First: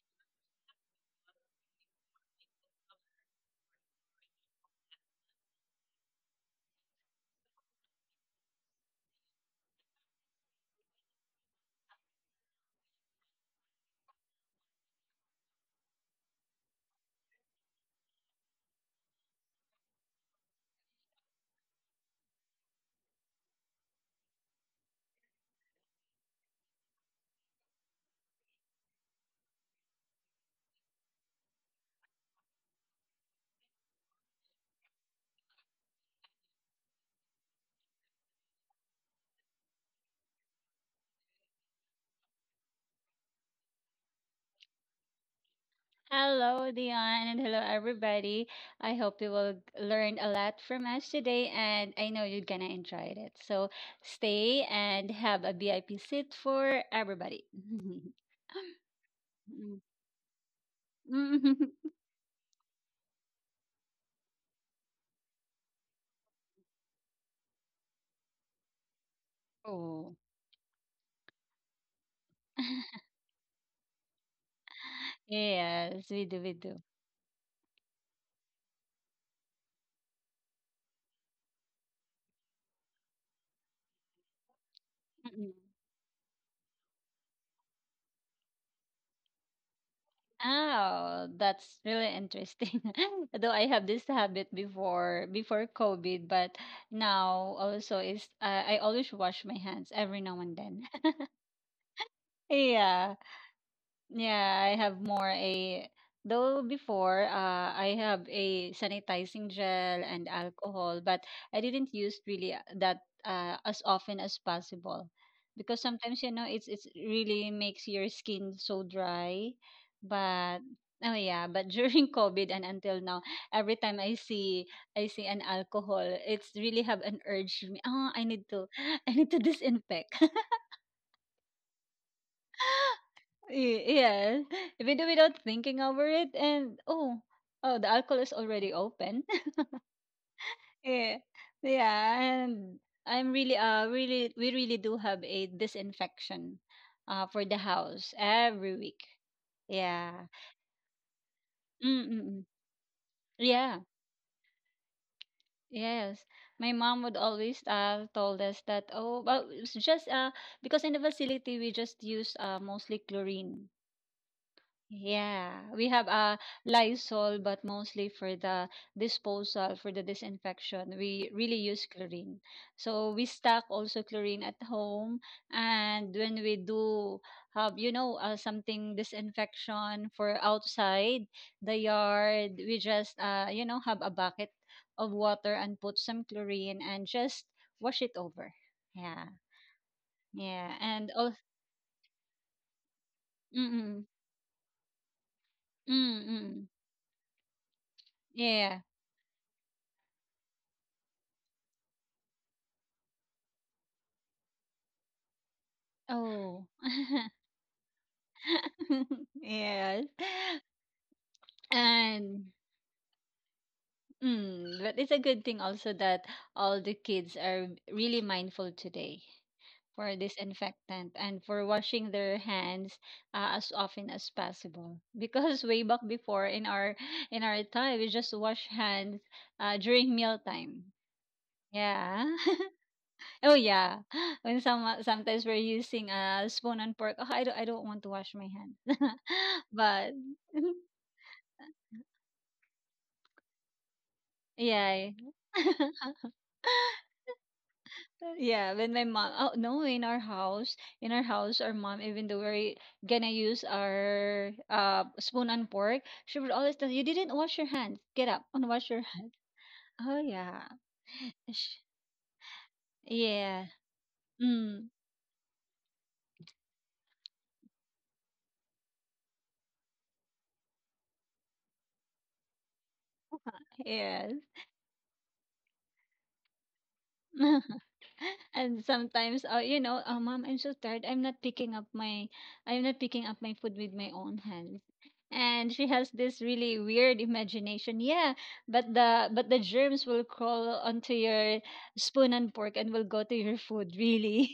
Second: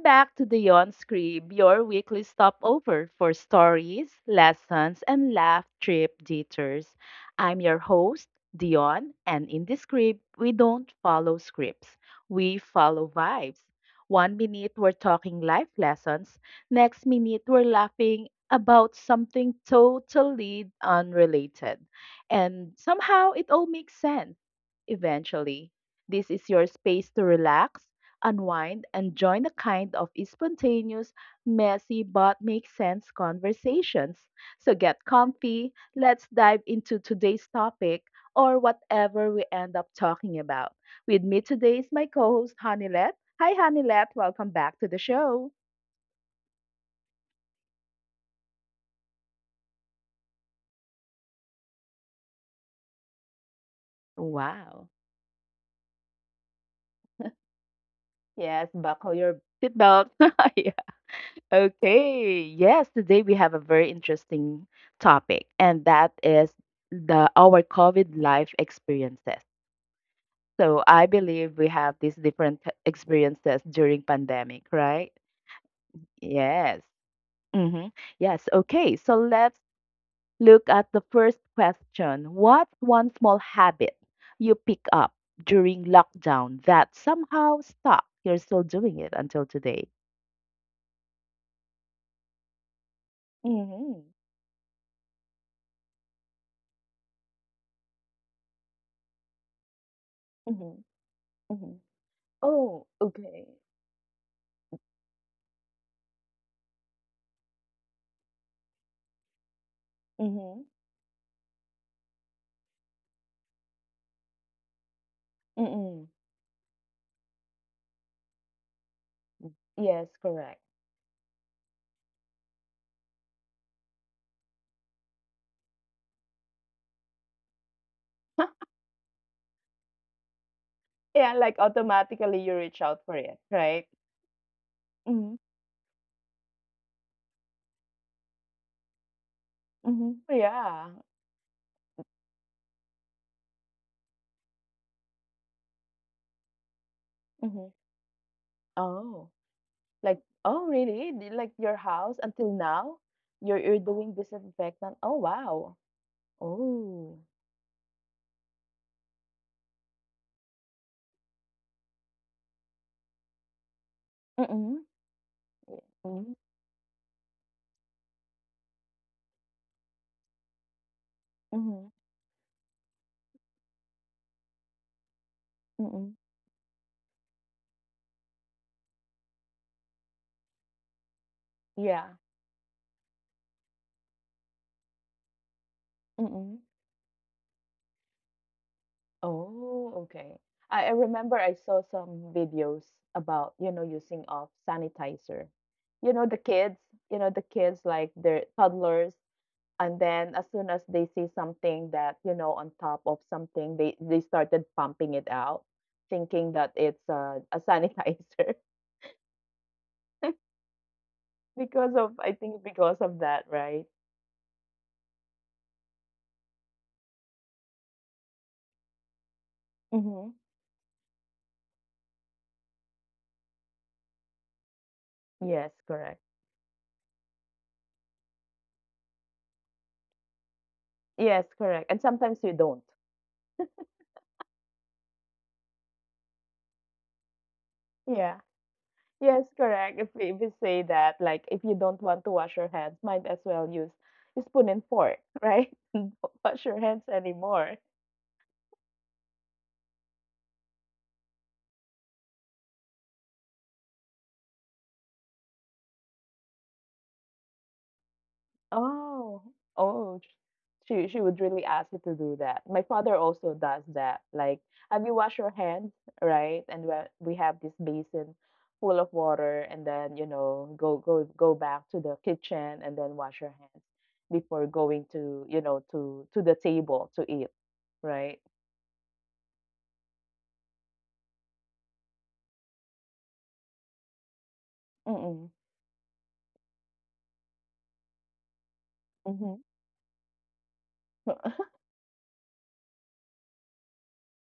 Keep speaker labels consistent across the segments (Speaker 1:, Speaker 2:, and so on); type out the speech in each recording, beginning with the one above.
Speaker 1: back to the Yon Scrib, your weekly stopover for stories, lessons, and laugh trip detours. I'm your host, Dion, and in this script, we don't follow scripts, we follow vibes. One minute, we're talking life lessons, next minute, we're laughing about something totally unrelated. And somehow, it all makes sense eventually. This is your space to relax unwind, and join a kind of spontaneous, messy, but makes sense conversations. So get comfy, let's dive into today's topic or whatever we end up talking about. With me today is my co host, Hanilet. Hi, Hanilet, welcome back to the show.
Speaker 2: Hello, Dion, and hello, everybody. I hope you will learn a lot from us today, and I know you're gonna enjoy it. So stay and
Speaker 1: Wow.
Speaker 2: have a VIP seat for everybody.
Speaker 1: Yes, buckle your
Speaker 2: Mm.
Speaker 1: seatbelt. Yeah. Okay. Yes, today we have a very interesting topic, and that is the our COVID life experiences.
Speaker 2: oh,
Speaker 1: So I believe we have these different experiences during pandemic, right?
Speaker 2: yes, we do, we do.
Speaker 1: Yes. Hmm. Yes. Okay. So let's look at the first question. What's one small habit you pick up
Speaker 2: Mm-mm.
Speaker 1: during lockdown that somehow stuck? You're still doing it until today.
Speaker 2: Oh, that's really interesting. Though I have this
Speaker 1: Mm-hmm.
Speaker 2: habit before COVID, but now also is I always wash my hands every now and then.
Speaker 1: Mm-hmm. Mm-hmm. Oh,
Speaker 2: Yeah.
Speaker 1: okay.
Speaker 2: Yeah, I have more a though before I have a sanitizing gel and
Speaker 1: Mm-hmm.
Speaker 2: alcohol, but I didn't use really that as often as possible because
Speaker 1: Mm-hmm.
Speaker 2: sometimes you know it's really makes your skin so dry.
Speaker 1: Yes,
Speaker 2: But
Speaker 1: correct.
Speaker 2: oh yeah, but during COVID and until now, every time I see an alcohol, it's really have an urge. Oh, I need to I need to disinfect.
Speaker 1: Yeah, like automatically you reach out for it,
Speaker 2: Y-
Speaker 1: right?
Speaker 2: Yeah, if do without
Speaker 1: Mm-hmm.
Speaker 2: thinking over it, and oh, the alcohol is already open.
Speaker 1: Mm-hmm. Yeah.
Speaker 2: yeah, yeah, and I'm we really do have a disinfection, for the house every week.
Speaker 1: Oh,
Speaker 2: Yeah.
Speaker 1: like, oh really? The- like your house
Speaker 2: Mm-mm.
Speaker 1: until now, you're
Speaker 2: Yeah.
Speaker 1: you're doing disinfectant. Oh wow.
Speaker 2: Yes. My mom would
Speaker 1: Oh.
Speaker 2: always told us that oh, well, it's just because in the facility we just use mostly chlorine.
Speaker 1: Mm-mm.
Speaker 2: Yeah, we have a
Speaker 1: Mm-mm.
Speaker 2: Lysol, but mostly for the disposal, for the disinfection, we really use
Speaker 1: Mm-mm.
Speaker 2: chlorine. So we stock also chlorine at home, and
Speaker 1: Mm-mm.
Speaker 2: when we do have, you know, something disinfection for outside the
Speaker 1: Yeah.
Speaker 2: yard, we just you know, have a bucket of water and put some
Speaker 1: Mm-mm.
Speaker 2: chlorine and just wash it over. Yeah,
Speaker 1: Oh, okay.
Speaker 2: yeah,
Speaker 1: I
Speaker 2: and also,
Speaker 1: remember I saw some videos about, you know,
Speaker 2: mm-mm,
Speaker 1: using of sanitizer. You know, the
Speaker 2: mm-mm,
Speaker 1: kids, you know, the kids like their
Speaker 2: yeah.
Speaker 1: toddlers, and then as soon as they see something that, you know, on top of something, they started pumping it out, thinking
Speaker 2: Oh.
Speaker 1: that it's a sanitizer
Speaker 2: yes.
Speaker 1: because of I
Speaker 2: And
Speaker 1: think because of that, right?
Speaker 2: but it's a good thing also that all the kids are really mindful today for
Speaker 1: Mm-hmm.
Speaker 2: disinfectant and for washing their hands as often as possible. Because
Speaker 1: Yes,
Speaker 2: way back
Speaker 1: correct.
Speaker 2: before in our time we just wash hands during mealtime.
Speaker 1: Yes, correct. And
Speaker 2: Yeah.
Speaker 1: sometimes you don't.
Speaker 2: Oh yeah. When sometimes we're using a spoon and fork, oh, I don't want to wash
Speaker 1: Yeah.
Speaker 2: my hands.
Speaker 1: Yes, correct.
Speaker 2: But
Speaker 1: If we say that, like, if you don't want to wash your hands, might as well use a spoon and
Speaker 2: yeah.
Speaker 1: fork, right? Don't wash your hands anymore.
Speaker 2: Yeah, when my mom, oh no, in our house, our mom, even though we're gonna use our spoon and fork, she would always tell you didn't wash your hands. Get up and wash your hands.
Speaker 1: Oh,
Speaker 2: Oh
Speaker 1: oh, sh
Speaker 2: yeah,
Speaker 1: she would really
Speaker 2: Sh-
Speaker 1: ask you to do that. My father also
Speaker 2: yeah,
Speaker 1: does that. Like,
Speaker 2: mm,
Speaker 1: have you washed your hands, right? And we have this basin full of water, and then you know go back to the kitchen and then wash your hands
Speaker 2: yes.
Speaker 1: before going to you know to the table to eat, right?
Speaker 2: And sometimes you know, oh mom, I'm so tired, I'm not picking up my food with my own hands,
Speaker 1: Mm-mm,
Speaker 2: and she has this really weird imagination. Yeah, but the
Speaker 1: mm-hmm.
Speaker 2: germs will crawl onto your spoon and fork and will go to your food. Really.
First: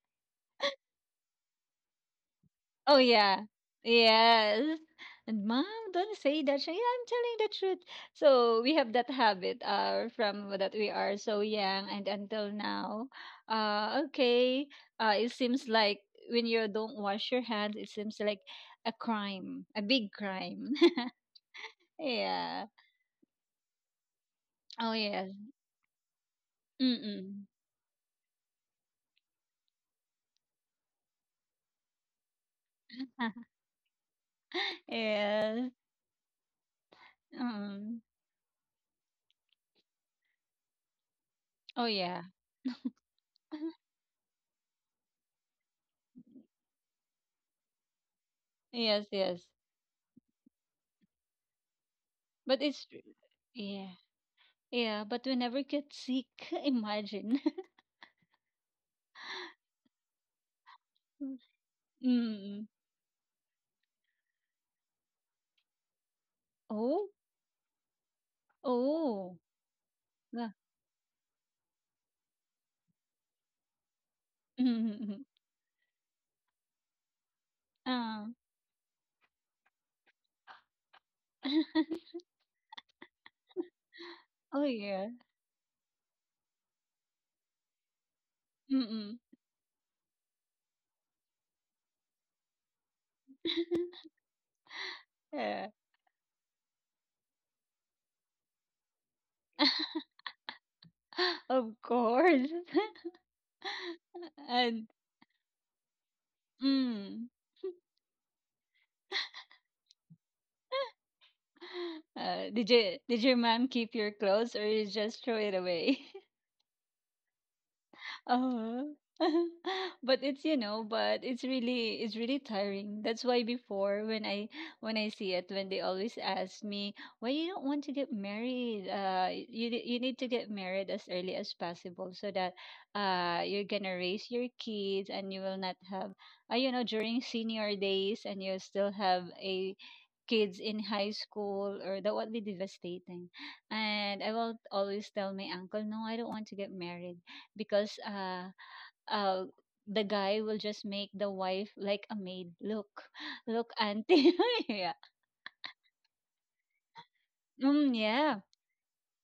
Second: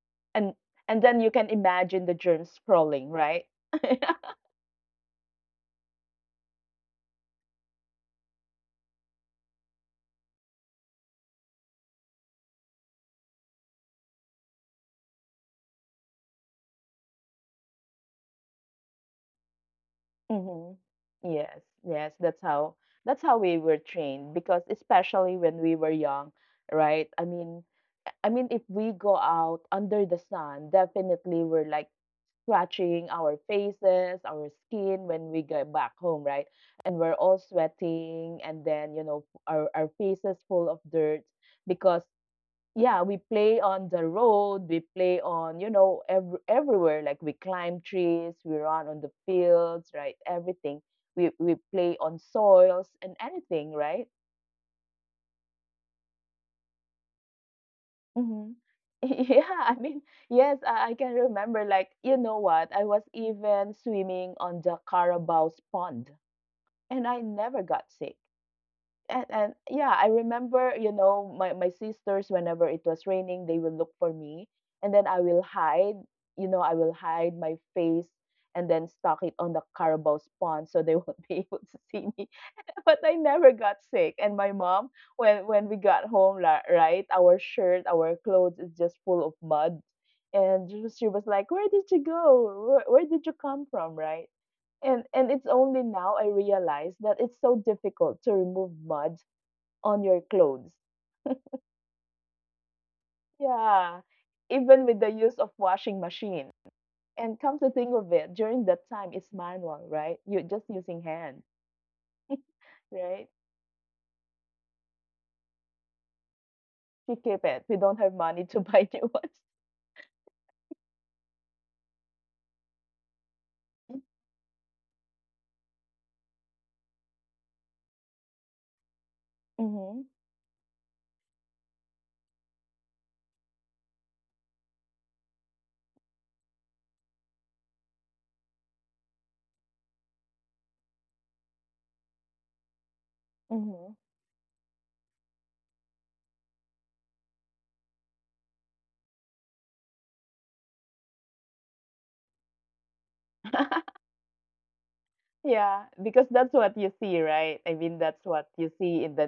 Speaker 1: And and then you can imagine the germs
Speaker 2: Oh
Speaker 1: crawling,
Speaker 2: yeah.
Speaker 1: right?
Speaker 2: Yes. And mom, don't say that. She, yeah, I'm telling the truth. So we have that habit from that we are so young and until now. Okay. It seems like when you don't wash your hands, it seems like a crime, a big crime.
Speaker 1: Mhm. Yes, yes, that's
Speaker 2: Yeah.
Speaker 1: how that's how we were trained because
Speaker 2: Oh yes.
Speaker 1: especially when we were young, right? I
Speaker 2: Mm-mm.
Speaker 1: mean, if we go out under the sun, definitely we're like scratching our faces, our skin when we
Speaker 2: yes.
Speaker 1: get back home, right? And we're all
Speaker 2: Um.
Speaker 1: sweating and then, you know, our faces full of dirt
Speaker 2: Oh
Speaker 1: because
Speaker 2: yeah.
Speaker 1: yeah, we play on the road, we play on, you know, everywhere. Like we climb trees, we run on
Speaker 2: Yes,
Speaker 1: the
Speaker 2: yes.
Speaker 1: fields, right? Everything. We play on
Speaker 2: But it's
Speaker 1: soils and anything,
Speaker 2: yeah.
Speaker 1: right?
Speaker 2: Yeah, but we never get sick, imagine.
Speaker 1: Hmm. Yeah, I mean, yes, I can remember. Like, you know
Speaker 2: Mm.
Speaker 1: what? I was even swimming on the Carabao's pond, and
Speaker 2: Oh?
Speaker 1: I never got sick. and
Speaker 2: Oh.
Speaker 1: and yeah, I
Speaker 2: Yeah.
Speaker 1: remember, you know, my sisters whenever it was raining, they will look for me, and then I
Speaker 2: Mm-hmm.
Speaker 1: will hide, you know, I will hide my face
Speaker 2: Ah.
Speaker 1: and then stock it on the Carabao's pond so they won't be able to see me. But I never got sick, and my
Speaker 2: Oh,
Speaker 1: mom,
Speaker 2: yeah.
Speaker 1: when we got home, right, our shirt, our clothes is just
Speaker 2: Mm-mm.
Speaker 1: full of mud, and she was like, "Where did you go? Where did you come from?" Right and it's
Speaker 2: Yeah.
Speaker 1: only now I realize that it's so difficult to remove mud on your clothes.
Speaker 2: Of course.
Speaker 1: Yeah, even
Speaker 2: And
Speaker 1: with the use of washing machine.
Speaker 2: mm.
Speaker 1: And come to think of it, during that time it's manual, right? You're just using hand,
Speaker 2: Did you did
Speaker 1: right?
Speaker 2: your mom keep your clothes or you just throw it away?
Speaker 1: We keep it. We don't have money to
Speaker 2: Uh-huh.
Speaker 1: buy new ones.
Speaker 2: But it's you know but it's really tiring. That's why before, when I see it when they always ask me why you don't want to get married, you
Speaker 1: Mm-hmm.
Speaker 2: you need to get married as early as possible so that you're gonna raise your kids and you will not have, you know, during senior days, and you still have a kids in high school, or that would be devastating.
Speaker 1: Mm-hmm.
Speaker 2: And I will always tell my uncle, no I don't want to get married, because uh the guy will just make the wife like a maid. Look, look, auntie. Yeah.
Speaker 1: Yeah, because that's what you see, right? I mean,
Speaker 2: Mm,
Speaker 1: that's
Speaker 2: yeah.
Speaker 1: what you see in the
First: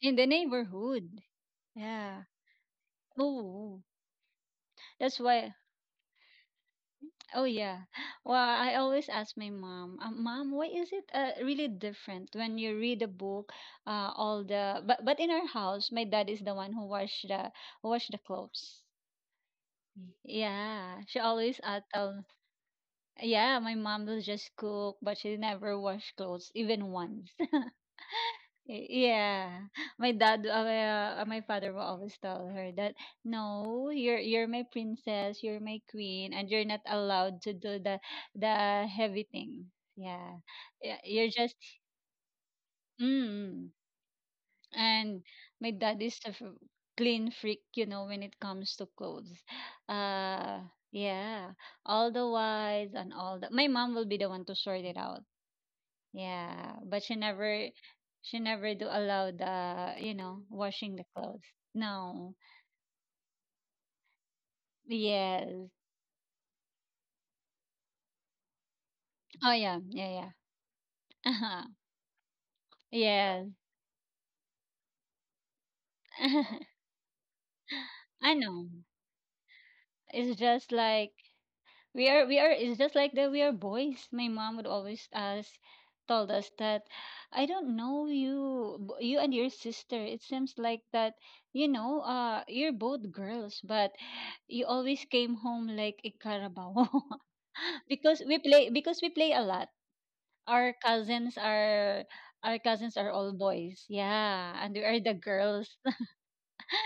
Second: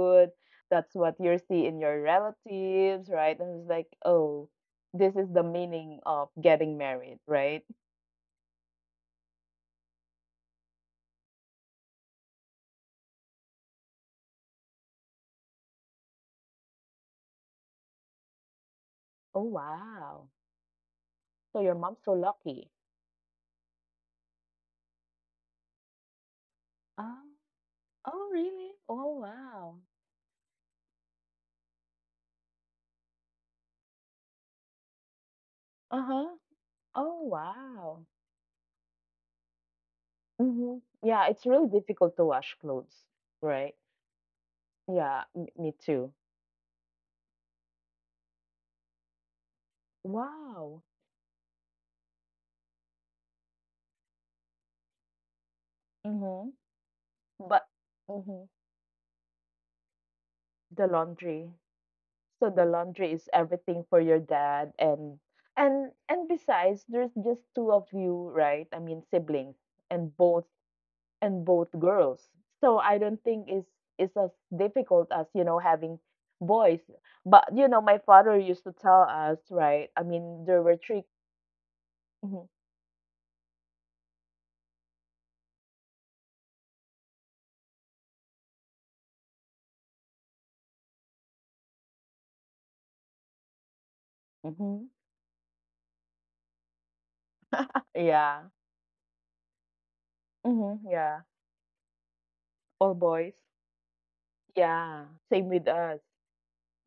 Speaker 2: In the
Speaker 1: That's what
Speaker 2: neighborhood.
Speaker 1: you see in your
Speaker 2: Yeah.
Speaker 1: relatives, right? And it's
Speaker 2: Oh,
Speaker 1: like, oh, this
Speaker 2: that's
Speaker 1: is the
Speaker 2: why.
Speaker 1: meaning of getting married,
Speaker 2: Oh,
Speaker 1: right?
Speaker 2: yeah. Well, I always ask my mom, Mom, why is it really different when you read a book? All the but in our house, my dad is the one who wash the clothes.
Speaker 1: Oh,
Speaker 2: Mm.
Speaker 1: wow.
Speaker 2: Yeah, she
Speaker 1: So
Speaker 2: always
Speaker 1: your mom's so
Speaker 2: tell.
Speaker 1: lucky.
Speaker 2: Yeah, my mom will just cook, but she never wash clothes, even
Speaker 1: Ah.
Speaker 2: once.
Speaker 1: Oh, really? Oh,
Speaker 2: Yeah,
Speaker 1: wow.
Speaker 2: my dad, my father will always tell her that no, you're my princess, you're my queen,
Speaker 1: Uh-huh.
Speaker 2: and you're not
Speaker 1: Oh,
Speaker 2: allowed to do the
Speaker 1: wow.
Speaker 2: heavy thing. Yeah,
Speaker 1: Hmm.
Speaker 2: yeah,
Speaker 1: Yeah,
Speaker 2: you're
Speaker 1: it's
Speaker 2: just
Speaker 1: really difficult to wash clothes,
Speaker 2: mm.
Speaker 1: right? Yeah,
Speaker 2: And
Speaker 1: m me
Speaker 2: my dad
Speaker 1: too.
Speaker 2: is a clean freak, you know, when it comes to clothes. Uh,
Speaker 1: Wow.
Speaker 2: yeah, all the wise and all the. My mom will be the one to sort it out.
Speaker 1: Mm-hmm.
Speaker 2: Yeah, but
Speaker 1: But
Speaker 2: she
Speaker 1: mhm,
Speaker 2: never do allow the, you know,
Speaker 1: the
Speaker 2: washing the clothes.
Speaker 1: laundry.
Speaker 2: No.
Speaker 1: So the laundry is everything for your dad
Speaker 2: Yes.
Speaker 1: and besides, there's just two of you, right? I mean,
Speaker 2: Oh
Speaker 1: siblings,
Speaker 2: yeah, yeah,
Speaker 1: and
Speaker 2: yeah.
Speaker 1: both and
Speaker 2: Uh-huh.
Speaker 1: both girls. So I don't think
Speaker 2: Yes.
Speaker 1: it's as difficult as you know having boys. But you know, my
Speaker 2: I
Speaker 1: father used
Speaker 2: know.
Speaker 1: to tell us, right? I
Speaker 2: It's
Speaker 1: mean, there
Speaker 2: just
Speaker 1: were 3
Speaker 2: like we
Speaker 1: Mhm,
Speaker 2: are it's just like that we are boys. My mom would always us told us that I don't know, you and your sister, it seems like that, you know, you're both girls, but you
Speaker 1: mhm,
Speaker 2: always came home like a carabao. Because we
Speaker 1: yeah,
Speaker 2: play because we play a lot. our
Speaker 1: hmm yeah,
Speaker 2: cousins are our
Speaker 1: all
Speaker 2: cousins are all
Speaker 1: boys.
Speaker 2: boys, yeah, and we are
Speaker 1: Yeah,
Speaker 2: the
Speaker 1: same with
Speaker 2: girls.
Speaker 1: us.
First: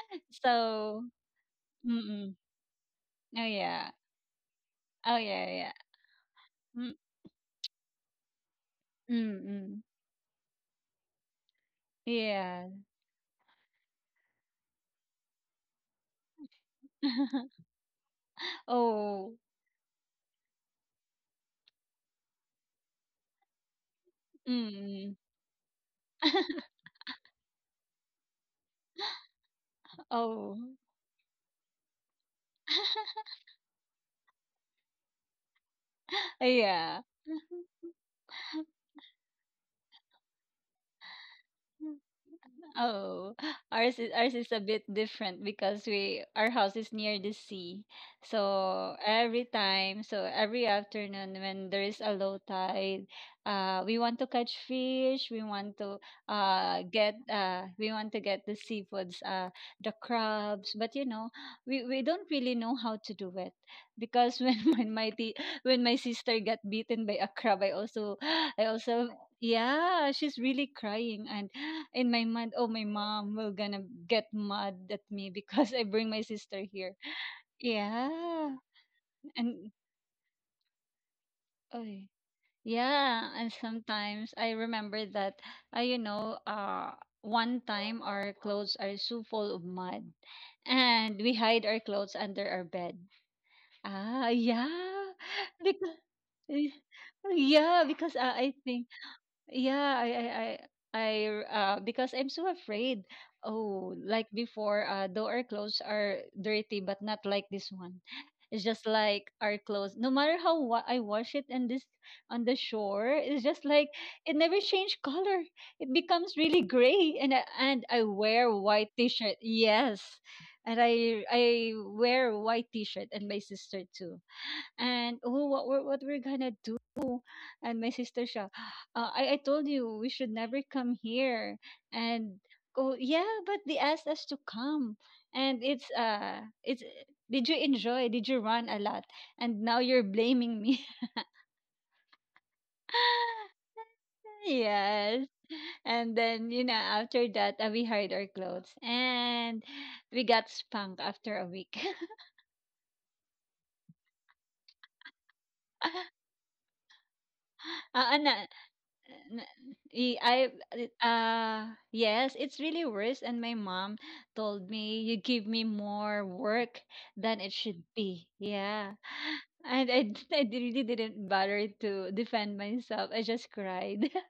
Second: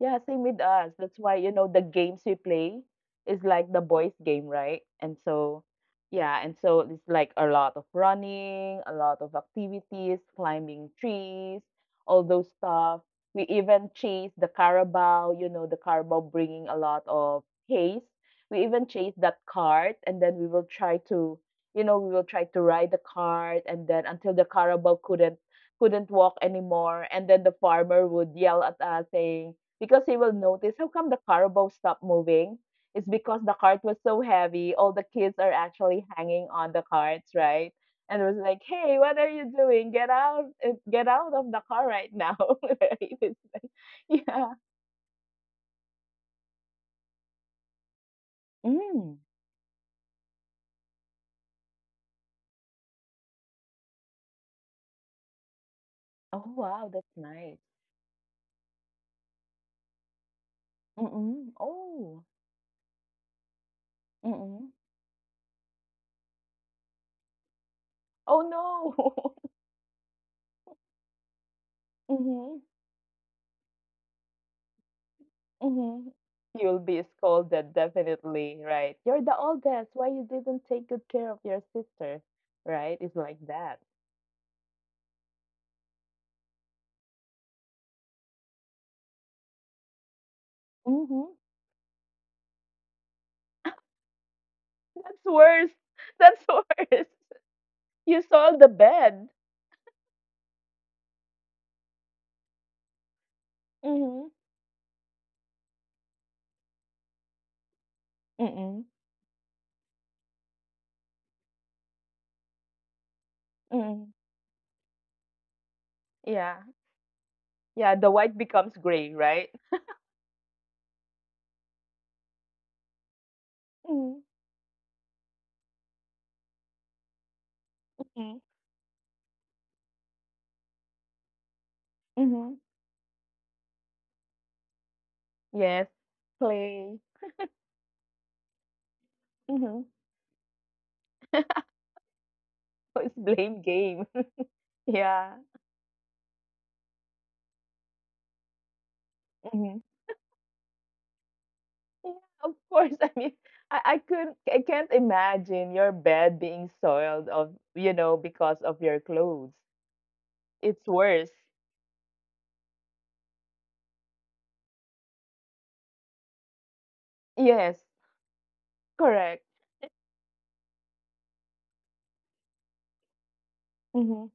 Speaker 1: Yeah, same with us.
Speaker 2: So
Speaker 1: That's why, you know, the games we
Speaker 2: mm-mm.
Speaker 1: play is
Speaker 2: Oh
Speaker 1: like the
Speaker 2: yeah,
Speaker 1: boys' game, right? And
Speaker 2: oh
Speaker 1: so,
Speaker 2: yeah,
Speaker 1: yeah, and so it's like a lot of running, a lot of
Speaker 2: mm-mm.
Speaker 1: activities, climbing trees, all those
Speaker 2: Yeah.
Speaker 1: stuff. We even chase the carabao, you know, the carabao bringing a lot of haze. We even chase
Speaker 2: Oh,
Speaker 1: that cart, and then we will try to, you know, we will try to ride the cart, and then until the carabao
Speaker 2: mm.
Speaker 1: couldn't walk anymore, and then the farmer would yell at us saying because he will
Speaker 2: Oh.
Speaker 1: notice how come the carabao stopped moving it's because the cart was so heavy all the kids are actually hanging on the
Speaker 2: Yeah.
Speaker 1: carts right and it was like hey what are you doing get out of the car right now right?
Speaker 2: Oh,
Speaker 1: It's like,
Speaker 2: ours is
Speaker 1: yeah
Speaker 2: a bit different because we our house is near the sea. So
Speaker 1: mm.
Speaker 2: every time, so every afternoon when there is a low tide, we want to catch fish. We want to
Speaker 1: Oh wow that's
Speaker 2: get
Speaker 1: nice.
Speaker 2: we want to get the seafoods, the crabs. But you know,
Speaker 1: Mm-mm.
Speaker 2: we
Speaker 1: Oh.
Speaker 2: don't really know how to do it because when
Speaker 1: Mm-mm.
Speaker 2: when my sister got bitten by a crab,
Speaker 1: Oh
Speaker 2: I also
Speaker 1: no.
Speaker 2: yeah, she's really crying, and in my mind,
Speaker 1: Mm-hmm.
Speaker 2: oh, my mom will gonna get mad at me because I
Speaker 1: Mm-hmm.
Speaker 2: bring my sister
Speaker 1: You'll
Speaker 2: here.
Speaker 1: be scolded,
Speaker 2: Yeah.
Speaker 1: definitely, right? You're the
Speaker 2: And
Speaker 1: oldest. Why you didn't take good care of your
Speaker 2: oh
Speaker 1: sister, right? It's
Speaker 2: yeah,
Speaker 1: like
Speaker 2: and
Speaker 1: that.
Speaker 2: sometimes I remember that I, you know, one time our clothes are so full of mud and
Speaker 1: Mhm.
Speaker 2: we hide our clothes under our bed. Ah, yeah.
Speaker 1: That's worse. That's worse.
Speaker 2: Because
Speaker 1: You
Speaker 2: I
Speaker 1: sold the
Speaker 2: think.
Speaker 1: bed.
Speaker 2: Yeah, I, because I'm so afraid. Oh, like
Speaker 1: Mhm.
Speaker 2: before, though our clothes are dirty, but not like this one. It's just
Speaker 1: Mm-mm.
Speaker 2: like our clothes. No matter how I wash it, and this on the shore, it's just like
Speaker 1: Mm.
Speaker 2: it never changed color. It becomes really
Speaker 1: Yeah.
Speaker 2: gray, and
Speaker 1: Yeah,
Speaker 2: I
Speaker 1: the white
Speaker 2: wear
Speaker 1: becomes
Speaker 2: white
Speaker 1: gray,
Speaker 2: t-shirt.
Speaker 1: right?
Speaker 2: Yes, and I wear white t-shirt, and my sister too,
Speaker 1: Mhm.
Speaker 2: and oh, what we're gonna do. And my sister
Speaker 1: Mhm.
Speaker 2: siya, I told you we should never come here, and
Speaker 1: Mhm.
Speaker 2: oh yeah, but they asked us to come, and
Speaker 1: Yes.
Speaker 2: it's
Speaker 1: Play.
Speaker 2: did you enjoy, did you run a lot, and now
Speaker 1: Mhm.
Speaker 2: you're blaming me?
Speaker 1: So it's blame game.
Speaker 2: Yes.
Speaker 1: Yeah.
Speaker 2: And then you know, after that, we hired our clothes and
Speaker 1: Hmm.
Speaker 2: we got spanked after a week.
Speaker 1: Yeah, of course. I mean, I couldn't, I can't imagine your bed being soiled of, you know,
Speaker 2: Ano,
Speaker 1: because of your
Speaker 2: N-
Speaker 1: clothes.
Speaker 2: y- I
Speaker 1: It's
Speaker 2: it-
Speaker 1: worse.
Speaker 2: yes, it's really worse, and my mom told me you give me more work than it
Speaker 1: Yes,
Speaker 2: should be. Yeah.
Speaker 1: correct.
Speaker 2: And really didn't bother to defend myself. I just cried.
Speaker 1: Mm-hmm.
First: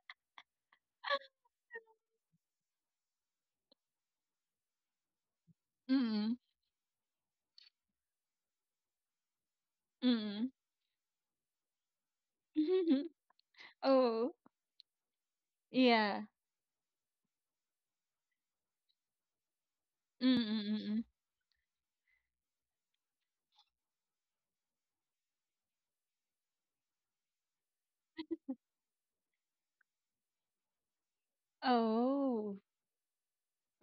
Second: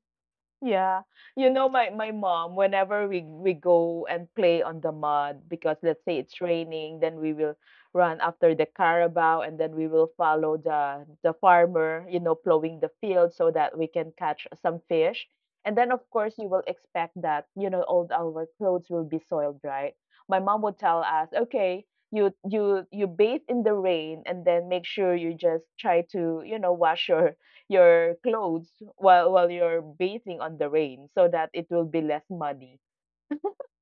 Speaker 1: Yeah. You know, my mom, whenever we go and play on the mud, because let's say
Speaker 2: Mm
Speaker 1: it's raining, then we will run after the carabao and then we will
Speaker 2: mm.
Speaker 1: follow the farmer, you know, plowing the field so that we can
Speaker 2: Oh,
Speaker 1: catch some fish. And then of
Speaker 2: yeah.
Speaker 1: course you will expect that, you know, all our clothes will be soiled, right? My mom would
Speaker 2: Mm-mm.
Speaker 1: tell us, okay, you bathe in the rain and then make sure you just try to, you know, wash your clothes while you're bathing on the rain so that it will be less
Speaker 2: Oh.
Speaker 1: muddy.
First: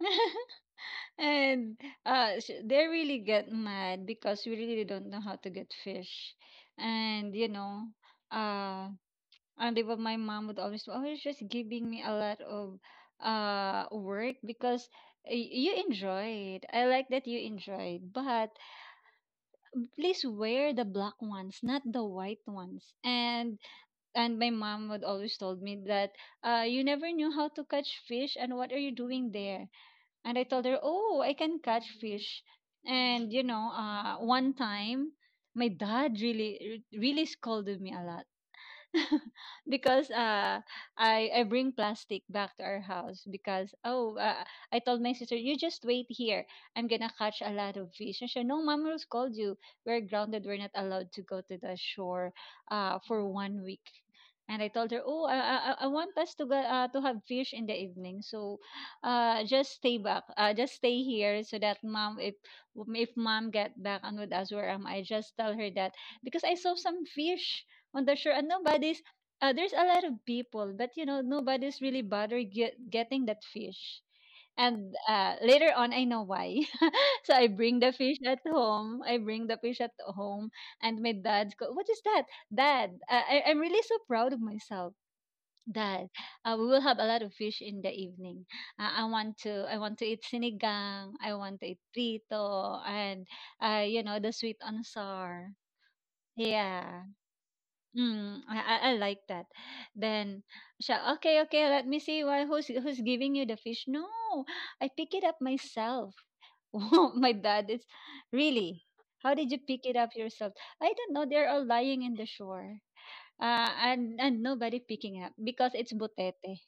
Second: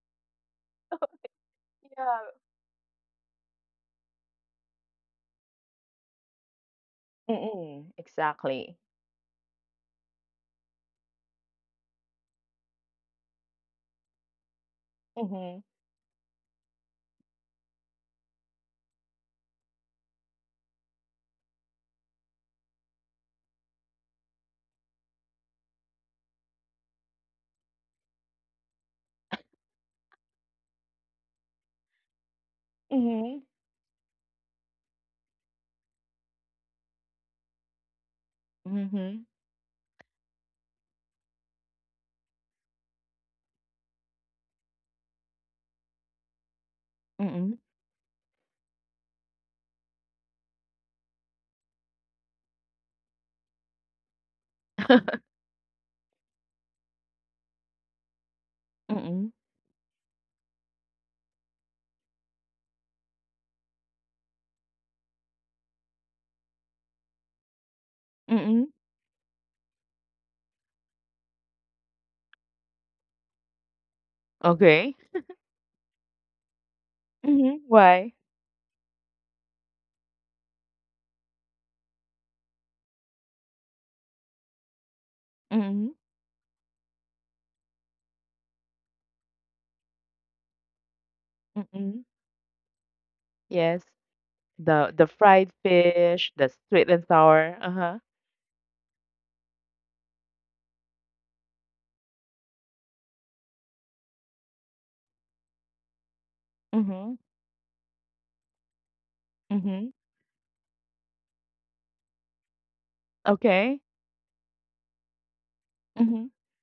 Speaker 2: And
Speaker 1: Yeah.
Speaker 2: they really get mad because we really don't know how to get fish. And you know,
Speaker 1: Mm-mm, exactly.
Speaker 2: uh, and even my mom would always just giving me a lot of work, because
Speaker 1: Mhm.
Speaker 2: you enjoyed. I like that you enjoyed, but please wear the black ones, not the white ones. And my mom would always told me that you never knew how to catch fish, and what are you doing there? And I told her, "Oh, I can catch fish." And
Speaker 1: Mhm.
Speaker 2: one time my dad really really scolded me a lot
Speaker 1: Mhm.
Speaker 2: because I bring plastic back to our house because I told my sister, "You just wait here, I'm gonna catch a
Speaker 1: Mm-mm.
Speaker 2: lot of fish," and she said, "No, mom rules called you, we're grounded, we're not allowed to go to the shore for 1 week." And I told her, I want us to go to have fish in the evening, so
Speaker 1: Mm-mm.
Speaker 2: just stay back, just stay here so that mom, if mom get back and with us, where am I, just tell her that because I saw some fish on the shore, and
Speaker 1: Mm-mm.
Speaker 2: nobody's there's a lot of people, but you know nobody's really bothered getting that fish. And
Speaker 1: Okay.
Speaker 2: later on I know why. So I
Speaker 1: Mhm.
Speaker 2: bring the
Speaker 1: Why?
Speaker 2: fish at home, I bring the fish at home, and my dad's go, "What is that?" "Dad, I'm really so proud of myself,
Speaker 1: Mhm.
Speaker 2: dad. We will have a lot of fish in the evening. I want to I want to eat sinigang, I want to eat
Speaker 1: Mm-mm.
Speaker 2: prito, and
Speaker 1: Yes.
Speaker 2: you know, the sweet
Speaker 1: The
Speaker 2: ansar."
Speaker 1: fried fish, the sweet
Speaker 2: Yeah.
Speaker 1: and sour. Uh-huh.
Speaker 2: I like that. Then she, "Okay, okay, let me see why, who's giving you the fish." "No, I pick it up myself." Oh,
Speaker 1: Mhm.
Speaker 2: my dad is really. "How did you pick
Speaker 1: Mhm.
Speaker 2: it up yourself?" I don't know. They're all lying in the shore.
Speaker 1: Okay.
Speaker 2: And nobody picking up because it's
Speaker 1: Mhm.
Speaker 2: butete.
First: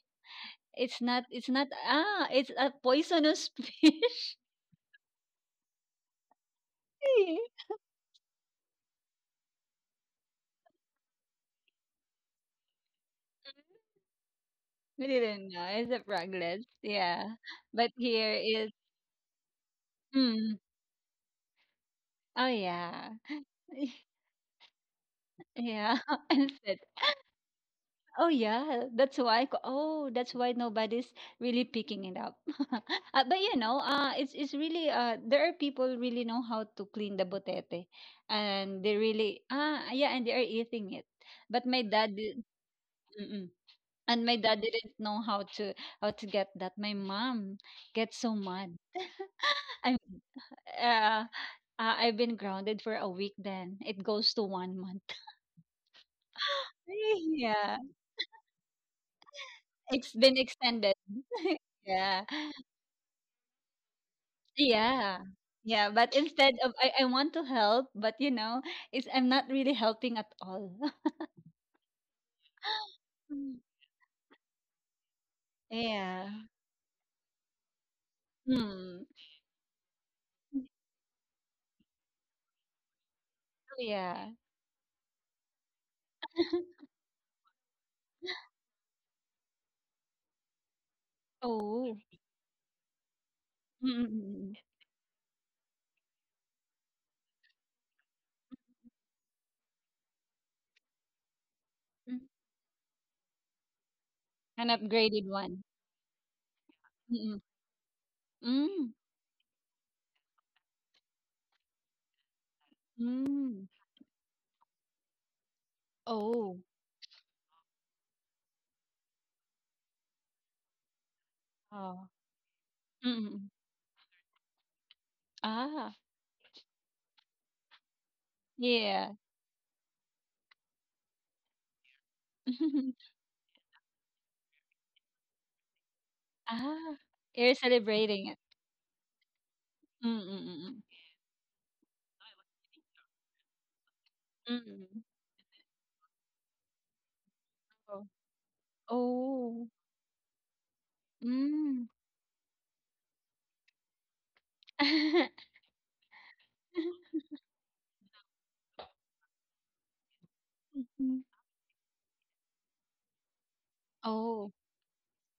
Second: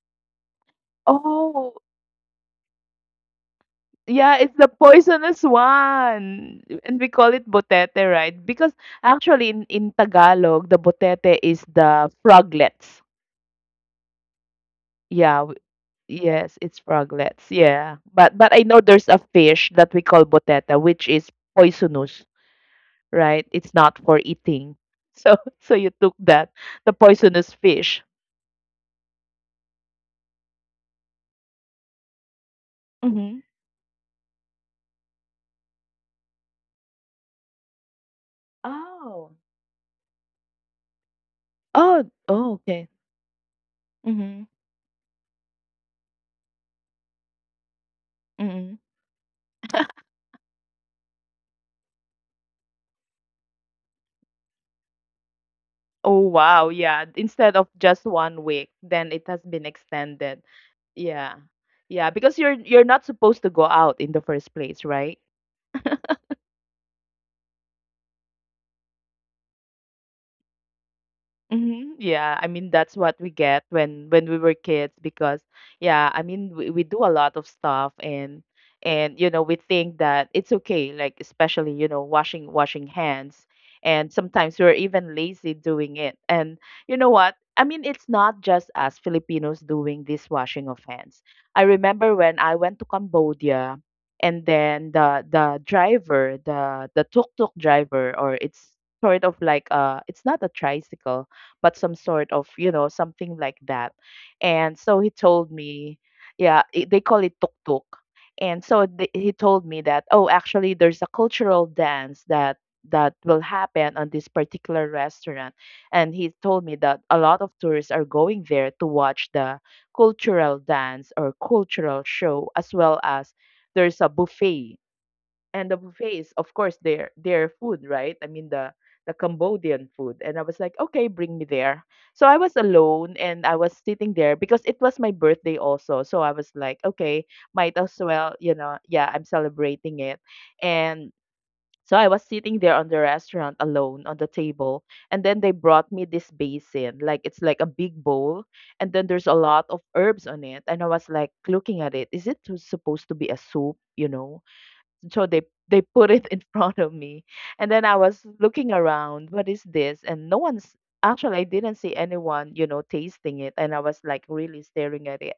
Speaker 2: It's not. It's not.
Speaker 1: Oh.
Speaker 2: Ah, it's a poisonous fish.
Speaker 1: Yeah, it's the poisonous one. And we call it botete, right? Because actually in Tagalog, the botete is the froglets.
Speaker 2: We
Speaker 1: Yeah,
Speaker 2: didn't know. It's a
Speaker 1: yes,
Speaker 2: froglet.
Speaker 1: it's
Speaker 2: Yeah,
Speaker 1: froglets.
Speaker 2: but
Speaker 1: Yeah.
Speaker 2: here
Speaker 1: But I
Speaker 2: is.
Speaker 1: know there's a fish that we call
Speaker 2: Mm,
Speaker 1: botete, which is poisonous,
Speaker 2: oh yeah.
Speaker 1: right? It's not for eating. So so you
Speaker 2: Yeah,
Speaker 1: took that,
Speaker 2: and said,
Speaker 1: the poisonous fish.
Speaker 2: "Oh yeah, that's why. Oh, that's why nobody's really picking it up."
Speaker 1: Mm-hmm.
Speaker 2: But you know, it's it's really there are people really know how to clean the botete, and they
Speaker 1: Oh.
Speaker 2: really, ah yeah, and they are eating it. But my dad
Speaker 1: Oh,
Speaker 2: did
Speaker 1: oh, okay.
Speaker 2: mm-mm. And my
Speaker 1: Mm-hmm.
Speaker 2: dad didn't know how to get that. My mom gets so mad.
Speaker 1: Mm-hmm.
Speaker 2: I'm uh, uh, I've been grounded for a week. Then it goes to 1 month.
Speaker 1: Oh, wow. Yeah. Instead of
Speaker 2: Yeah.
Speaker 1: just one week, then it has been
Speaker 2: It's been
Speaker 1: extended.
Speaker 2: extended.
Speaker 1: Yeah. Yeah,
Speaker 2: Yeah.
Speaker 1: because you're not supposed to go out in the first place,
Speaker 2: Yeah.
Speaker 1: right?
Speaker 2: Yeah, but instead of I want to help, but you know, it's I'm not really helping at all.
Speaker 1: Mhm, yeah, I mean that's what we
Speaker 2: Mm.
Speaker 1: get when we were kids because yeah, I
Speaker 2: Yeah.
Speaker 1: mean we do a lot of stuff
Speaker 2: Hmm.
Speaker 1: and you know we think that it's okay like especially you know washing hands and
Speaker 2: Yeah.
Speaker 1: sometimes we're even lazy doing it. And you know what? I mean it's not just us Filipinos doing this washing of hands. I
Speaker 2: Oh.
Speaker 1: remember when I went to Cambodia and
Speaker 2: Mm-mm-mm.
Speaker 1: then the driver, the tuk-tuk driver or it's sort of like it's not a tricycle but some
Speaker 2: Mm.
Speaker 1: sort of, you know, something like that.
Speaker 2: An
Speaker 1: And so he
Speaker 2: upgraded
Speaker 1: told
Speaker 2: one.
Speaker 1: me, yeah, they call it
Speaker 2: Mm-mm.
Speaker 1: tuk-tuk. And so
Speaker 2: Mm.
Speaker 1: he told me that, oh, actually, there's a cultural dance that will
Speaker 2: Mm.
Speaker 1: happen on this particular restaurant and he
Speaker 2: Oh.
Speaker 1: told me that a lot of tourists are going there to watch the cultural dance or cultural
Speaker 2: Oh.
Speaker 1: show as well as
Speaker 2: Mm-mm.
Speaker 1: there's a buffet and the
Speaker 2: Ah.
Speaker 1: buffets, of course, their food, right? I mean the
Speaker 2: Yeah.
Speaker 1: Cambodian food. And I was like, okay, bring me there. So I was alone and I was sitting there because it was my birthday also. So I was like,
Speaker 2: Ah.
Speaker 1: okay,
Speaker 2: You're
Speaker 1: might as
Speaker 2: celebrating
Speaker 1: well,
Speaker 2: it.
Speaker 1: you know, yeah, I'm celebrating it.
Speaker 2: Mm-mm-mm.
Speaker 1: And so I was sitting there on the restaurant alone on the table.
Speaker 2: Mm.
Speaker 1: And then they brought me this basin. Like it's like a big
Speaker 2: Oh.
Speaker 1: bowl. And then there's a lot
Speaker 2: Oh.
Speaker 1: of herbs on it. And I was like looking
Speaker 2: Hmm.
Speaker 1: at it. Supposed to be a soup? so they they put it in front of me. And then I was looking around, what is this, and no one's
Speaker 2: Mhm.
Speaker 1: actually, I didn't see anyone tasting it, and I was like
Speaker 2: Oh.
Speaker 1: really staring at it.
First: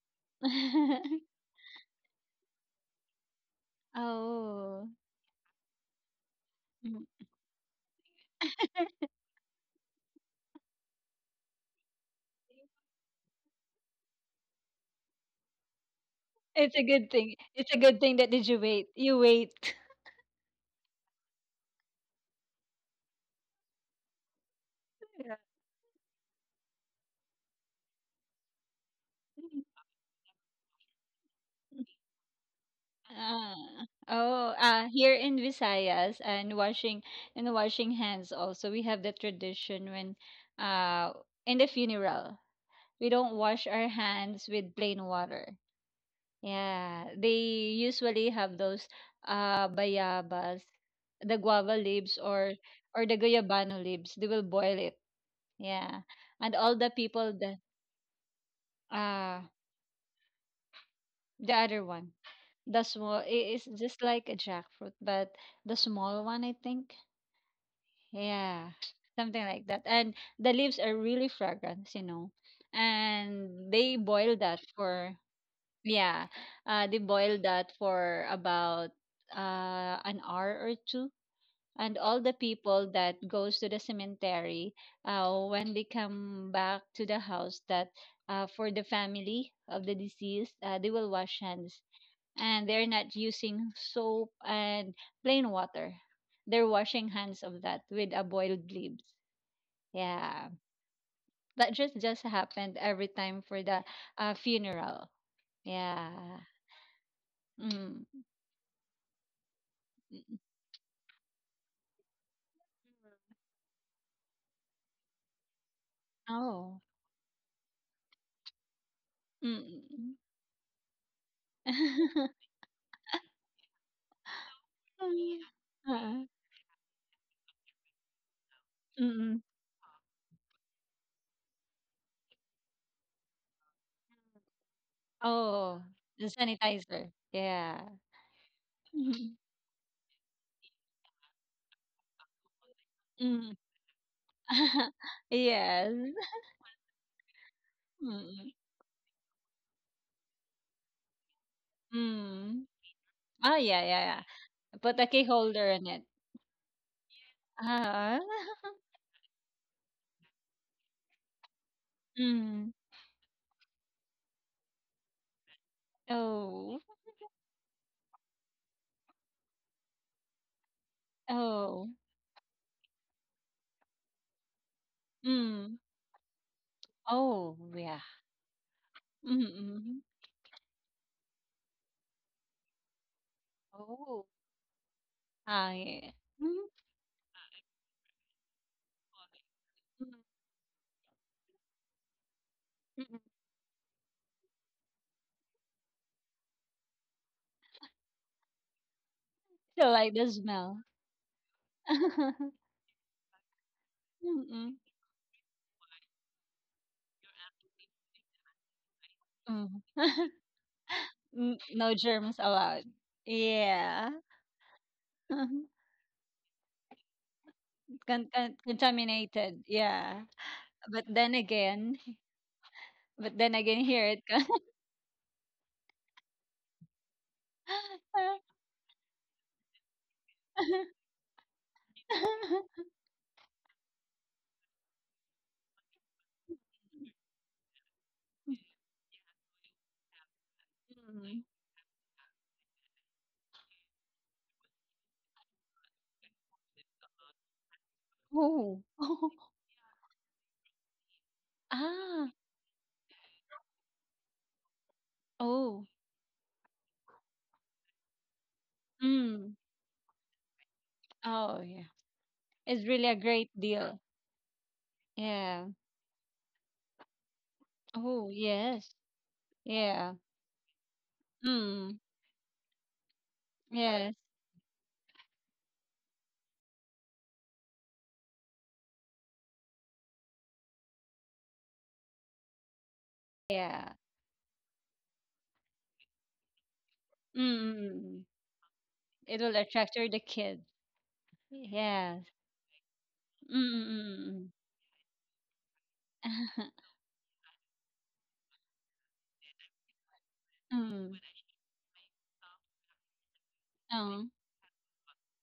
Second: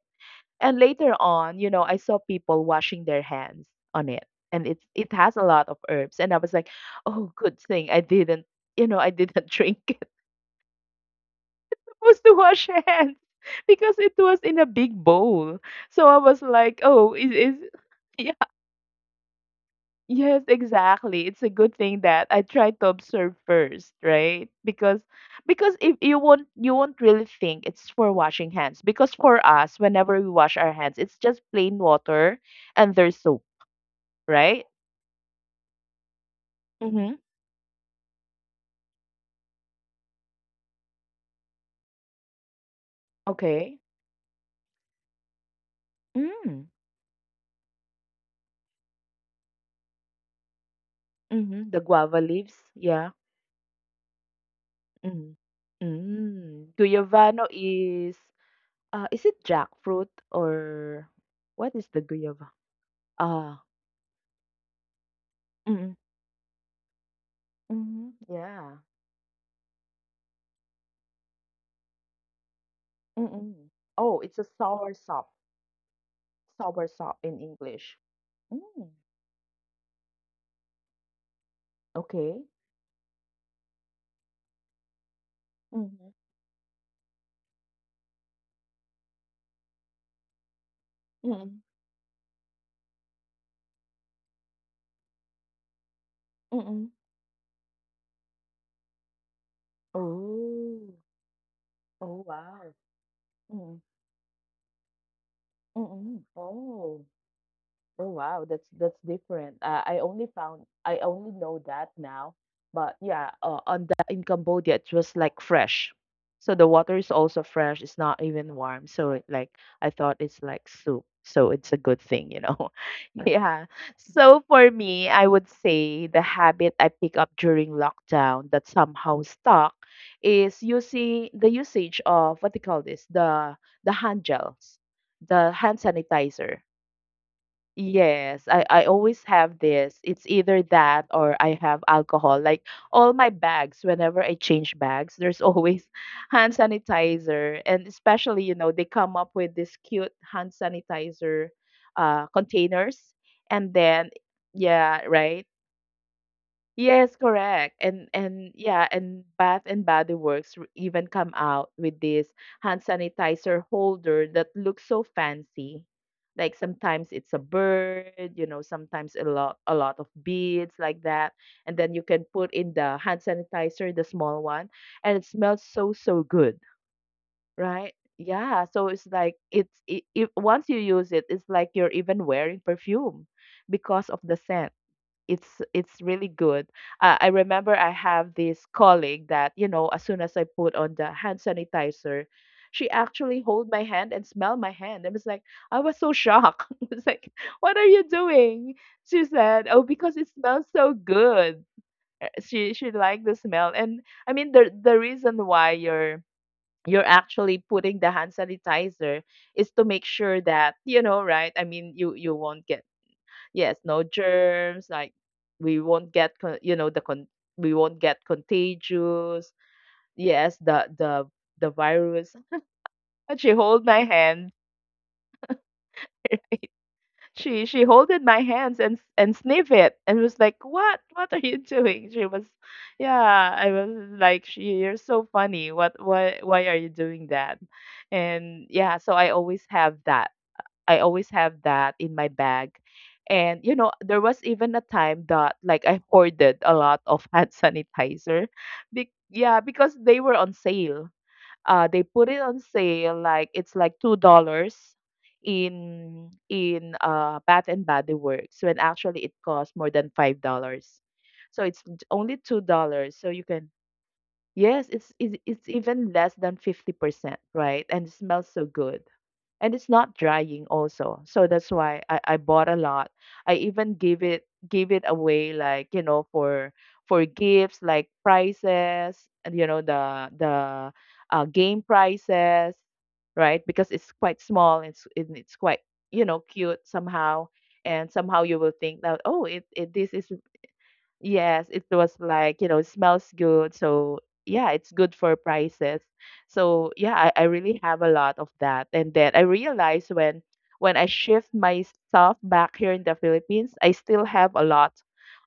Speaker 1: And later on, I saw people washing their hands on it. And it
Speaker 2: Oh.
Speaker 1: it has a lot of herbs, and I was like,
Speaker 2: Mm.
Speaker 1: oh, good thing I didn't. I didn't drink it. I was to wash hands because it was in a big bowl. So I was
Speaker 2: It's
Speaker 1: like,
Speaker 2: a good
Speaker 1: oh,
Speaker 2: thing.
Speaker 1: is
Speaker 2: It's a good thing that,
Speaker 1: is
Speaker 2: did you wait. You wait.
Speaker 1: Yes, exactly. It's a good thing that I try to observe first, right? Because
Speaker 2: Yeah.
Speaker 1: because if you won't really think it's for washing hands. Because for us, whenever we wash our hands, it's just plain water and there's soap,
Speaker 2: Ah. Oh,
Speaker 1: right?
Speaker 2: here in Visayas,
Speaker 1: Mm-hmm.
Speaker 2: and washing hands also, we have the tradition when uh in the funeral, we don't wash
Speaker 1: Okay.
Speaker 2: our hands with plain water.
Speaker 1: Mm.
Speaker 2: Yeah, they usually have those bayabas, the
Speaker 1: Mm-hmm.
Speaker 2: guava
Speaker 1: The guava
Speaker 2: leaves,
Speaker 1: leaves. Yeah.
Speaker 2: or the guyabano leaves. They will boil it.
Speaker 1: Mm.
Speaker 2: Yeah. And
Speaker 1: Mm.
Speaker 2: all the people
Speaker 1: Guyavano is, is it
Speaker 2: uh
Speaker 1: jackfruit or
Speaker 2: the
Speaker 1: what is
Speaker 2: other
Speaker 1: the
Speaker 2: one.
Speaker 1: guyava?
Speaker 2: The small, it
Speaker 1: Ah.
Speaker 2: is just like a jackfruit, but the
Speaker 1: Mm-hmm.
Speaker 2: small one I think.
Speaker 1: Mm-hmm.
Speaker 2: Yeah.
Speaker 1: Yeah.
Speaker 2: Something like that. And the leaves are really fragrant, you know.
Speaker 1: Mm-mm.
Speaker 2: And they
Speaker 1: Oh, it's
Speaker 2: boil
Speaker 1: a
Speaker 2: that
Speaker 1: sour
Speaker 2: for
Speaker 1: sop.
Speaker 2: yeah,
Speaker 1: Sour
Speaker 2: they
Speaker 1: Soursop in
Speaker 2: boil that
Speaker 1: English.
Speaker 2: for
Speaker 1: Mm.
Speaker 2: about an hour or two, and all the
Speaker 1: Okay.
Speaker 2: people that goes to the cemetery, when they
Speaker 1: Mm-hmm.
Speaker 2: come back to the house, that for the family of the deceased, they will wash
Speaker 1: Mm-mm.
Speaker 2: hands, and they're not using soap and plain water. They're
Speaker 1: Mm-mm.
Speaker 2: washing hands of that with a boiled leaves. Yeah,
Speaker 1: Oh.
Speaker 2: that
Speaker 1: Oh,
Speaker 2: just
Speaker 1: wow.
Speaker 2: happened every time for
Speaker 1: Mm.
Speaker 2: the funeral.
Speaker 1: Mm-mm.
Speaker 2: Yeah.
Speaker 1: Oh.
Speaker 2: Mm.
Speaker 1: Oh wow, that's different. I only found I only know that now, but yeah, on the in Cambodia it was like fresh, so the
Speaker 2: Oh.
Speaker 1: water is also fresh. It's not even warm, so it, like, I thought
Speaker 2: Mm.
Speaker 1: it's like soup, so it's a good thing, you know. Yeah. So for me, I
Speaker 2: Ay.
Speaker 1: would say the
Speaker 2: Oo,
Speaker 1: habit I pick up during lockdown that somehow
Speaker 2: mm.
Speaker 1: stuck is using the usage of what they call this, the hand gels, the
Speaker 2: Oo,
Speaker 1: hand
Speaker 2: yung
Speaker 1: sanitizer.
Speaker 2: sanitizer, yeah.
Speaker 1: Yes, I always
Speaker 2: Mhm,
Speaker 1: have this. It's either that or I have alcohol. Like, all my
Speaker 2: mm.
Speaker 1: bags, whenever I change bags, there's always
Speaker 2: Yes.
Speaker 1: hand sanitizer. And especially,
Speaker 2: Mm,
Speaker 1: you know, they come up with this cute hand sanitizer
Speaker 2: mm.
Speaker 1: containers.
Speaker 2: Oh,
Speaker 1: And
Speaker 2: yeah, yeah,
Speaker 1: then,
Speaker 2: yeah. Put
Speaker 1: yeah,
Speaker 2: a key
Speaker 1: right?
Speaker 2: holder in it.
Speaker 1: Yes, correct. And
Speaker 2: Ah.
Speaker 1: and
Speaker 2: Huh.
Speaker 1: yeah, and Bath and Body Works even come out with this
Speaker 2: Mm.
Speaker 1: hand sanitizer holder that looks so fancy. Like
Speaker 2: Oh,
Speaker 1: sometimes it's a bird, you know, sometimes a lot of beads like that. And
Speaker 2: oh,
Speaker 1: then you can put in the hand sanitizer, the small one, and it smells
Speaker 2: mm.
Speaker 1: so so good,
Speaker 2: Oh,
Speaker 1: right?
Speaker 2: yeah.
Speaker 1: Yeah, so it's like,
Speaker 2: Mm.
Speaker 1: it, once you use it, it's like you're even wearing perfume because of
Speaker 2: Oh.
Speaker 1: the scent. it's
Speaker 2: Ah,
Speaker 1: it's
Speaker 2: yeah.
Speaker 1: really good.
Speaker 2: Mhm,
Speaker 1: I remember I have this colleague that as
Speaker 2: mm,
Speaker 1: soon as I put on the hand sanitizer, she
Speaker 2: mm.
Speaker 1: actually hold my hand and smell my hand. I was like, I was so shocked. I was like, what are you doing? She said, oh,
Speaker 2: Still like
Speaker 1: because
Speaker 2: the
Speaker 1: it smells
Speaker 2: smell.
Speaker 1: so good. She she liked the smell, and I mean the
Speaker 2: Mm,
Speaker 1: the reason why you're actually putting the hand sanitizer
Speaker 2: mm.
Speaker 1: is to make sure that, you know, right,
Speaker 2: N
Speaker 1: I
Speaker 2: no
Speaker 1: mean you
Speaker 2: germs
Speaker 1: won't get.
Speaker 2: allowed.
Speaker 1: Yes, no
Speaker 2: Yeah.
Speaker 1: germs, like, we won't get con. You know, the we won't get contagious.
Speaker 2: Contaminated, yeah.
Speaker 1: Yes, the
Speaker 2: But
Speaker 1: the
Speaker 2: then
Speaker 1: the
Speaker 2: again,
Speaker 1: virus. And
Speaker 2: but
Speaker 1: she
Speaker 2: then
Speaker 1: hold
Speaker 2: again,
Speaker 1: my
Speaker 2: here it comes.
Speaker 1: hand. She holded my hands and sniff it and was like, "What? What are you doing?" She was, yeah. I was like, she, "You're so funny. What? Why? Why are you doing that?" And yeah, so I always
Speaker 2: Mm.
Speaker 1: have that in my bag. And you know, there was even a time that, like, I hoarded a lot of hand sanitizer.
Speaker 2: Oh.
Speaker 1: Yeah, because they were on sale. They
Speaker 2: Ah.
Speaker 1: put it on sale, like, it's like $2
Speaker 2: Oh.
Speaker 1: in Bath and Body Works when actually it
Speaker 2: Mm.
Speaker 1: costs more than $5.
Speaker 2: Oh,
Speaker 1: So
Speaker 2: yeah.
Speaker 1: it's only two
Speaker 2: It's really a
Speaker 1: dollars. So you
Speaker 2: great
Speaker 1: can,
Speaker 2: deal.
Speaker 1: yes, it's it's
Speaker 2: Yeah.
Speaker 1: it's even less than 50%, right? And it
Speaker 2: Oh,
Speaker 1: smells so
Speaker 2: yes.
Speaker 1: good and it's not
Speaker 2: Yeah.
Speaker 1: drying also, so that's
Speaker 2: Mm.
Speaker 1: why I bought a lot. I even
Speaker 2: Yes.
Speaker 1: gave it away, like, you know, for gifts, like prizes, and you know, the game prizes, right? Because
Speaker 2: Yeah.
Speaker 1: it's quite small. It's quite, you know, cute somehow. And
Speaker 2: Mm.
Speaker 1: somehow you will think that,
Speaker 2: It
Speaker 1: oh,
Speaker 2: will
Speaker 1: it,
Speaker 2: attract her
Speaker 1: this
Speaker 2: the
Speaker 1: is.
Speaker 2: kids.
Speaker 1: Yes, it was
Speaker 2: Yes.
Speaker 1: like, you know, it smells good. So,
Speaker 2: Mm.
Speaker 1: yeah, it's good for prices. So, yeah, I really have a lot of that. And then I realized when I
Speaker 2: Mm.
Speaker 1: shift my stuff back here in the Philippines, I
Speaker 2: Mm.
Speaker 1: still
Speaker 2: Mm.
Speaker 1: have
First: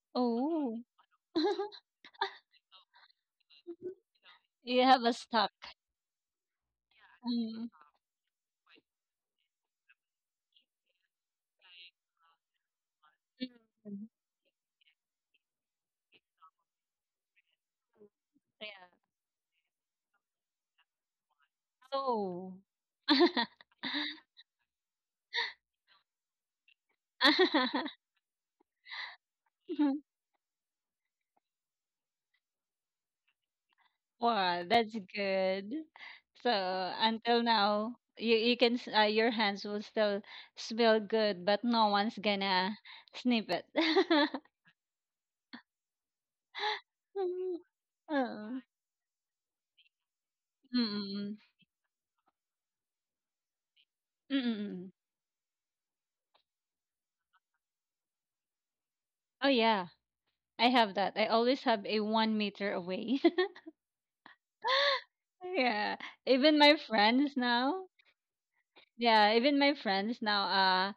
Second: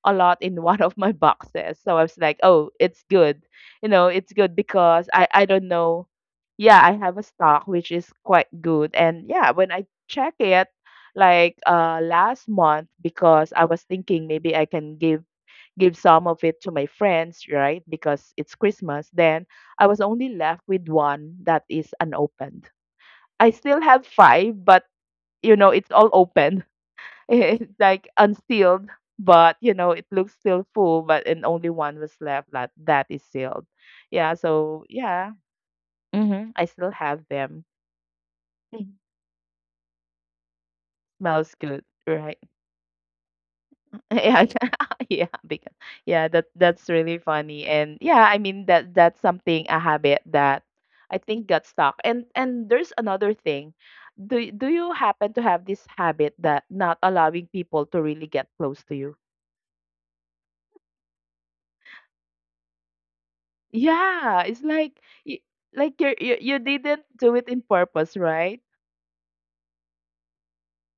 Speaker 1: a lot in one
Speaker 2: Oh,
Speaker 1: of my boxes. So I was like, oh, it's good. You know, it's good
Speaker 2: you have
Speaker 1: because
Speaker 2: a
Speaker 1: I
Speaker 2: stock.
Speaker 1: don't know. Yeah, I have a stock
Speaker 2: Mm.
Speaker 1: which is quite good. And yeah, when I check it, like, last month, because I was
Speaker 2: Mm.
Speaker 1: thinking maybe I can give some of it to my friends, right? Because it's
Speaker 2: Yeah.
Speaker 1: Christmas. Then I was only left with one that is
Speaker 2: Oh.
Speaker 1: unopened. I still have five, but you know, it's all open. It's like unsealed, but you know, it looks still full, but and only one was left that is sealed. Yeah,
Speaker 2: Wow,
Speaker 1: so
Speaker 2: that's
Speaker 1: yeah,
Speaker 2: good. So
Speaker 1: I still have
Speaker 2: until
Speaker 1: them.
Speaker 2: now, you
Speaker 1: Mhm.
Speaker 2: your hands will still smell good,
Speaker 1: Smells
Speaker 2: but
Speaker 1: good,
Speaker 2: no one's
Speaker 1: right?
Speaker 2: gonna sniff it.
Speaker 1: Yeah, yeah, because yeah, that's really
Speaker 2: Mm,
Speaker 1: funny, and yeah, I
Speaker 2: uh,
Speaker 1: mean that's something, a habit that I
Speaker 2: Mm-mm.
Speaker 1: think got stuck. And there's another thing. Do you
Speaker 2: Mm-mm.
Speaker 1: happen to have this habit that not allowing people to really get close to you?
Speaker 2: Oh yeah, I have that. I always have a 1 meter away.
Speaker 1: Yeah, it's like, y-
Speaker 2: Yeah,
Speaker 1: like you're, you
Speaker 2: even
Speaker 1: you
Speaker 2: my
Speaker 1: didn't do
Speaker 2: friends
Speaker 1: it in
Speaker 2: now.
Speaker 1: purpose, right?
Speaker 2: Yeah, even my friends now, uh,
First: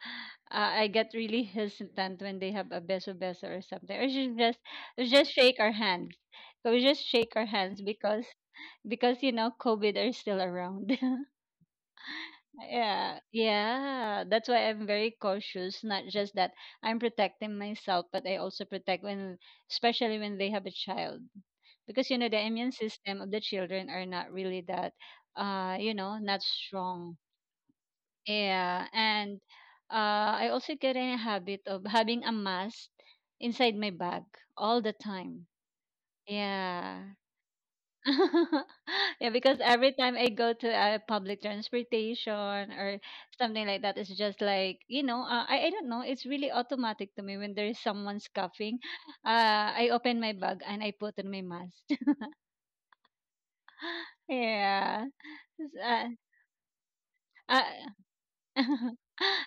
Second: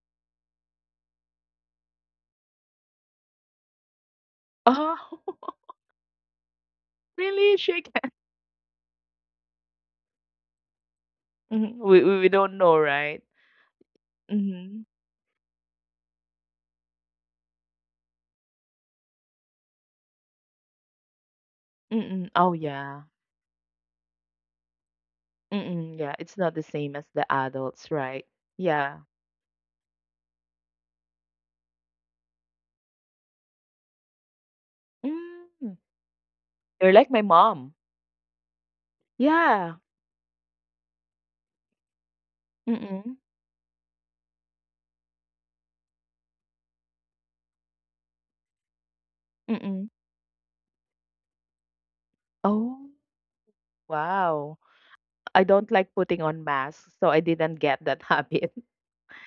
Speaker 2: uh, I get really hesitant when they have a beso beso or something. Or should just we
Speaker 1: Oh,
Speaker 2: just shake our hands. So we just shake our
Speaker 1: really?
Speaker 2: hands
Speaker 1: She can.
Speaker 2: because you know COVID are still around.
Speaker 1: Mhm. We don't know,
Speaker 2: Yeah,
Speaker 1: right?
Speaker 2: yeah. That's why
Speaker 1: Mm-hmm.
Speaker 2: I'm very cautious. Not just that I'm protecting myself, but I also protect when, especially when they have a child, because you
Speaker 1: Mm-mm.
Speaker 2: know the
Speaker 1: Oh
Speaker 2: immune
Speaker 1: yeah.
Speaker 2: system of the children are not really that, you
Speaker 1: Mm, yeah,
Speaker 2: know,
Speaker 1: it's
Speaker 2: not
Speaker 1: not the same as
Speaker 2: strong,
Speaker 1: the adults, right?
Speaker 2: yeah,
Speaker 1: Yeah.
Speaker 2: and I also get in a habit of having a mask inside my bag all the time.
Speaker 1: Mm, you're
Speaker 2: Yeah.
Speaker 1: like my mom.
Speaker 2: Yeah, because
Speaker 1: Yeah.
Speaker 2: every time I go to a public transportation or
Speaker 1: Mm-mm.
Speaker 2: something like that, it's just like, you know, I don't know, it's really automatic to me when there is someone coughing. I
Speaker 1: Mm-mm.
Speaker 2: open my bag and I put on my mask.
Speaker 1: Oh, wow.
Speaker 2: Yeah.
Speaker 1: I don't
Speaker 2: S-
Speaker 1: like putting on masks, so I
Speaker 2: Uh,
Speaker 1: didn't get that
Speaker 2: uh,
Speaker 1: habit.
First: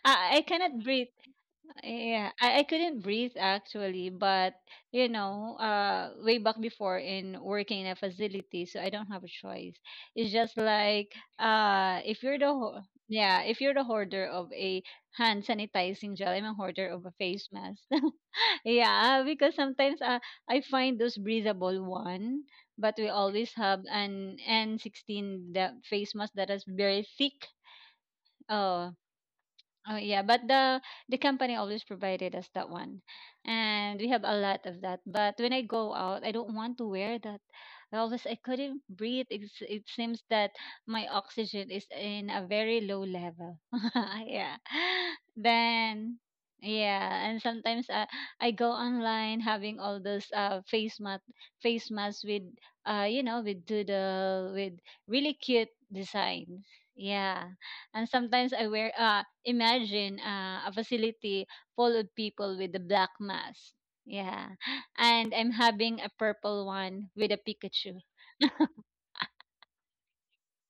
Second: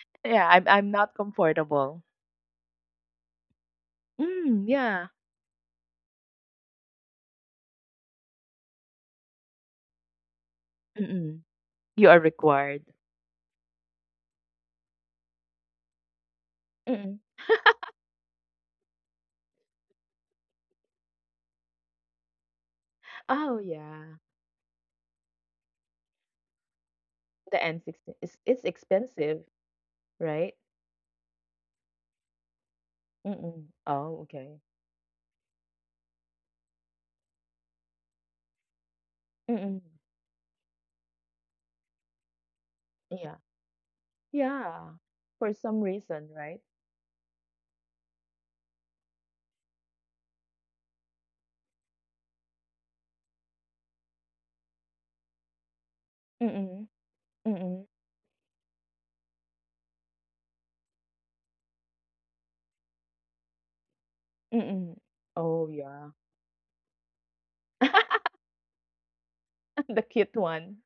Speaker 2: I
Speaker 1: Yeah, I'm
Speaker 2: cannot
Speaker 1: I'm
Speaker 2: breathe.
Speaker 1: not comfortable.
Speaker 2: Yeah, I couldn't breathe actually, but
Speaker 1: Mm, yeah.
Speaker 2: you know, way back before in working in a facility, so I don't have a choice. It's just like
Speaker 1: Mm-mm. You are
Speaker 2: if you're the
Speaker 1: required.
Speaker 2: yeah, if you're the hoarder of a hand sanitizing gel, I'm a hoarder of a
Speaker 1: Mm-mm.
Speaker 2: face mask. Yeah, because sometimes I find those breathable one, but we always
Speaker 1: Oh,
Speaker 2: have
Speaker 1: yeah.
Speaker 2: an N16, the face mask that is very thick.
Speaker 1: The N16 is it's
Speaker 2: Oh,
Speaker 1: expensive,
Speaker 2: oh yeah, but
Speaker 1: right?
Speaker 2: the company always provided us that one,
Speaker 1: Mm-mm.
Speaker 2: and we
Speaker 1: Oh,
Speaker 2: have a
Speaker 1: okay.
Speaker 2: lot of that. But when I go out, I don't want to wear that. I always I couldn't breathe. It's,
Speaker 1: Mm-mm.
Speaker 2: it seems that my oxygen is in a very low
Speaker 1: Yeah.
Speaker 2: level. Yeah.
Speaker 1: Yeah. For some
Speaker 2: Then
Speaker 1: reason, right?
Speaker 2: yeah, and sometimes I go online having all those face masks with you know with doodle, with really cute designs.
Speaker 1: Mm-mm.
Speaker 2: Yeah,
Speaker 1: Mm-mm.
Speaker 2: and sometimes I wear, uh, imagine a facility full of people with a black mask. Yeah.
Speaker 1: Mm.
Speaker 2: And
Speaker 1: Oh,
Speaker 2: I'm
Speaker 1: yeah.
Speaker 2: having a purple one with a Pikachu.
Speaker 1: The cute one.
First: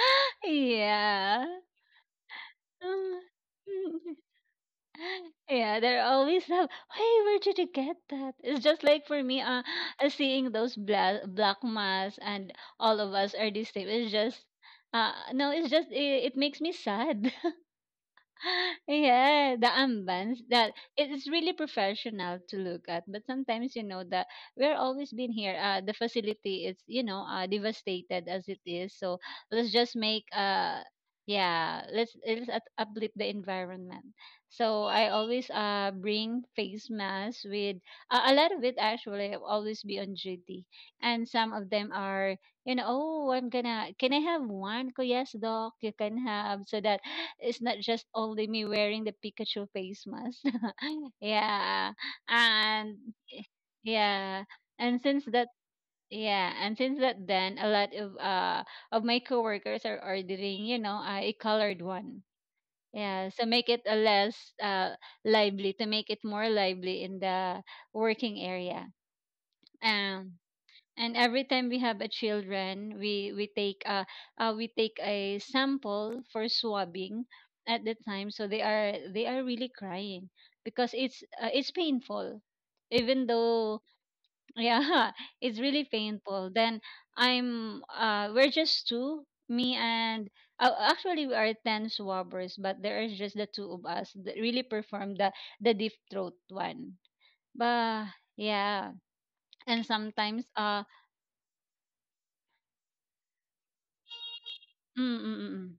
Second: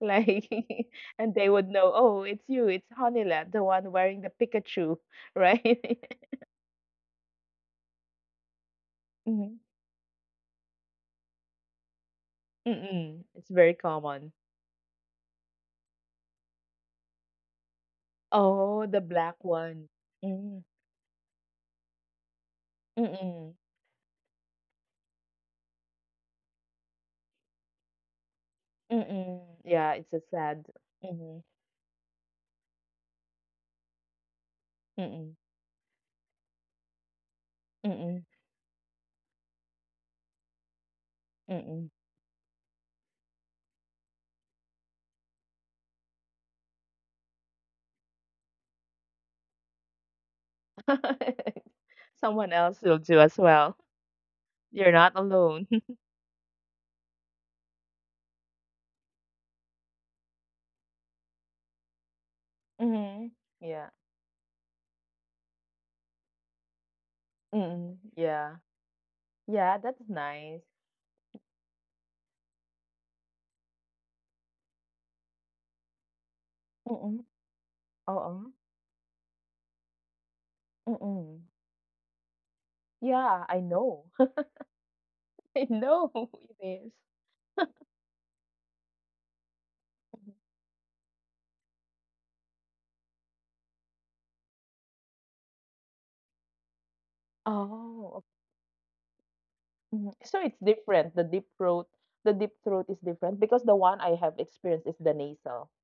Speaker 1: Like, and
Speaker 2: Yeah.
Speaker 1: they would know, "Oh, it's you. It's
Speaker 2: Um,
Speaker 1: Honila, the one wearing the Pikachu,"
Speaker 2: yeah, they're
Speaker 1: right?
Speaker 2: always have, "Hey, where did you get that?" It's just like for me,
Speaker 1: Mhm.
Speaker 2: seeing those black black masks and all of
Speaker 1: Mm.
Speaker 2: us
Speaker 1: It's
Speaker 2: are the
Speaker 1: very
Speaker 2: same. It's
Speaker 1: common.
Speaker 2: just, no, it's just it, it makes me sad.
Speaker 1: Oh, the black
Speaker 2: Yeah, the
Speaker 1: one.
Speaker 2: armbands
Speaker 1: Mm.
Speaker 2: that it is really professional to look at, but
Speaker 1: Mm.
Speaker 2: sometimes you know that we're always been here. The facility is, you know, devastated as it is, so
Speaker 1: Mm.
Speaker 2: let's
Speaker 1: Yeah,
Speaker 2: just
Speaker 1: it's a
Speaker 2: make
Speaker 1: sad. Mhm.
Speaker 2: yeah let's uplift the environment. So I
Speaker 1: Mm.
Speaker 2: always bring face masks with
Speaker 1: Mm.
Speaker 2: a lot of it actually. I'll always be on duty, and some of
Speaker 1: Mm.
Speaker 2: them are, you know, "Oh, I'm gonna, can I have one?" "Oh, yes, doc, you can have," so that it's not just only me wearing the Pikachu face mask. Yeah.
Speaker 1: Someone else will
Speaker 2: And
Speaker 1: do as well.
Speaker 2: yeah.
Speaker 1: You're
Speaker 2: And
Speaker 1: not
Speaker 2: since that
Speaker 1: alone.
Speaker 2: yeah, and since that, then a lot of my coworkers are ordering, you know, a colored one.
Speaker 1: Mhm.
Speaker 2: Yeah, so make it
Speaker 1: Yeah.
Speaker 2: a less uh lively, to make it more lively in the
Speaker 1: Mm.
Speaker 2: working
Speaker 1: Yeah.
Speaker 2: area.
Speaker 1: Yeah, that's
Speaker 2: Um
Speaker 1: nice.
Speaker 2: and every time we have a children, we take a sample for
Speaker 1: Mm.
Speaker 2: swabbing at the time,
Speaker 1: Oo.
Speaker 2: so they are really crying because
Speaker 1: Mm.
Speaker 2: it's painful, even
Speaker 1: Yeah, I
Speaker 2: though
Speaker 1: know.
Speaker 2: yeah it's
Speaker 1: I
Speaker 2: really
Speaker 1: know,
Speaker 2: painful.
Speaker 1: it
Speaker 2: Then
Speaker 1: is.
Speaker 2: I'm we're just two, me and actually we are 10 swabbers, but there is just the two of us that really perform the deep throat one, but
Speaker 1: Oh,
Speaker 2: yeah, and
Speaker 1: mm. So
Speaker 2: sometimes
Speaker 1: it's
Speaker 2: uh
Speaker 1: different. The deep throat is different because the one I have experienced is
Speaker 2: mm, mm, mm, mm.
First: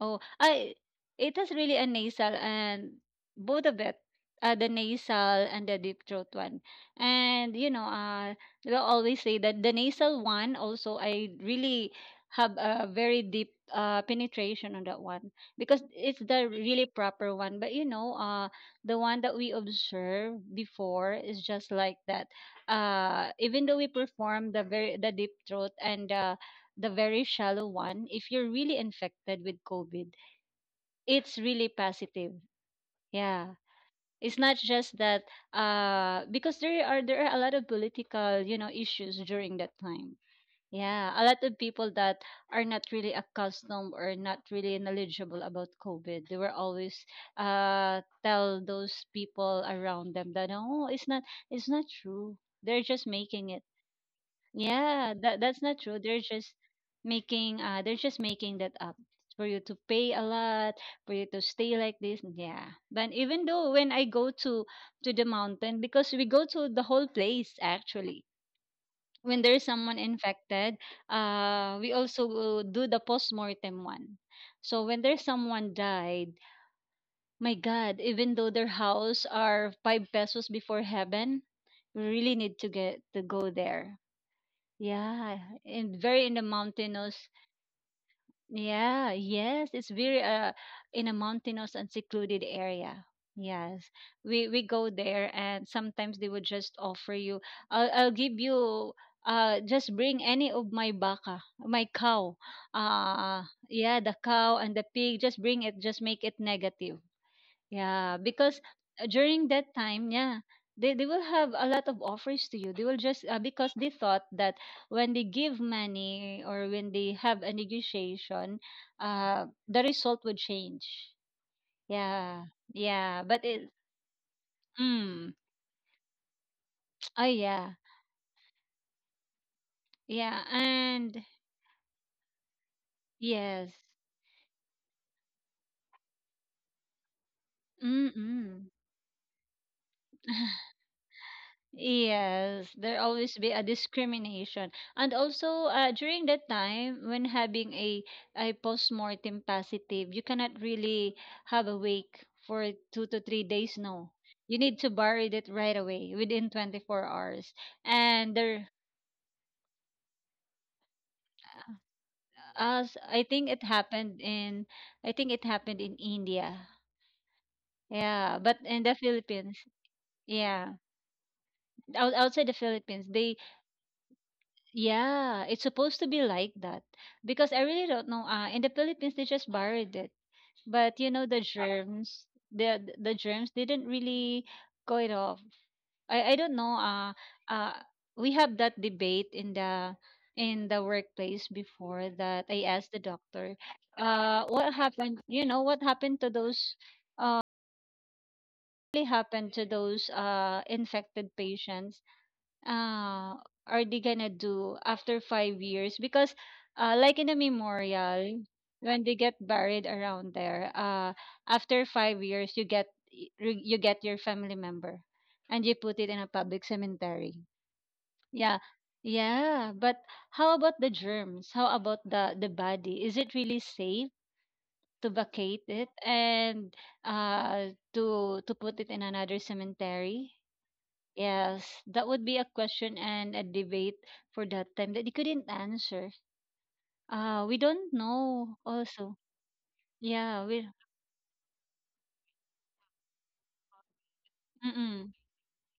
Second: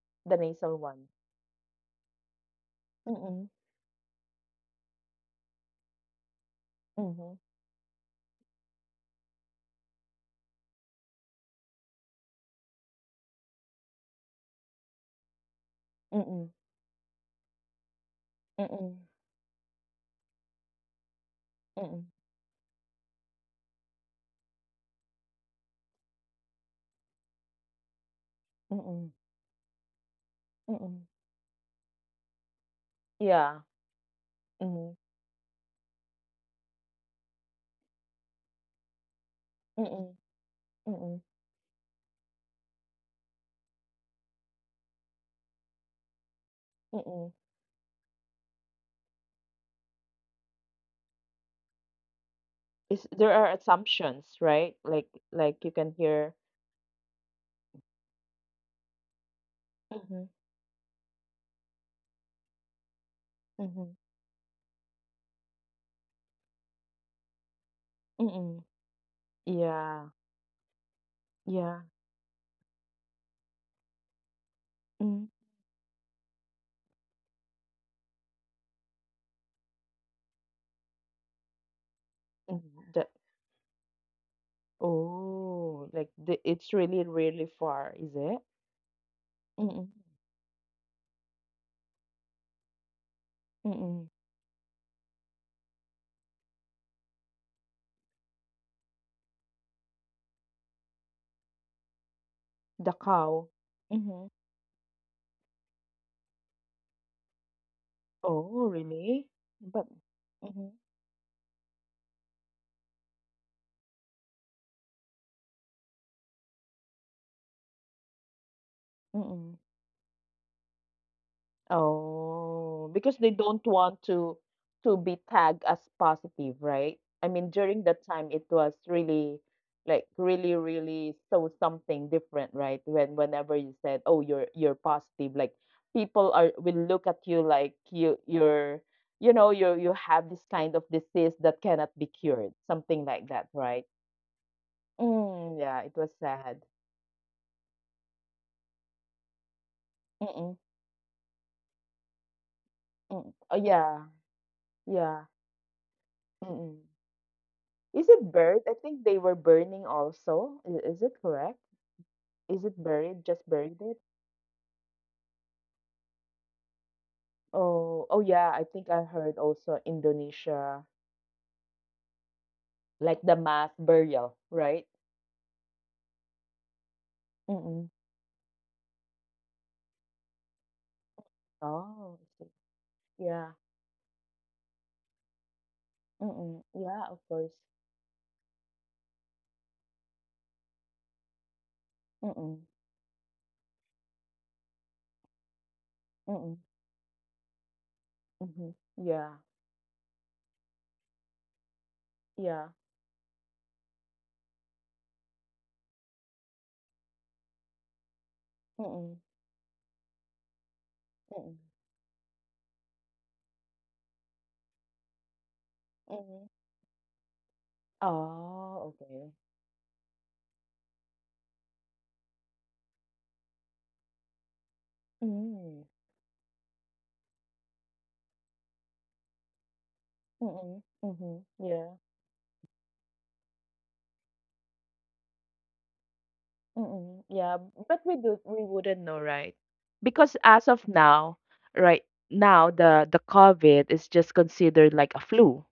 Speaker 2: Oh,
Speaker 1: the
Speaker 2: I
Speaker 1: nasal one.
Speaker 2: it is really a nasal and
Speaker 1: Mm.
Speaker 2: both of it, the nasal and the deep throat one.
Speaker 1: Mhm.
Speaker 2: And you know, they'll always say that the nasal one also I really have a very deep penetration on that one because it's the
Speaker 1: Mm.
Speaker 2: really proper one. But you know, the
Speaker 1: Mm.
Speaker 2: one that we observe before is just like
Speaker 1: Mm.
Speaker 2: that. Even though we perform the very the deep throat and the very shallow one, if you're really
Speaker 1: Mm.
Speaker 2: infected with COVID,
Speaker 1: Mm.
Speaker 2: it's really positive. Yeah.
Speaker 1: Yeah.
Speaker 2: It's not
Speaker 1: Mhm.
Speaker 2: just that because there are a lot of political, you know, issues during that
Speaker 1: Mm.
Speaker 2: time. Yeah,
Speaker 1: Mm.
Speaker 2: a lot of people that are not really accustomed or not really knowledgeable about COVID. They were always
Speaker 1: Mm.
Speaker 2: tell those people around them that, "No, it's not true. They're just
Speaker 1: Is there
Speaker 2: making
Speaker 1: are
Speaker 2: it."
Speaker 1: assumptions, right? Like
Speaker 2: Yeah, that that's
Speaker 1: you
Speaker 2: not
Speaker 1: can
Speaker 2: true.
Speaker 1: hear.
Speaker 2: They're just making that up for you to pay a
Speaker 1: Mhm.
Speaker 2: lot, for you to stay like this. Yeah. But even though when
Speaker 1: Mhm.
Speaker 2: I go to the mountain, because we go to the whole place actually.
Speaker 1: Mm.
Speaker 2: When there's someone
Speaker 1: Yeah.
Speaker 2: infected,
Speaker 1: Yeah.
Speaker 2: we also will do the post-mortem one. So when there's
Speaker 1: Mm.
Speaker 2: someone died, my God, even though their house are five pesos before heaven, we really need to
Speaker 1: Mhm.
Speaker 2: get
Speaker 1: The.
Speaker 2: to go there, yeah,
Speaker 1: Oh,
Speaker 2: and
Speaker 1: like
Speaker 2: very in
Speaker 1: the,
Speaker 2: the
Speaker 1: it's really
Speaker 2: mountainous.
Speaker 1: really far, is it?
Speaker 2: Yeah, yes,
Speaker 1: Mm-mm.
Speaker 2: it's very in a mountainous and secluded area. Yes,
Speaker 1: Mm-mm.
Speaker 2: we go there, and sometimes they would just offer you. I'll give you. Just bring any of my baka, my cow. Uh,
Speaker 1: Dakau.
Speaker 2: yeah, the
Speaker 1: Mm-hmm.
Speaker 2: cow and the pig. Just bring it. Just make it negative." Yeah,
Speaker 1: Oh,
Speaker 2: because
Speaker 1: really?
Speaker 2: during that
Speaker 1: But.
Speaker 2: time, yeah, they will have a lot of offers to you. They will just because they thought that when they give money or when they have a negotiation,
Speaker 1: Mm-hmm.
Speaker 2: the result would change. Yeah,
Speaker 1: Oh, because
Speaker 2: yeah,
Speaker 1: they
Speaker 2: but
Speaker 1: don't
Speaker 2: it,
Speaker 1: want to be
Speaker 2: mm,
Speaker 1: tagged as positive, right?
Speaker 2: oh
Speaker 1: I mean,
Speaker 2: yeah,
Speaker 1: during that time, it was really like
Speaker 2: yeah,
Speaker 1: really, really
Speaker 2: and
Speaker 1: so something different, right? Whenever
Speaker 2: yes,
Speaker 1: you said, "Oh, you're positive," like, people are will look at you like
Speaker 2: mm-mm.
Speaker 1: you're, you know, you have this kind of disease that cannot be cured,
Speaker 2: Yes, there
Speaker 1: something like
Speaker 2: always
Speaker 1: that,
Speaker 2: be a
Speaker 1: right?
Speaker 2: discrimination. And
Speaker 1: Mm,
Speaker 2: also
Speaker 1: yeah, it was
Speaker 2: during that
Speaker 1: sad.
Speaker 2: time when having a postmortem positive, you
Speaker 1: Mm-mm,
Speaker 2: cannot really have a wake for two to
Speaker 1: mm-mm.
Speaker 2: three
Speaker 1: Oh
Speaker 2: days,
Speaker 1: yeah,
Speaker 2: no. You need to
Speaker 1: yeah.
Speaker 2: bury it right away within
Speaker 1: Mm-mm.
Speaker 2: 24 hours.
Speaker 1: Is it
Speaker 2: And
Speaker 1: buried?
Speaker 2: there,
Speaker 1: I think they were burning also. Is it correct? Is it
Speaker 2: as I
Speaker 1: buried? Just
Speaker 2: think it
Speaker 1: buried it?
Speaker 2: happened in I think it happened in India.
Speaker 1: Oh, oh
Speaker 2: Yeah,
Speaker 1: yeah.
Speaker 2: but
Speaker 1: I
Speaker 2: in
Speaker 1: think
Speaker 2: the
Speaker 1: I heard
Speaker 2: Philippines,
Speaker 1: also
Speaker 2: yeah,
Speaker 1: Indonesia,
Speaker 2: outside the Philippines,
Speaker 1: like the
Speaker 2: they.
Speaker 1: mass burial, right?
Speaker 2: Yeah, it's supposed to be like that because I
Speaker 1: Mm-mm.
Speaker 2: really don't know. In the Philippines, they just buried it, but you know the
Speaker 1: Oh, I
Speaker 2: germs,
Speaker 1: see.
Speaker 2: the
Speaker 1: Yeah.
Speaker 2: germs didn't really go it off. I don't
Speaker 1: Mm-mm.
Speaker 2: know.
Speaker 1: Yeah, of course.
Speaker 2: Uh, we have that debate in the workplace before that.
Speaker 1: Mm-mm.
Speaker 2: I asked the doctor, what happened? You know what happened to
Speaker 1: Mm-mm.
Speaker 2: those? Uh,
Speaker 1: Mm-hmm.
Speaker 2: really
Speaker 1: Yeah.
Speaker 2: happened to those infected patients?
Speaker 1: Yeah.
Speaker 2: Uh, are they gonna do after 5 years? Because, like in the memorial, when they
Speaker 1: Mm-mm.
Speaker 2: get buried around there,
Speaker 1: Mm-mm.
Speaker 2: after 5 years, you get you get your family member, and you put it in a
Speaker 1: Mm-hmm.
Speaker 2: public cemetery. Yeah,
Speaker 1: Oh, okay.
Speaker 2: yeah. But how about the germs? How about the body? Is it really safe? To vacate it,
Speaker 1: Mm-mm.
Speaker 2: and to put it in another cemetery.
Speaker 1: Mm-mm. Mm-hmm.
Speaker 2: Yes,
Speaker 1: Yeah.
Speaker 2: that would be a question and a debate for that time that they couldn't answer.
Speaker 1: Mm-mm,
Speaker 2: We
Speaker 1: yeah,
Speaker 2: don't
Speaker 1: but
Speaker 2: know
Speaker 1: we wouldn't
Speaker 2: also.
Speaker 1: know, right? Because
Speaker 2: Yeah, we.
Speaker 1: as of now, right now, the COVID is just considered
Speaker 2: Mm-mm.
Speaker 1: like a flu,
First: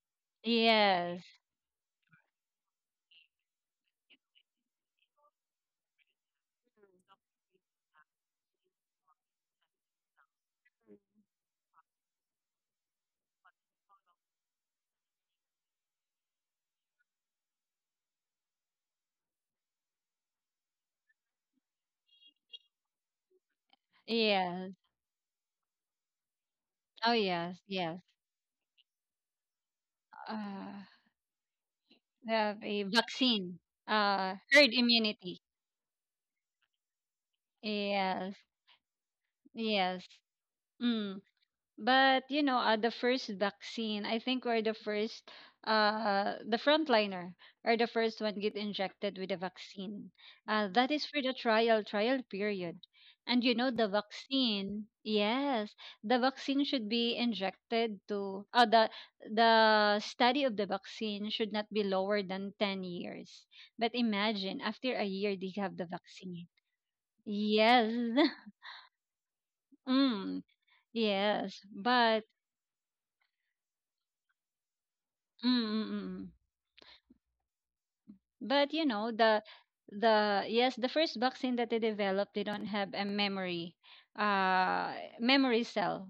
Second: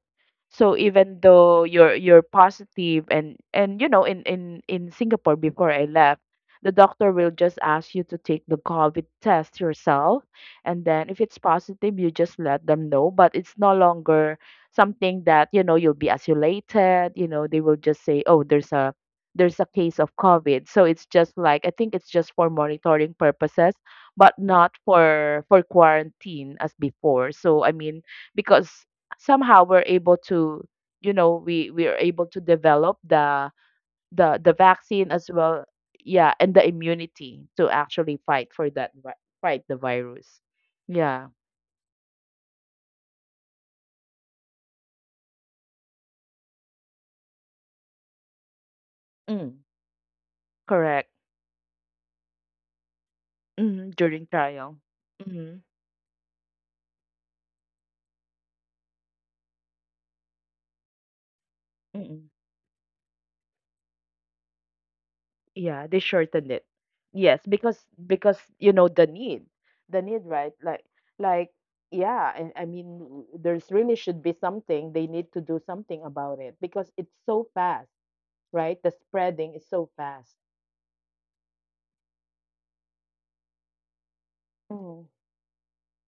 Speaker 1: so even
Speaker 2: Yes.
Speaker 1: though you're positive, and you know, in Singapore before I left, the doctor will just ask you to take the COVID test yourself, and then if it's positive you just let them know. But it's no longer something that, you know, you'll be isolated. You know, they will just say, oh, there's a case of COVID. So it's just like, I think it's just for monitoring purposes but not
Speaker 2: Yes.
Speaker 1: for quarantine as
Speaker 2: Oh
Speaker 1: before.
Speaker 2: yes,
Speaker 1: So I mean,
Speaker 2: yes.
Speaker 1: because somehow we're able to
Speaker 2: Uh,
Speaker 1: you know, we are able
Speaker 2: we
Speaker 1: to
Speaker 2: have a
Speaker 1: develop the
Speaker 2: vaccine.
Speaker 1: the the
Speaker 2: Herd
Speaker 1: vaccine as
Speaker 2: immunity.
Speaker 1: well. Yeah, and the immunity to actually
Speaker 2: Yes.
Speaker 1: fight for that vi- fight the
Speaker 2: Yes.
Speaker 1: virus.
Speaker 2: Mm.
Speaker 1: Yeah.
Speaker 2: But you know, the first vaccine, I think we're the first, the frontliner are the first one get injected with the
Speaker 1: Mm,
Speaker 2: vaccine. That is
Speaker 1: correct.
Speaker 2: for the trial period, and you know the
Speaker 1: During trial.
Speaker 2: vaccine.
Speaker 1: hmm
Speaker 2: Yes, the vaccine should be injected to. The study of the vaccine should not be lower
Speaker 1: mm,
Speaker 2: than 10 years. But imagine after a year they have the
Speaker 1: yeah, they
Speaker 2: vaccine.
Speaker 1: shortened it. Yes, because
Speaker 2: Yes.
Speaker 1: you know, the need,
Speaker 2: Mm,
Speaker 1: right, like, like
Speaker 2: yes, but.
Speaker 1: yeah, I mean there's really should be something they need to
Speaker 2: Mm,
Speaker 1: do
Speaker 2: mm,
Speaker 1: something
Speaker 2: mm.
Speaker 1: about it because it's so fast.
Speaker 2: But
Speaker 1: Right?
Speaker 2: you
Speaker 1: The
Speaker 2: know,
Speaker 1: spreading is so fast.
Speaker 2: the first vaccine that they developed, they don't have a memory, uh
Speaker 1: Mm-hmm.
Speaker 2: memory cell.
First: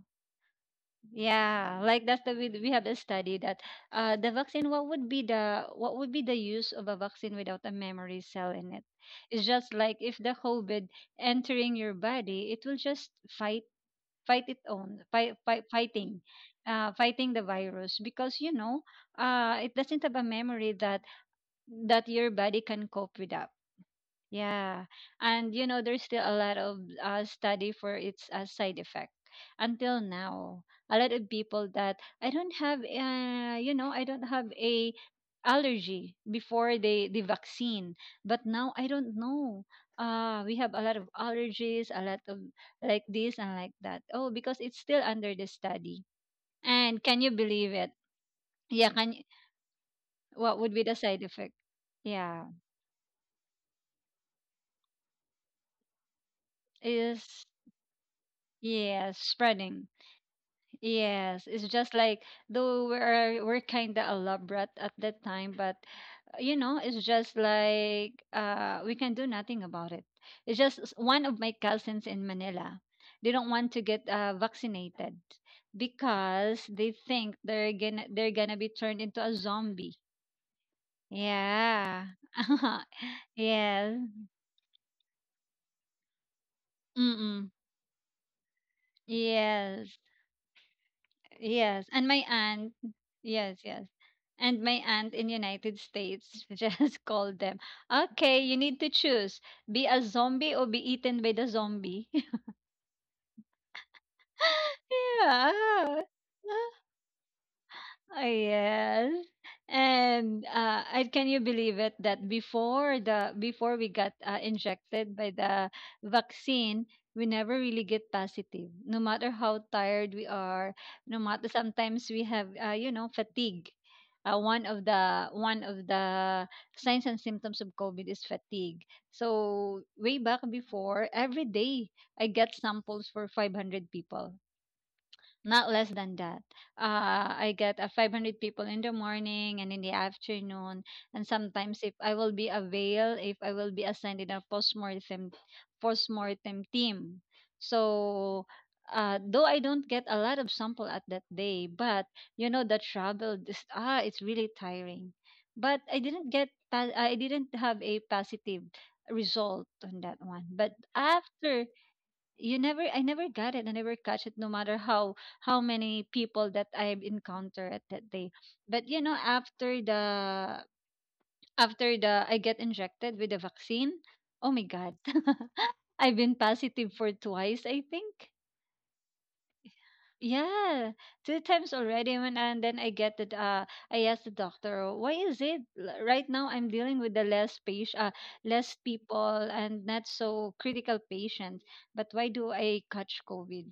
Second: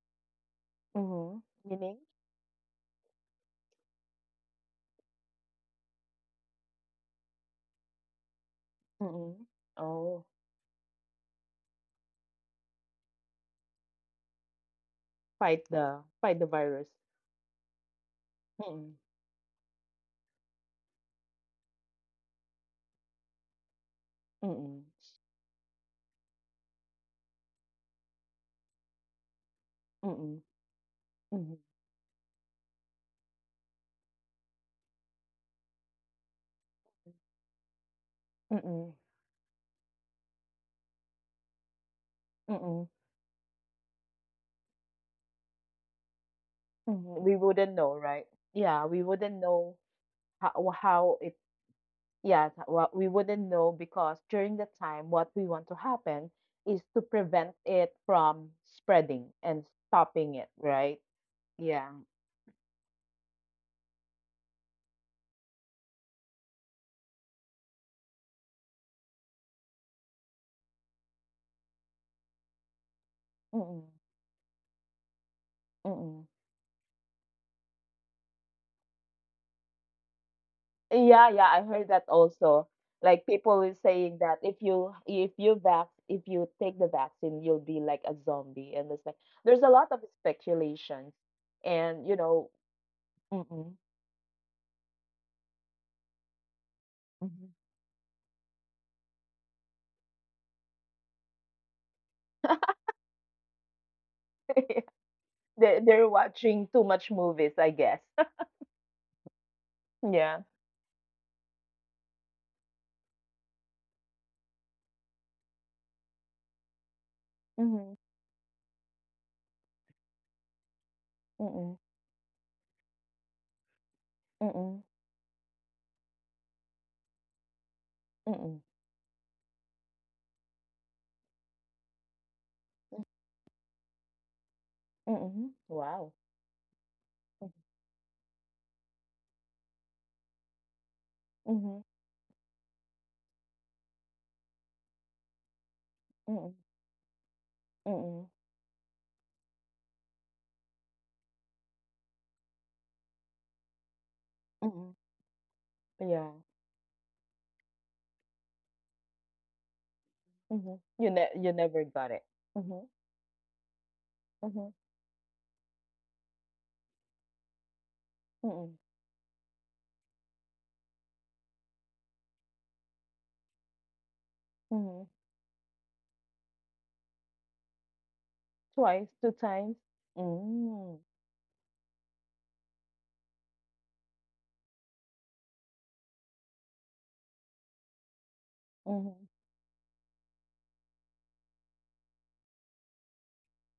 Speaker 1: Mm-hmm.
Speaker 2: Yeah,
Speaker 1: Meaning.
Speaker 2: like that's the we have a study that the vaccine, what would be the use of a vaccine without a memory cell in it?
Speaker 1: Mm-mm.
Speaker 2: It's just like if
Speaker 1: Oh,
Speaker 2: the COVID entering your body, it will just fight fight it on fight, fight fighting
Speaker 1: fight the virus.
Speaker 2: fighting the virus, because you know
Speaker 1: Mm-mm.
Speaker 2: it doesn't have a memory that your body can cope with up.
Speaker 1: Mm-mm.
Speaker 2: Yeah, and you know, there's still a lot of study for its side effect until
Speaker 1: Mm-mm.
Speaker 2: now. A lot of
Speaker 1: Mm-mm.
Speaker 2: people that I don't have a allergy before the vaccine, but now I
Speaker 1: Mm-mm.
Speaker 2: don't know. We have a lot of allergies, a lot of
Speaker 1: Mm-mm.
Speaker 2: like this and like that. Oh, because it's still under the study. And can
Speaker 1: Mm-hmm.
Speaker 2: you
Speaker 1: We
Speaker 2: believe
Speaker 1: wouldn't
Speaker 2: it?
Speaker 1: know, right? Yeah,
Speaker 2: Yeah,
Speaker 1: we
Speaker 2: can you,
Speaker 1: wouldn't know
Speaker 2: what would be the
Speaker 1: how
Speaker 2: side
Speaker 1: it.
Speaker 2: effect? Yeah,
Speaker 1: Yeah, what we wouldn't know because during the time, what we want to happen is to
Speaker 2: is,
Speaker 1: prevent it from
Speaker 2: yes,
Speaker 1: spreading and
Speaker 2: spreading.
Speaker 1: stopping it, right?
Speaker 2: Yes, it's
Speaker 1: Yeah.
Speaker 2: just like, though we're kind of elaborate at that time, but you know, it's just like we can do nothing about it. It's just one of my cousins in Manila. They don't want to
Speaker 1: Mm-mm.
Speaker 2: get vaccinated
Speaker 1: Mm-mm.
Speaker 2: because they think they're gonna be turned into a zombie.
Speaker 1: Yeah, yeah, I heard
Speaker 2: Yeah.
Speaker 1: that also. Like people were
Speaker 2: Yes.
Speaker 1: saying that if you vac if you take the vaccine,
Speaker 2: Mm-mm.
Speaker 1: you'll be like a zombie, and it's like there's a lot
Speaker 2: Yes.
Speaker 1: of speculations,
Speaker 2: Yes, and
Speaker 1: and
Speaker 2: my aunt, yes,
Speaker 1: mm-mm,
Speaker 2: yes. And my aunt in United States just called
Speaker 1: mm-hmm.
Speaker 2: them, "Okay, you need to choose. Be a zombie or be eaten by the zombie." Yeah.
Speaker 1: They're watching too
Speaker 2: ah,
Speaker 1: much movies, I guess.
Speaker 2: Oh, yes.
Speaker 1: Yeah.
Speaker 2: And Uh, I can you believe it that before we got injected by the vaccine, we never really
Speaker 1: Mm-hmm.
Speaker 2: get positive. No matter how tired we are, no matter
Speaker 1: Mm-mm.
Speaker 2: sometimes we have fatigue.
Speaker 1: Mm-mm.
Speaker 2: One of the signs and symptoms of COVID is
Speaker 1: Mm-mm.
Speaker 2: fatigue. So way back before, every day I get samples for 500 people.
Speaker 1: Mm-mm.
Speaker 2: Not less
Speaker 1: Wow.
Speaker 2: than that. I get 500 people in the morning and in the afternoon. And
Speaker 1: Mm-hmm.
Speaker 2: sometimes, if I will be available, if I will be assigned in a postmortem,
Speaker 1: Mm-mm.
Speaker 2: postmortem team.
Speaker 1: Mm-mm.
Speaker 2: So, though I don't get a lot of sample at that day, but you know, the travel, this, it's really
Speaker 1: Mm-mm.
Speaker 2: tiring. But
Speaker 1: Yeah.
Speaker 2: I didn't have a positive result on that one.
Speaker 1: Mm-hmm.
Speaker 2: But
Speaker 1: You
Speaker 2: after,
Speaker 1: never got it.
Speaker 2: you
Speaker 1: Mm-hmm.
Speaker 2: never I never got it, I never catch it, no
Speaker 1: Mm-hmm.
Speaker 2: matter how many people that I encounter at that day.
Speaker 1: Mm-mm.
Speaker 2: But you know, after the I get injected with the vaccine, oh my god.
Speaker 1: Mm-hmm.
Speaker 2: I've been positive for twice, I think.
Speaker 1: Twice, 2 times?
Speaker 2: Yeah,
Speaker 1: Mm.
Speaker 2: 2 times already, when and then I get the I asked the doctor, why is it right now I'm dealing with the less patient, less
Speaker 1: Mhm,
Speaker 2: people, and not so critical patients. But why do I catch COVID?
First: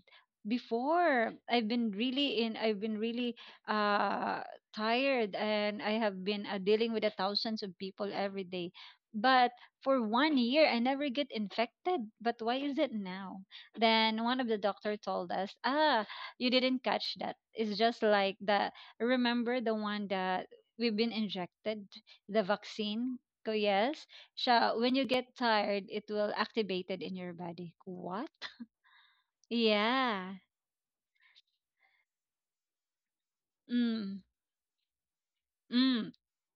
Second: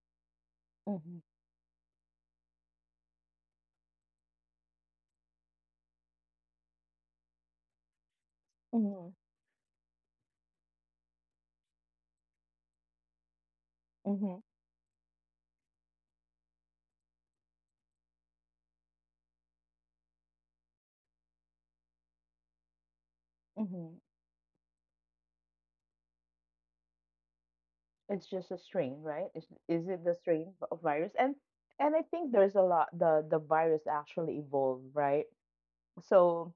Speaker 1: mhm,
Speaker 2: Before I've been really I've been really uh tired, and I have been dealing with the thousands of people every day.
Speaker 1: mhm,
Speaker 2: But for one year, I never get infected. But why is it now? Then one
Speaker 1: mhm,
Speaker 2: of the doctor told us, you didn't catch that. It's just like the remember the one that we've been injected the vaccine. So
Speaker 1: mhm.
Speaker 2: yes, siya, when you get tired, it will activate it in your body.
Speaker 1: It's
Speaker 2: What?
Speaker 1: just a strain, right? Is it the
Speaker 2: Yeah.
Speaker 1: strain of virus? And I think there's a lot the virus
Speaker 2: Mm.
Speaker 1: actually evolved, right?
Speaker 2: Mm.
Speaker 1: So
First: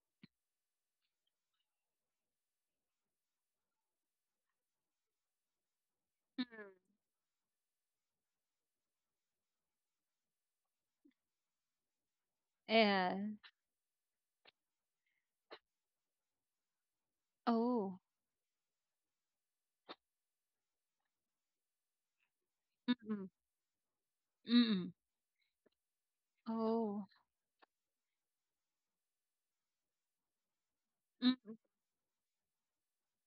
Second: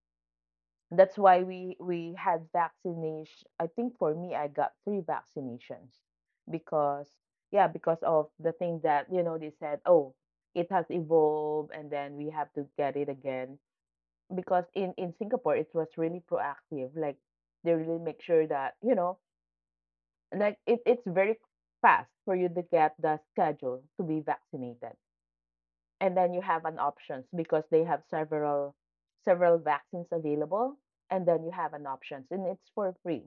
Speaker 1: that's why we had vaccination. I think for me, I got 3 vaccinations
Speaker 2: Mm.
Speaker 1: because yeah, because of the thing that they said, oh, it has evolved, and then we have to get it
Speaker 2: Yeah.
Speaker 1: again. Because in Singapore, it was really proactive. Like they
Speaker 2: Oh.
Speaker 1: really make sure that like it's very fast for you to get the
Speaker 2: Mm-mm.
Speaker 1: schedule to be
Speaker 2: Mm.
Speaker 1: vaccinated, and then you have an
Speaker 2: Oh.
Speaker 1: options because they have several vaccines available, and then you
Speaker 2: Mm.
Speaker 1: have an options, and it's for free.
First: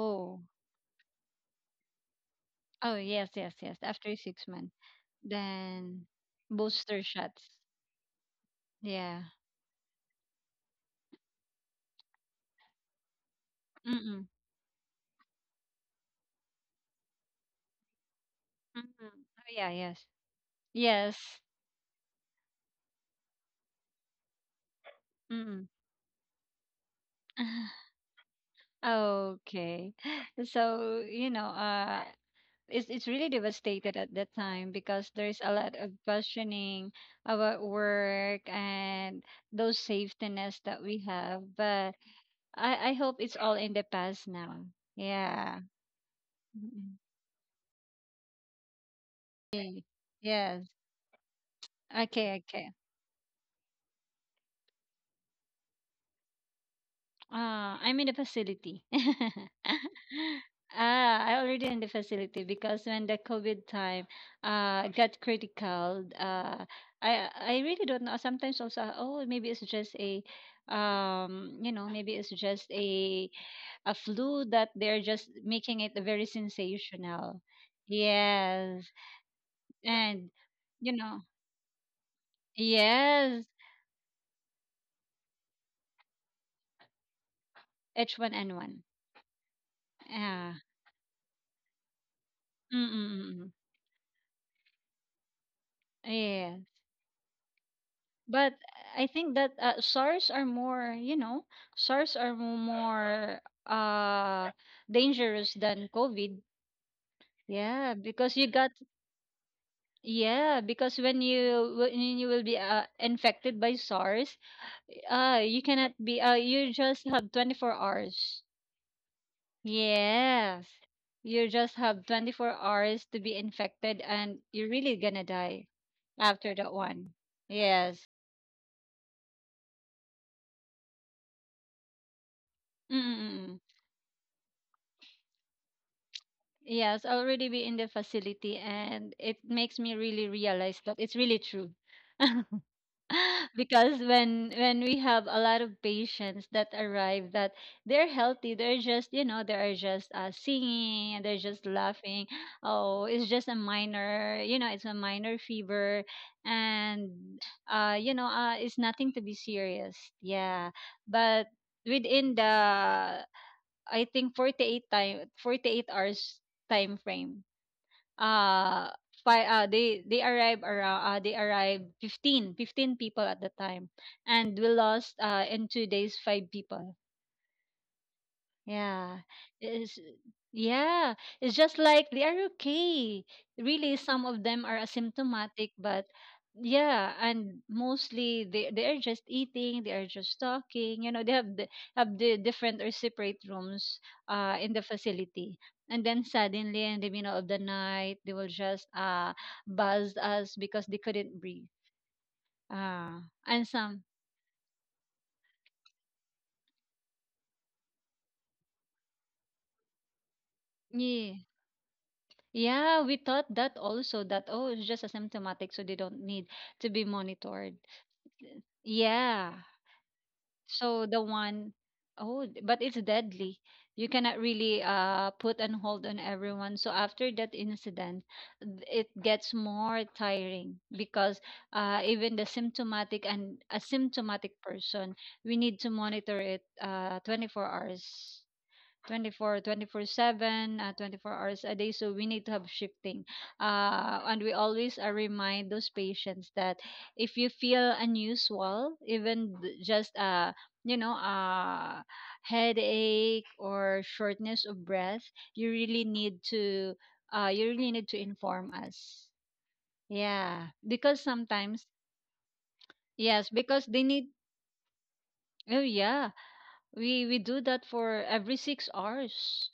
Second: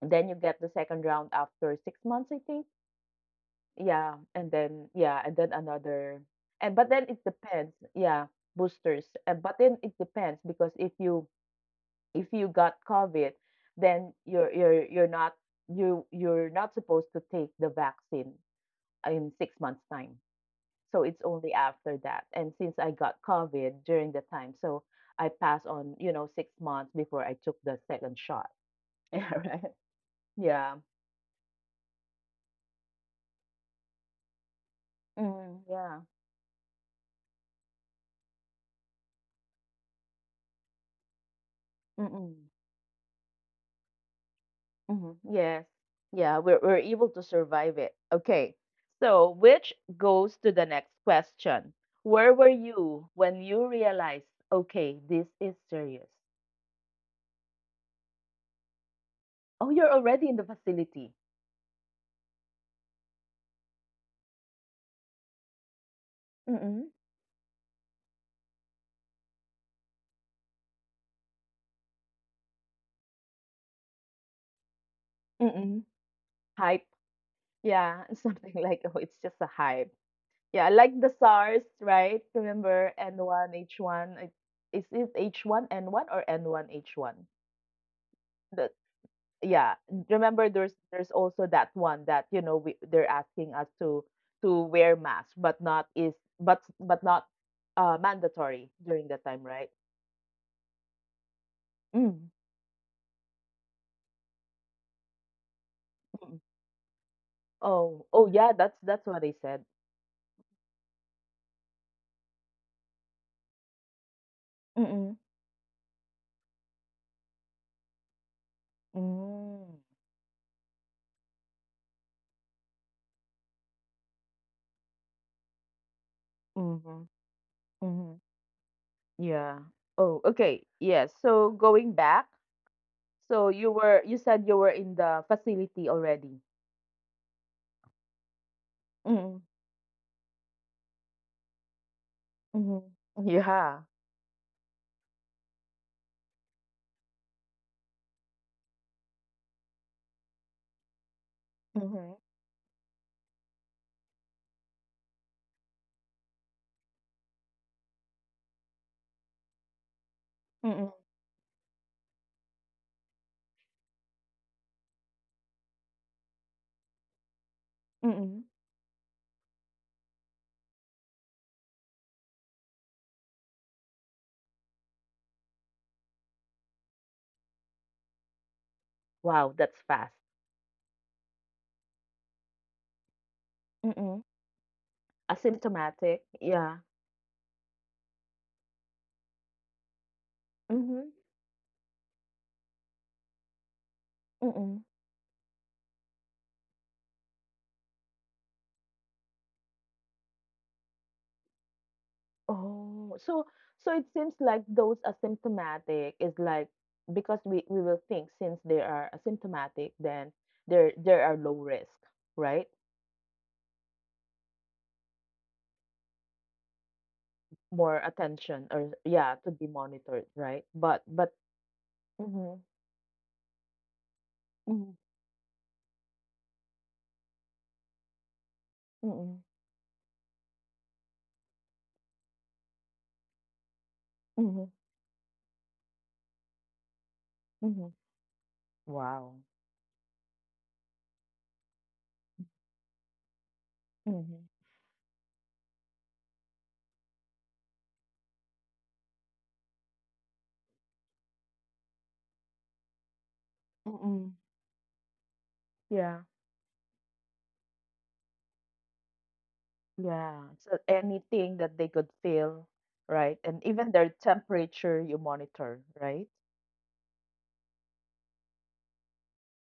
Speaker 1: And then you get the second round after 6 months, I think.
Speaker 2: Oh yes, yes, yes. After six months,
Speaker 1: Yeah, and then
Speaker 2: then
Speaker 1: another, and but
Speaker 2: booster
Speaker 1: then it
Speaker 2: shots.
Speaker 1: depends. Yeah, boosters,
Speaker 2: Yeah.
Speaker 1: and but then it depends because if you got COVID, then
Speaker 2: Mm.
Speaker 1: you're not supposed to take the vaccine
Speaker 2: Mm-mm.
Speaker 1: in
Speaker 2: Oh
Speaker 1: six
Speaker 2: yeah.
Speaker 1: months
Speaker 2: Yes.
Speaker 1: time. So
Speaker 2: Yes.
Speaker 1: it's only after that. And since I got COVID during the time, so I passed
Speaker 2: Mm.
Speaker 1: on 6 months before I took the second shot. Yeah, right.
Speaker 2: Okay.
Speaker 1: Yeah.
Speaker 2: So, you know, it's really devastated at that time because there's a
Speaker 1: Mm,
Speaker 2: lot of
Speaker 1: yeah.
Speaker 2: questioning about work and those safety nets that we have. But
Speaker 1: Mm-mm.
Speaker 2: I hope it's all in the past now.
Speaker 1: Mhm.
Speaker 2: Yeah.
Speaker 1: Yes. Yeah, we're
Speaker 2: Mhm.
Speaker 1: able to survive it. Okay. So, which
Speaker 2: Okay.
Speaker 1: goes to the
Speaker 2: Yes.
Speaker 1: next question. Where
Speaker 2: Okay,
Speaker 1: were
Speaker 2: okay.
Speaker 1: you when you realized, okay, this is serious?
Speaker 2: I'm in the facility.
Speaker 1: Oh, you're already in the facility.
Speaker 2: I already in the facility because when the COVID time got critical, uh
Speaker 1: Mm-mm.
Speaker 2: I I really don't know. Sometimes also, oh, maybe it's just a, you know, maybe it's just a flu that they're just making
Speaker 1: Mm-mm.
Speaker 2: it very
Speaker 1: Hype.
Speaker 2: sensational.
Speaker 1: Yeah, something like,
Speaker 2: Yes.
Speaker 1: oh, it's just a hype.
Speaker 2: And
Speaker 1: Yeah,
Speaker 2: you
Speaker 1: like the
Speaker 2: know,
Speaker 1: SARS, right? Remember
Speaker 2: yes,
Speaker 1: N1, H1? Is it H1N1 or N1H1?
Speaker 2: H1N1.
Speaker 1: Yeah, remember
Speaker 2: Yeah.
Speaker 1: there's also that one that they're asking
Speaker 2: Mm-mm-mm.
Speaker 1: us to wear mask but not is
Speaker 2: Yeah.
Speaker 1: but not
Speaker 2: But
Speaker 1: mandatory during
Speaker 2: I
Speaker 1: that
Speaker 2: think
Speaker 1: time,
Speaker 2: that
Speaker 1: right?
Speaker 2: SARS are more,
Speaker 1: Mm.
Speaker 2: more uh dangerous than
Speaker 1: Mm.
Speaker 2: COVID. Yeah,
Speaker 1: Oh, oh
Speaker 2: because you
Speaker 1: yeah,
Speaker 2: got,
Speaker 1: that's what they said.
Speaker 2: yeah, because when you will be infected by SARS,
Speaker 1: Mm-mm.
Speaker 2: you cannot be you just have 24 hours.
Speaker 1: Mm.
Speaker 2: Yes. You just have 24 hours to be infected and you're really gonna die after that
Speaker 1: Mm-hmm.
Speaker 2: one. Yes.
Speaker 1: Mm-hmm. Yeah. Oh, okay, yes, so going back, so
Speaker 2: Mm-mm.
Speaker 1: you were, you said you were in the facility already.
Speaker 2: Yes, already be in the facility, and
Speaker 1: Mm.
Speaker 2: it makes me really realize that it's really true.
Speaker 1: Mm-hmm. Yeah.
Speaker 2: Because when we have a lot of patients that arrive, that they're healthy, they're just, you know, they're just singing and they're just
Speaker 1: Mm-hmm.
Speaker 2: laughing. Oh, it's just a minor, it's a minor fever, and it's nothing to be serious, yeah.
Speaker 1: Mm-mm.
Speaker 2: But within the, I think, 48 hours time frame.
Speaker 1: Mm-mm.
Speaker 2: Uh they arrived around they arrived 15, 15 people at the time, and we lost in 2 days five people. Yeah.
Speaker 1: Wow, that's
Speaker 2: It's,
Speaker 1: fast.
Speaker 2: yeah. It's just like they are okay. Really, some of them are asymptomatic, but
Speaker 1: Asymptomatic, yeah.
Speaker 2: yeah, and mostly they are just eating, they are just talking. You
Speaker 1: Mhm,
Speaker 2: know, they have the different or separate rooms in the
Speaker 1: mm.
Speaker 2: facility. And then suddenly in the middle of the night they will just buzz us because they couldn't breathe.
Speaker 1: Oh,
Speaker 2: Uh
Speaker 1: so
Speaker 2: and
Speaker 1: so
Speaker 2: some,
Speaker 1: it seems like those asymptomatic is like because we will think since they are asymptomatic, then they
Speaker 2: yeah.
Speaker 1: are low risk, right?
Speaker 2: Yeah, we thought that also that, oh, it's just asymptomatic, so they don't need to be monitored.
Speaker 1: More attention or yeah,
Speaker 2: Yeah.
Speaker 1: to be monitored, right?
Speaker 2: So the
Speaker 1: But
Speaker 2: one,
Speaker 1: mhm,
Speaker 2: but it's deadly. You cannot really
Speaker 1: mhm,
Speaker 2: put and hold on everyone. So after that incident, it
Speaker 1: mhm,
Speaker 2: gets more tiring because even the symptomatic and asymptomatic
Speaker 1: mhm,
Speaker 2: person, we need to monitor it 24
Speaker 1: mhm.
Speaker 2: hours. Twenty
Speaker 1: Wow.
Speaker 2: four 7 24 hours a day, so we need to have shifting, and
Speaker 1: Mhm.
Speaker 2: we always remind those patients that if you feel unusual, even th- just you know headache or
Speaker 1: Mm-mm.
Speaker 2: shortness of breath, you really
Speaker 1: Yeah,
Speaker 2: need to inform us,
Speaker 1: yeah.
Speaker 2: yeah,
Speaker 1: So
Speaker 2: because
Speaker 1: anything that
Speaker 2: sometimes,
Speaker 1: they could feel, right?
Speaker 2: yes,
Speaker 1: And
Speaker 2: because
Speaker 1: even
Speaker 2: they
Speaker 1: their
Speaker 2: need,
Speaker 1: temperature you
Speaker 2: oh
Speaker 1: monitor,
Speaker 2: yeah,
Speaker 1: right?
Speaker 2: we do that for every 6 hours,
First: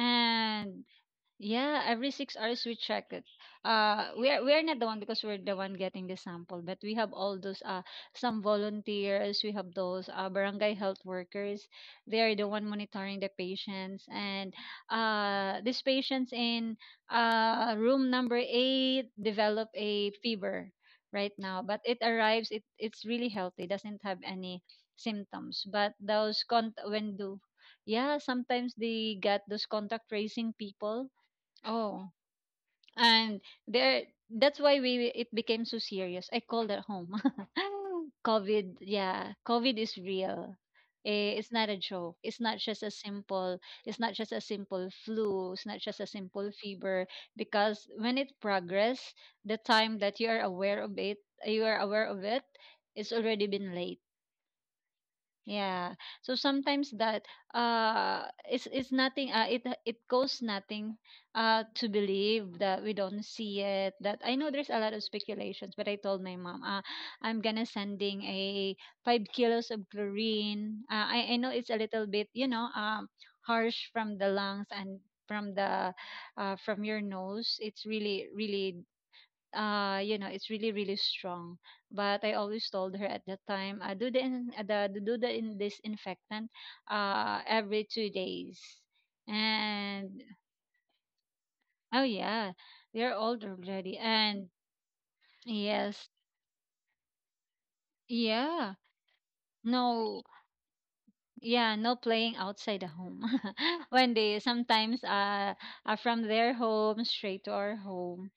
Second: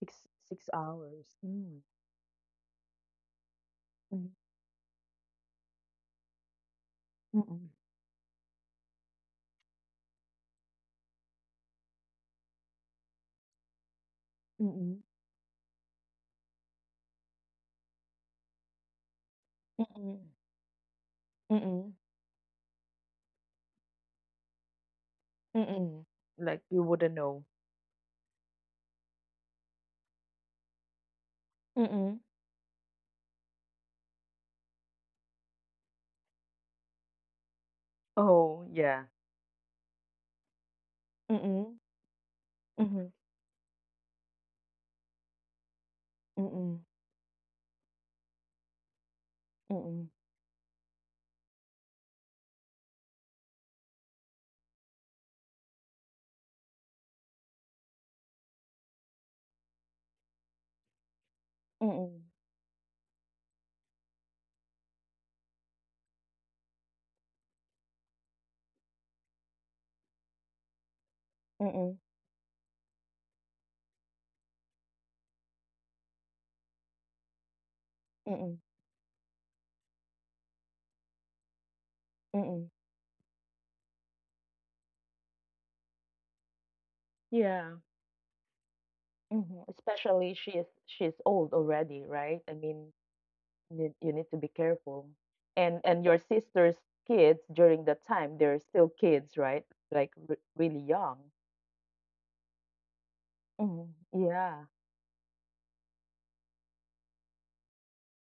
Speaker 1: 6 6 hours. Mm.
Speaker 2: yeah, every 6 hours we check it.
Speaker 1: Mm.
Speaker 2: We are, not the one because we're the one getting the sample, but we have all those some volunteers. We have those barangay health workers. They are the one monitoring the patients, and
Speaker 1: Mm-mm.
Speaker 2: these patients in room number eight develop a
Speaker 1: Mm-mm.
Speaker 2: fever right
Speaker 1: Mm-mm.
Speaker 2: now, but
Speaker 1: Mm-mm.
Speaker 2: it arrives. It's really healthy. Doesn't have any symptoms, but
Speaker 1: Mm-mm.
Speaker 2: those
Speaker 1: Like,
Speaker 2: con
Speaker 1: you wouldn't
Speaker 2: when do.
Speaker 1: know.
Speaker 2: Yeah, sometimes they get those contact tracing people. Oh,
Speaker 1: Mm-mm.
Speaker 2: and there that's why we it became so serious. I called it home.
Speaker 1: Oh,
Speaker 2: COVID,
Speaker 1: yeah.
Speaker 2: yeah, COVID is real. Eh, it's not
Speaker 1: Mm-mm.
Speaker 2: a joke. It's not just a
Speaker 1: Mm-hmm.
Speaker 2: simple. It's not just a simple flu. It's not just a simple
Speaker 1: Mm-mm.
Speaker 2: fever. Because when it progress, the time
Speaker 1: Mm-mm.
Speaker 2: that you are aware of it, you are aware of it, it's already been late. Yeah. So sometimes that it's nothing it it costs nothing to
Speaker 1: Mm-mm.
Speaker 2: believe that we don't see it. That I know there's a lot of speculations, but I told my mom, I'm gonna sending a 5 kilos of chlorine. I know it's a
Speaker 1: Mm-mm.
Speaker 2: little bit, you know, harsh from the lungs and from the from your nose. It's really,
Speaker 1: Mm-mm.
Speaker 2: really you know it's really really strong but I
Speaker 1: Mm-mm.
Speaker 2: always told her at that time I do the do the in disinfectant
Speaker 1: Yeah.
Speaker 2: every 2 days
Speaker 1: Mm-hmm.
Speaker 2: and
Speaker 1: Especially she is, she is old already,
Speaker 2: oh
Speaker 1: right? I
Speaker 2: yeah
Speaker 1: mean,
Speaker 2: we're old
Speaker 1: you,
Speaker 2: already
Speaker 1: you need to be
Speaker 2: and
Speaker 1: careful. And
Speaker 2: yes
Speaker 1: your sister's kids during that time, they're
Speaker 2: yeah
Speaker 1: still kids, right? Like
Speaker 2: no
Speaker 1: re really young.
Speaker 2: yeah no playing outside the home.
Speaker 1: Mm-hmm.
Speaker 2: When they
Speaker 1: Yeah.
Speaker 2: sometimes are from their home straight to our home,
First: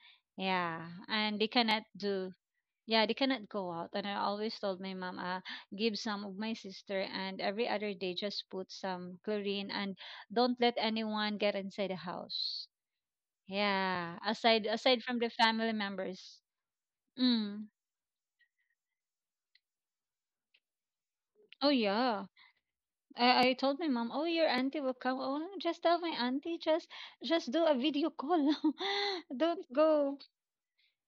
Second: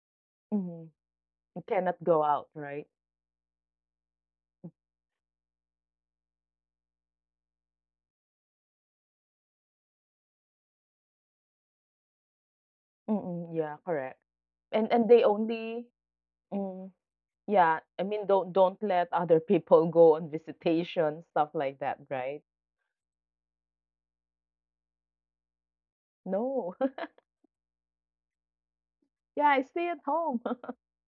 Speaker 1: Mm-hmm.
Speaker 2: yeah, and they cannot
Speaker 1: Cannot go
Speaker 2: do.
Speaker 1: out, right?
Speaker 2: Yeah, they cannot go out. And I always told my mom, give some of my sister, and every other day just put some chlorine and don't let anyone get inside the house.
Speaker 1: Mm, yeah,
Speaker 2: Yeah,
Speaker 1: correct.
Speaker 2: aside aside
Speaker 1: And
Speaker 2: from
Speaker 1: they
Speaker 2: the family
Speaker 1: only
Speaker 2: members.
Speaker 1: mm,
Speaker 2: Mm.
Speaker 1: yeah, I mean don't let other people go on visitation, stuff
Speaker 2: Oh
Speaker 1: like that,
Speaker 2: yeah.
Speaker 1: right?
Speaker 2: I told my mom, oh your auntie will come. Oh, just tell my auntie,
Speaker 1: No.
Speaker 2: just just do a video call.
Speaker 1: Yeah, I
Speaker 2: Don't
Speaker 1: stay at
Speaker 2: go.
Speaker 1: home,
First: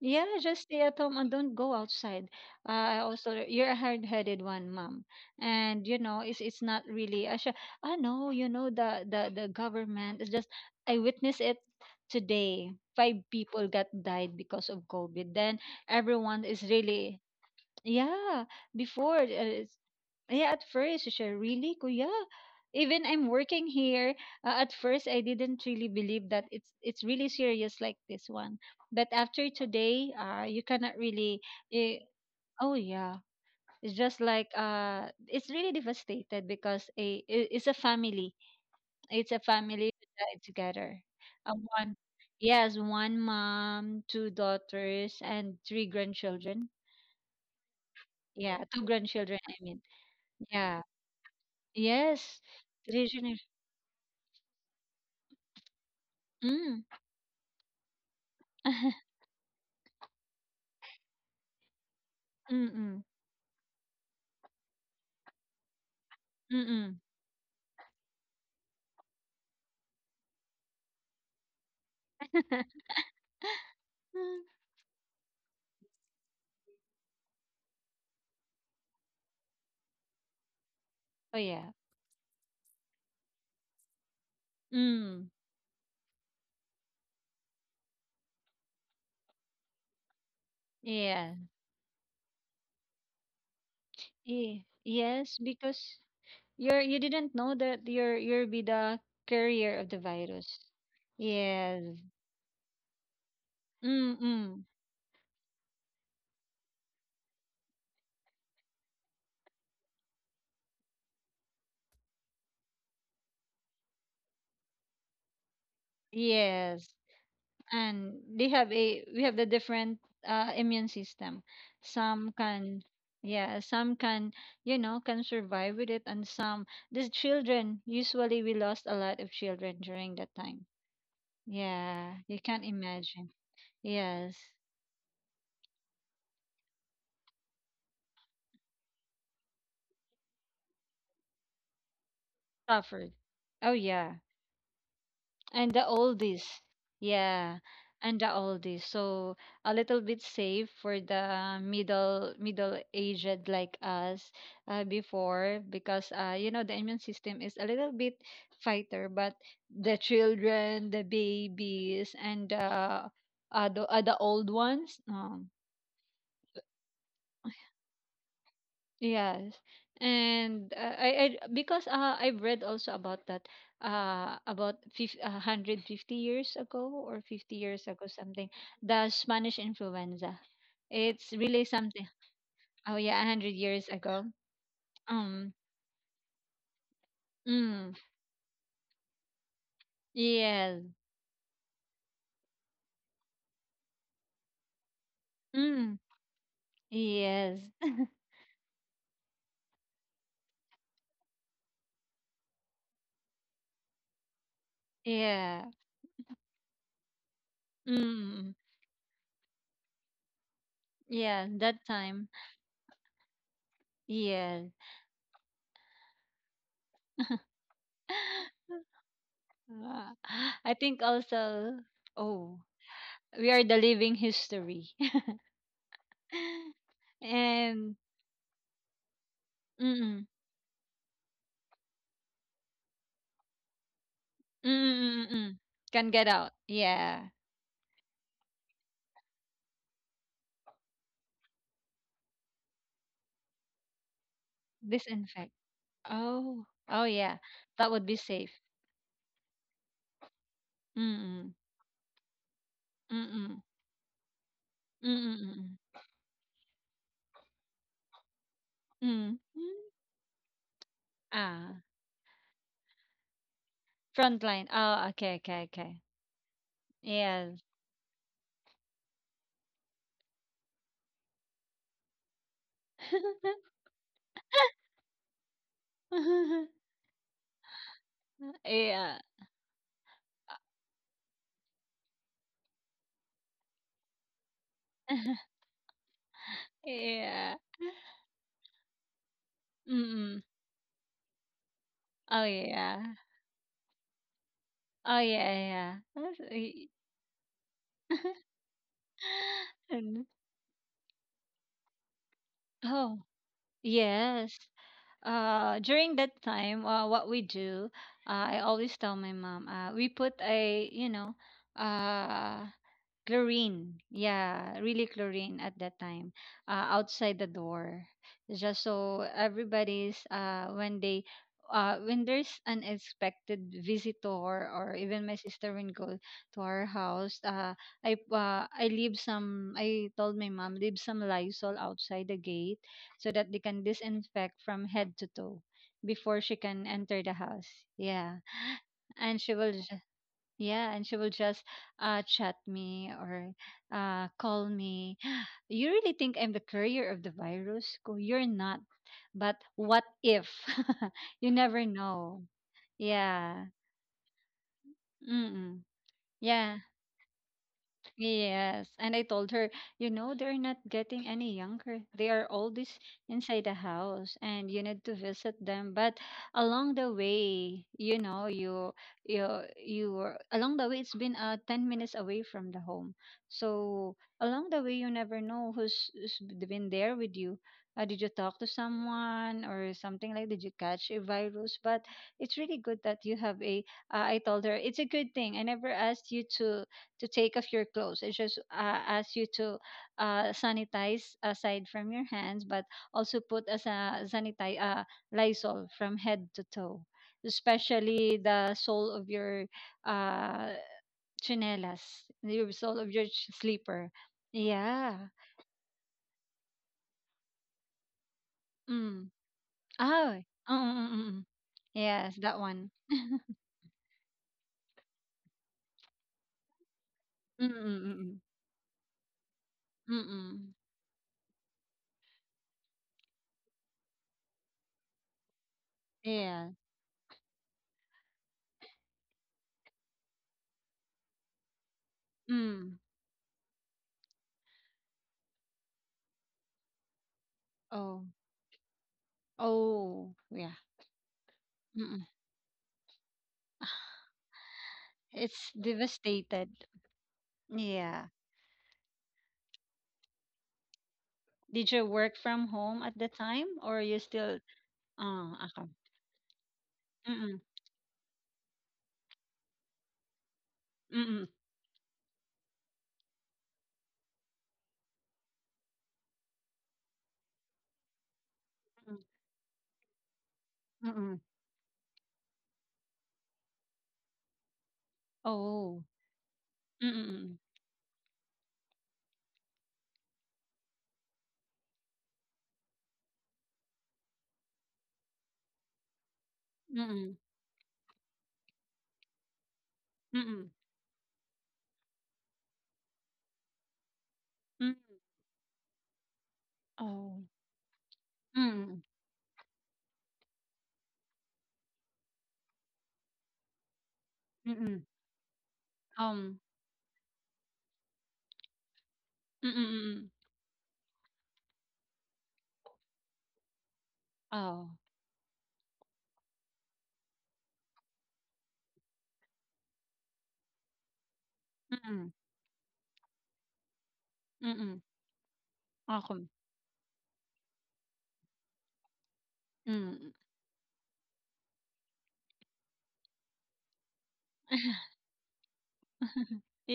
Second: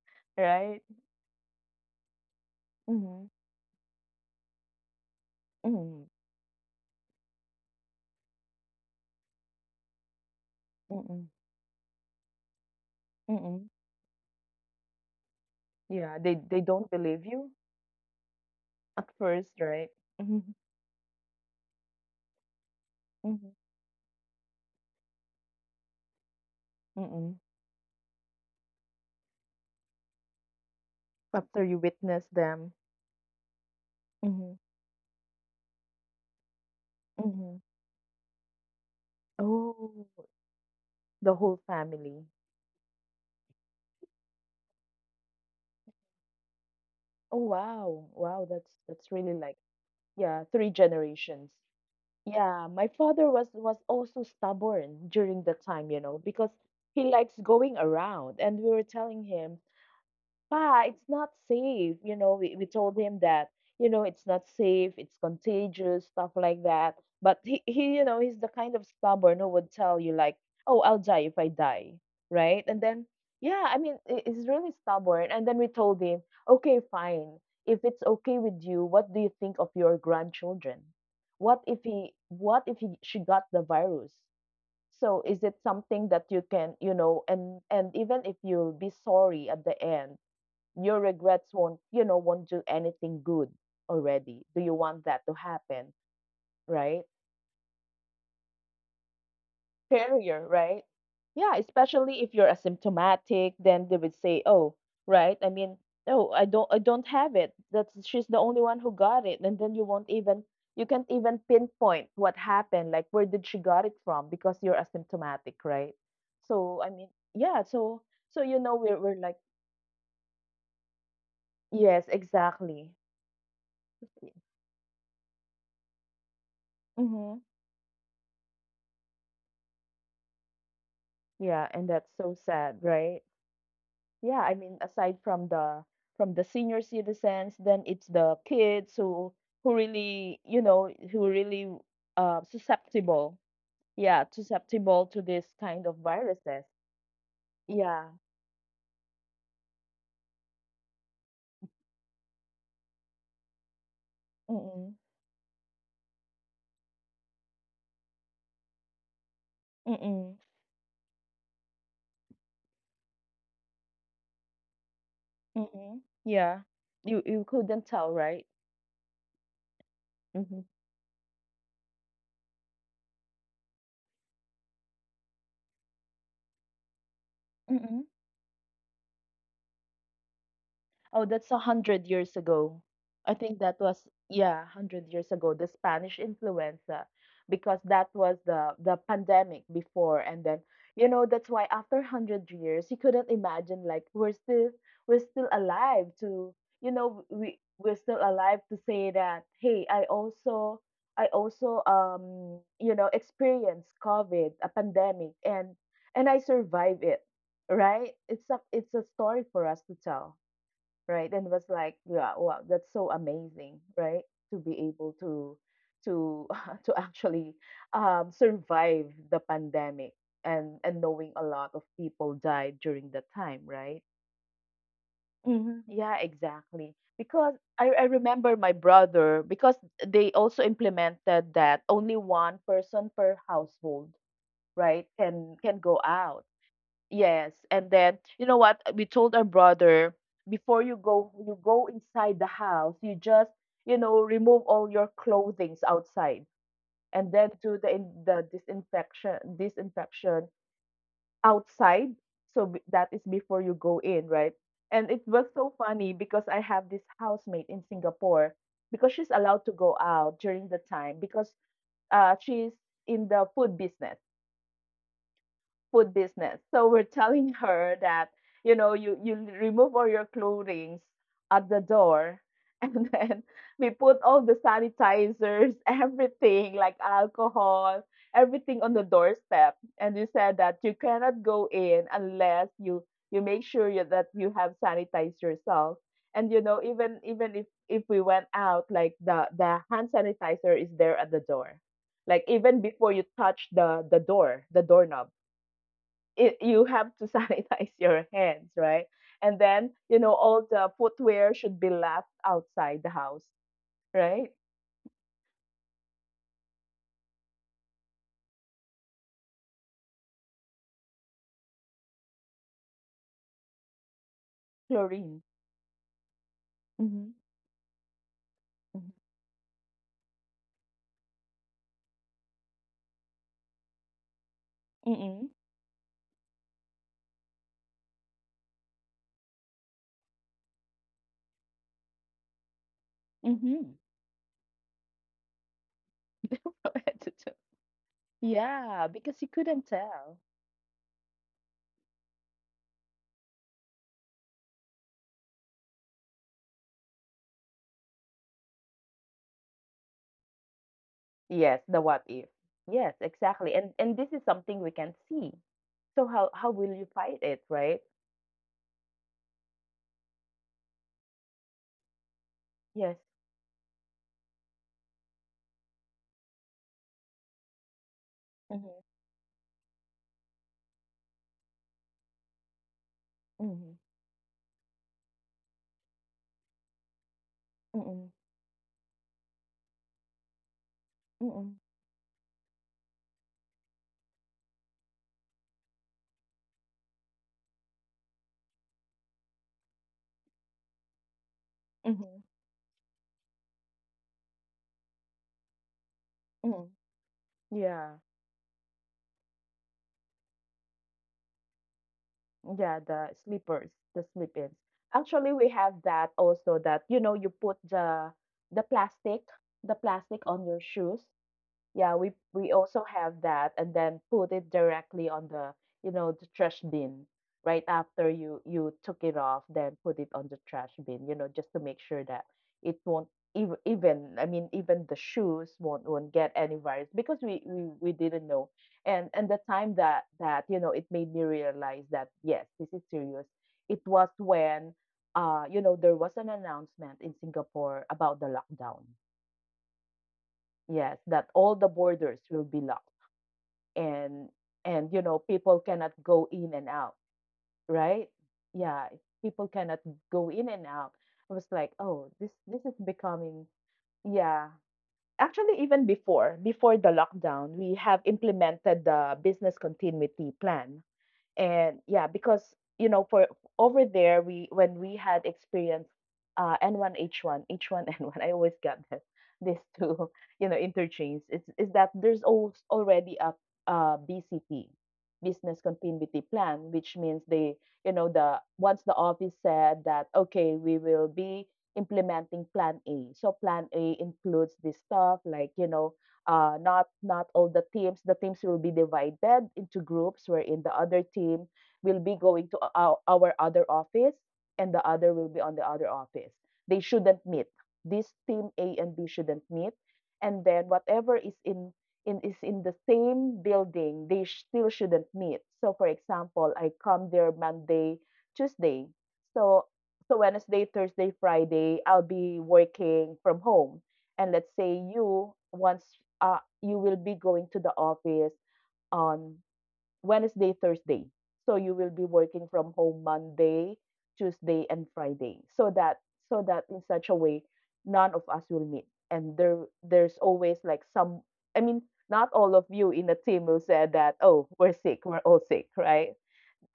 Speaker 2: Yeah, just stay
Speaker 1: right?
Speaker 2: at home and don't go outside. I
Speaker 1: Mm-hmm.
Speaker 2: also, you're a hard-headed one, mom, and you
Speaker 1: Mm-hmm.
Speaker 2: know it's not really. I know, you know the government is just. I
Speaker 1: Mm-mm.
Speaker 2: witnessed it today. Five people
Speaker 1: Mm-mm.
Speaker 2: got died because of COVID. Then
Speaker 1: Yeah,
Speaker 2: everyone
Speaker 1: they
Speaker 2: is
Speaker 1: don't
Speaker 2: really,
Speaker 1: believe you
Speaker 2: yeah,
Speaker 1: at
Speaker 2: before
Speaker 1: first,
Speaker 2: it's-
Speaker 1: right? Mm-hmm.
Speaker 2: yeah, at first, she said, really, kuya? Even I'm
Speaker 1: Mm-hmm.
Speaker 2: working here. At first, I didn't really believe that it's really
Speaker 1: Mm-mm.
Speaker 2: serious like this one. But after today, you cannot really.
Speaker 1: After you
Speaker 2: Eh,
Speaker 1: witness them.
Speaker 2: oh yeah, it's just like
Speaker 1: Mm-hmm.
Speaker 2: it's really devastated because a I-
Speaker 1: Mm-hmm.
Speaker 2: it's a family. It's a family
Speaker 1: Oh,
Speaker 2: that died together.
Speaker 1: the whole
Speaker 2: One,
Speaker 1: family.
Speaker 2: yes, one mom, two daughters, and three grandchildren.
Speaker 1: Oh wow. Wow,
Speaker 2: Yeah, two
Speaker 1: that's really
Speaker 2: grandchildren.
Speaker 1: like
Speaker 2: I mean.
Speaker 1: yeah, three
Speaker 2: Yeah.
Speaker 1: generations.
Speaker 2: Yes.
Speaker 1: Yeah, my father
Speaker 2: Traditional.
Speaker 1: was also stubborn during the time, you know, because
Speaker 2: Mm.
Speaker 1: he likes going around and we were telling him, Pa, it's not safe. You know, we told
Speaker 2: Mm-mm.
Speaker 1: him that, you know, it's not safe, it's contagious, stuff like that.
Speaker 2: Mm-mm.
Speaker 1: But he, you know, he's the kind of stubborn who would tell you, like, oh, I'll die if I die, right? And then, yeah, I mean, he's really stubborn. And then we told him, okay, fine. If it's okay with you, what do you think of your grandchildren?
Speaker 2: Oh yeah.
Speaker 1: What if he, she got the virus? So
Speaker 2: Mm.
Speaker 1: is it something that you can, you know, and even if you'll be sorry at the end, your
Speaker 2: Yeah.
Speaker 1: regrets won't, you know, won't do anything good already. Do you want that to
Speaker 2: Yes,
Speaker 1: happen?
Speaker 2: because you're
Speaker 1: Right?
Speaker 2: you didn't know that you're you'll be the carrier of the
Speaker 1: Failure,
Speaker 2: virus.
Speaker 1: right? Yeah,
Speaker 2: Yes.
Speaker 1: especially if you're asymptomatic, then they would say,
Speaker 2: Mm-mm.
Speaker 1: Oh, right? I mean, oh, I don't, I don't have it. That's she's the only one who got it. And then you won't even you can't even pinpoint what happened, like where did she got it from because you're asymptomatic, right? So I
Speaker 2: Yes.
Speaker 1: mean, yeah, so
Speaker 2: And
Speaker 1: so
Speaker 2: they
Speaker 1: you know
Speaker 2: have a
Speaker 1: we're
Speaker 2: we
Speaker 1: like,
Speaker 2: have the different immune system,
Speaker 1: yes,
Speaker 2: some can,
Speaker 1: exactly.
Speaker 2: yeah some can, you know can survive with it, and some, these
Speaker 1: Mm-hmm.
Speaker 2: children, usually we lost a lot of children during that time.
Speaker 1: Yeah, and that's
Speaker 2: Yeah,
Speaker 1: so
Speaker 2: you can't
Speaker 1: sad, right?
Speaker 2: imagine. Yes.
Speaker 1: Yeah, I mean, aside from the senior citizens, then it's the kids who really, you know, who really
Speaker 2: Suffered.
Speaker 1: susceptible.
Speaker 2: Oh yeah.
Speaker 1: Yeah, susceptible to this
Speaker 2: And
Speaker 1: kind
Speaker 2: the
Speaker 1: of
Speaker 2: oldies,
Speaker 1: viruses.
Speaker 2: yeah,
Speaker 1: Yeah.
Speaker 2: and the oldies. So a little bit safe for the middle aged like us. Uh,
Speaker 1: Mm-mm.
Speaker 2: before because you know the immune system is a little bit fighter, but the
Speaker 1: Mm-mm.
Speaker 2: children, the babies, and the old ones, no.
Speaker 1: Mm-mm. Yeah. You couldn't tell, right?
Speaker 2: Yes.
Speaker 1: Mm-hmm.
Speaker 2: And I because I've read also about that a 150 years ago or 50 years
Speaker 1: Mm-mm.
Speaker 2: ago, something, the Spanish influenza.
Speaker 1: Oh,
Speaker 2: It's
Speaker 1: that's a
Speaker 2: really
Speaker 1: hundred
Speaker 2: something.
Speaker 1: years ago.
Speaker 2: Oh yeah,
Speaker 1: I think
Speaker 2: 100
Speaker 1: that
Speaker 2: years
Speaker 1: was
Speaker 2: ago.
Speaker 1: yeah, 100 years ago,
Speaker 2: Um
Speaker 1: the Spanish influenza, because
Speaker 2: mm,
Speaker 1: that was the pandemic before, and then
Speaker 2: yes.
Speaker 1: that's why after 100 years, you couldn't imagine like we're still
Speaker 2: Mm,
Speaker 1: alive to you know we
Speaker 2: yes.
Speaker 1: we're still alive to say that hey, I also experienced COVID, a pandemic,
Speaker 2: Yeah.
Speaker 1: and I survived it, right?
Speaker 2: Mm,
Speaker 1: It's a story for us to tell right and
Speaker 2: yeah,
Speaker 1: was
Speaker 2: that
Speaker 1: like
Speaker 2: time.
Speaker 1: yeah wow that's so amazing, right? To
Speaker 2: Yes.
Speaker 1: be able to to actually survive the pandemic
Speaker 2: Uh, I
Speaker 1: and
Speaker 2: think
Speaker 1: knowing a lot
Speaker 2: also,
Speaker 1: of people
Speaker 2: oh,
Speaker 1: died during that
Speaker 2: we
Speaker 1: time,
Speaker 2: are the
Speaker 1: right?
Speaker 2: living history.
Speaker 1: Mm-hmm. Yeah, exactly. Because
Speaker 2: And
Speaker 1: I remember my brother, because
Speaker 2: mm,
Speaker 1: they also implemented that only one person per household,
Speaker 2: mm,
Speaker 1: right,
Speaker 2: mm, mm.
Speaker 1: can go
Speaker 2: Can get
Speaker 1: out.
Speaker 2: out. Yeah.
Speaker 1: Yes, and then you know what? We told our brother before you go, you go inside the house, you just you know remove all your
Speaker 2: Disinfect.
Speaker 1: clothings outside,
Speaker 2: Oh. Oh
Speaker 1: and
Speaker 2: yeah.
Speaker 1: then do the
Speaker 2: That would be
Speaker 1: the
Speaker 2: safe.
Speaker 1: disinfection
Speaker 2: Mm, mm,
Speaker 1: outside. So that is
Speaker 2: mm,
Speaker 1: before you go in, right?
Speaker 2: mm,
Speaker 1: And it was
Speaker 2: mm, mm,
Speaker 1: so
Speaker 2: mm,
Speaker 1: funny because I have this housemate in Singapore because she's
Speaker 2: mm.
Speaker 1: allowed to
Speaker 2: Mm.
Speaker 1: go out during the time because
Speaker 2: Ah.
Speaker 1: she's in the
Speaker 2: Front line. Oh, okay, okay, okay.
Speaker 1: food business. So we're telling
Speaker 2: Yes.
Speaker 1: her that, you know, you remove all your clothing at the door. And then we put all the sanitizers, everything like alcohol, everything on the
Speaker 2: Yeah.
Speaker 1: doorstep. And we said that you cannot go in unless you, you make sure you, that you have sanitized yourself. And you know, even
Speaker 2: Yeah.
Speaker 1: even if we went out, like the
Speaker 2: Mm,
Speaker 1: hand
Speaker 2: mm.
Speaker 1: sanitizer is there at the door
Speaker 2: Oh
Speaker 1: like even before
Speaker 2: yeah.
Speaker 1: you touch the
Speaker 2: Oh
Speaker 1: doorknob
Speaker 2: yeah, yeah.
Speaker 1: it, you
Speaker 2: That's-
Speaker 1: have to sanitize your hands, right? And then, you
Speaker 2: And-
Speaker 1: know, all the footwear should be left outside the
Speaker 2: Oh,
Speaker 1: house, right?
Speaker 2: yes. Uh, during that time, what we do, I always tell my mom, we put a, you know, uh, chlorine, yeah really
Speaker 1: Chlorine.
Speaker 2: chlorine at that time,
Speaker 1: Mm-hmm.
Speaker 2: outside the door, just so everybody's when they when there's unexpected visitor, or even my
Speaker 1: Mm-hmm.
Speaker 2: sister when go to our house, I leave some, I told my mom leave some lysol outside the gate so that they can
Speaker 1: Mm-hmm.
Speaker 2: disinfect from head to toe before she can enter the house. Yeah,
Speaker 1: Yeah,
Speaker 2: and
Speaker 1: because you
Speaker 2: she will,
Speaker 1: couldn't tell.
Speaker 2: yeah, and she will just chat me or call me. You really think I'm the courier of the virus? Go, you're not. But what if? You
Speaker 1: Yes,
Speaker 2: never
Speaker 1: the what
Speaker 2: know.
Speaker 1: if. Yes,
Speaker 2: Yeah.
Speaker 1: exactly. And this is something we can see.
Speaker 2: Mm-mm.
Speaker 1: So how
Speaker 2: Yeah.
Speaker 1: will you fight it, right?
Speaker 2: Yes. And I told her, you know, they're not getting any younger. They are always
Speaker 1: Yes.
Speaker 2: inside the house and you need to visit them. But along the way, you know, you
Speaker 1: Mm-hmm.
Speaker 2: you you were along the way, it's been 10 minutes away from the home.
Speaker 1: Mm-hmm.
Speaker 2: So along the way you never know who's been there with you. Did
Speaker 1: Mm-hmm.
Speaker 2: you talk to someone or something like did you catch a
Speaker 1: Mm-hmm.
Speaker 2: virus? But it's really good that you have a I told her it's a good thing. I never asked you to take off your clothes. It just asks you to sanitize aside from your hands, but also put as a sanitize Lysol from head to
Speaker 1: Mm-hmm.
Speaker 2: toe,
Speaker 1: Yeah.
Speaker 2: especially the sole of your uh, chinelas, the
Speaker 1: Yeah,
Speaker 2: sole of your
Speaker 1: the sleepers,
Speaker 2: sleeper.
Speaker 1: the sleep-ins.
Speaker 2: Yeah.
Speaker 1: Actually, we have that also that you know you put the the
Speaker 2: Mm.
Speaker 1: plastic, the
Speaker 2: Oh.
Speaker 1: plastic on your shoes
Speaker 2: Mm-mm-mm.
Speaker 1: yeah,
Speaker 2: Yes, that
Speaker 1: we
Speaker 2: one.
Speaker 1: also have that and then put it directly on the, you know, the trash bin right after
Speaker 2: Mm-mm-mm.
Speaker 1: you you took it off, then put it on the
Speaker 2: Mm-mm.
Speaker 1: trash bin, you know, just to make sure that it won't even even I mean even the shoes won't get
Speaker 2: Yeah.
Speaker 1: any virus because we didn't know. And the time that that you know it made me realize that yes, this
Speaker 2: Mm.
Speaker 1: is serious. It was when you know there was an announcement in Singapore
Speaker 2: Oh.
Speaker 1: about the lockdown.
Speaker 2: Oh. Yeah.
Speaker 1: Yes, that all the
Speaker 2: Mm-mm.
Speaker 1: borders will be locked, and and you know,
Speaker 2: It's
Speaker 1: people cannot go in and
Speaker 2: devastated.
Speaker 1: out, right,
Speaker 2: Yeah.
Speaker 1: yeah, people cannot go in and out. I was like,
Speaker 2: Did you
Speaker 1: oh,
Speaker 2: work
Speaker 1: this
Speaker 2: from
Speaker 1: this is
Speaker 2: home at the
Speaker 1: becoming.
Speaker 2: time or you still
Speaker 1: Yeah,
Speaker 2: ah,
Speaker 1: actually,
Speaker 2: ako.
Speaker 1: even before the
Speaker 2: Mm,
Speaker 1: lockdown we have implemented the business continuity plan,
Speaker 2: mm,
Speaker 1: and yeah, because you know, for over there, we when we had experienced N1H1 H1N1 I always got
Speaker 2: mm,
Speaker 1: that, these two you know,
Speaker 2: mm.
Speaker 1: interchange. It's is that there's already a BCP, business
Speaker 2: Oh.
Speaker 1: continuity plan, which means
Speaker 2: Mm,
Speaker 1: they, you know, the once the office said that, okay, we will be implementing plan A, so plan A includes this stuff like, you know, not
Speaker 2: mm,
Speaker 1: not all the teams, the teams will be divided into groups,
Speaker 2: mm,
Speaker 1: wherein the other team will be going to our other office, and the
Speaker 2: mm.
Speaker 1: other will be on the other office. They shouldn't
Speaker 2: Oh.
Speaker 1: meet. This team A
Speaker 2: Mm,
Speaker 1: and B shouldn't meet. And then whatever is in is in the same building, they still
Speaker 2: mm.
Speaker 1: shouldn't meet. So for
Speaker 2: Um.
Speaker 1: example, I come there Monday, Tuesday,
Speaker 2: Mm,
Speaker 1: so
Speaker 2: mm.
Speaker 1: Wednesday, Thursday, Friday I'll be working from home. And let's
Speaker 2: Oh.
Speaker 1: say you once, you will be going to the office on Wednesday, Thursday. So you will be
Speaker 2: Mm,
Speaker 1: working from home Monday, Tuesday,
Speaker 2: mm.
Speaker 1: and Friday. So that
Speaker 2: Ako.
Speaker 1: in such a way, none of us will meet. And
Speaker 2: Mm.
Speaker 1: there's always like some. I mean, not all of you in the team will say that, oh, we're sick, we're all sick, right?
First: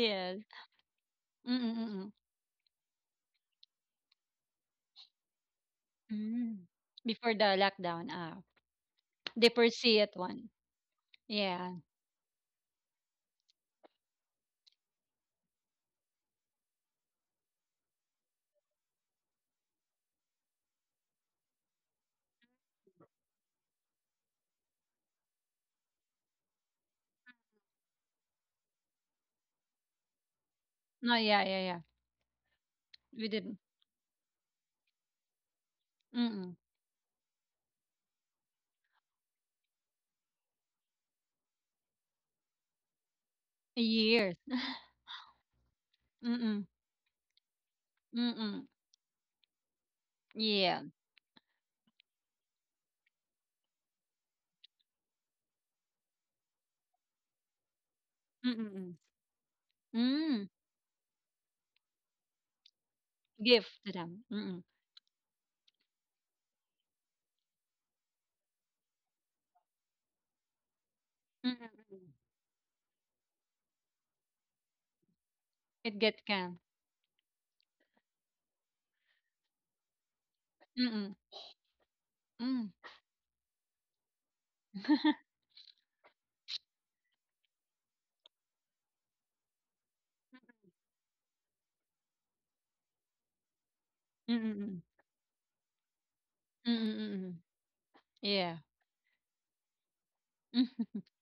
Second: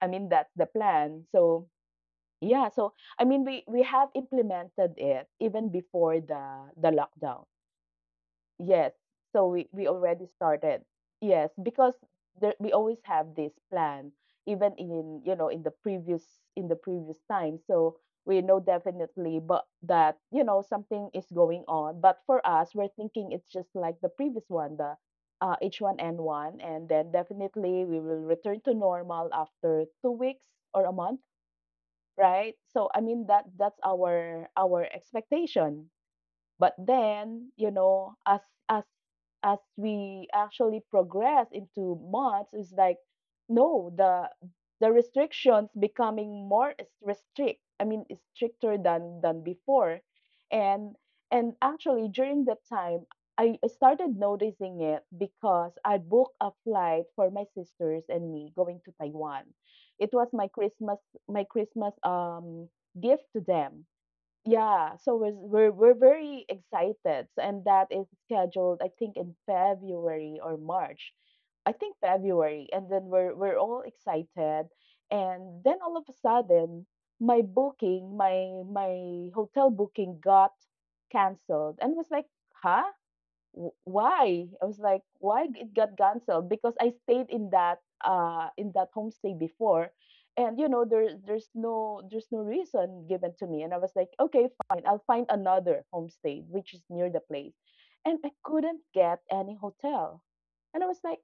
Speaker 1: I mean, that's the plan. So
Speaker 2: Mm,
Speaker 1: yeah. So I mean, we have implemented it even before
Speaker 2: mm.
Speaker 1: the
Speaker 2: Before
Speaker 1: lockdown.
Speaker 2: the lockdown, ah,
Speaker 1: Yes. So
Speaker 2: the
Speaker 1: we
Speaker 2: foresee it
Speaker 1: already
Speaker 2: one.
Speaker 1: started. Yes,
Speaker 2: Yeah.
Speaker 1: because there, we always have this plan, even in, you know, in the previous time. So we know definitely, but that, you know, something is going on. But for us, we're thinking it's just like the previous one, the H1N1, and then definitely we will return to normal after 2 weeks or a
Speaker 2: No,
Speaker 1: month,
Speaker 2: yeah, yeah, yeah.
Speaker 1: right? So I mean
Speaker 2: We didn't.
Speaker 1: that's our expectation.
Speaker 2: Mm.
Speaker 1: But then, you know, as as as we actually progress into months, it's like, no,
Speaker 2: Years.
Speaker 1: the restrictions becoming
Speaker 2: Mm,
Speaker 1: more restrict. I mean, it's
Speaker 2: mm.
Speaker 1: stricter than before,
Speaker 2: Yeah.
Speaker 1: and actually during that time, I started noticing it because I booked a flight for my sisters and me
Speaker 2: Mm,
Speaker 1: going to
Speaker 2: mm.
Speaker 1: Taiwan. It was
Speaker 2: Hmm,
Speaker 1: my Christmas gift to
Speaker 2: gift
Speaker 1: them.
Speaker 2: to them. Mm,
Speaker 1: Yeah, so we're very excited, and that is scheduled, I think, in February or March.
Speaker 2: mm,
Speaker 1: I think
Speaker 2: mm.
Speaker 1: February, and then we're all excited, and then all
Speaker 2: It
Speaker 1: of a
Speaker 2: get can.
Speaker 1: sudden, my booking, my hotel booking got
Speaker 2: Mm,
Speaker 1: canceled, and was like,
Speaker 2: mm.
Speaker 1: huh? Why? I was like, why it got canceled? Because I stayed in that homestay before, and you know, there's no reason given to me, and I was like, okay, fine,
Speaker 2: Mm,
Speaker 1: I'll find another homestay which
Speaker 2: mm,
Speaker 1: is near
Speaker 2: mm,
Speaker 1: the
Speaker 2: mm.
Speaker 1: place, and I
Speaker 2: Yeah.
Speaker 1: couldn't get any hotel, and I
Speaker 2: Mm,
Speaker 1: was like,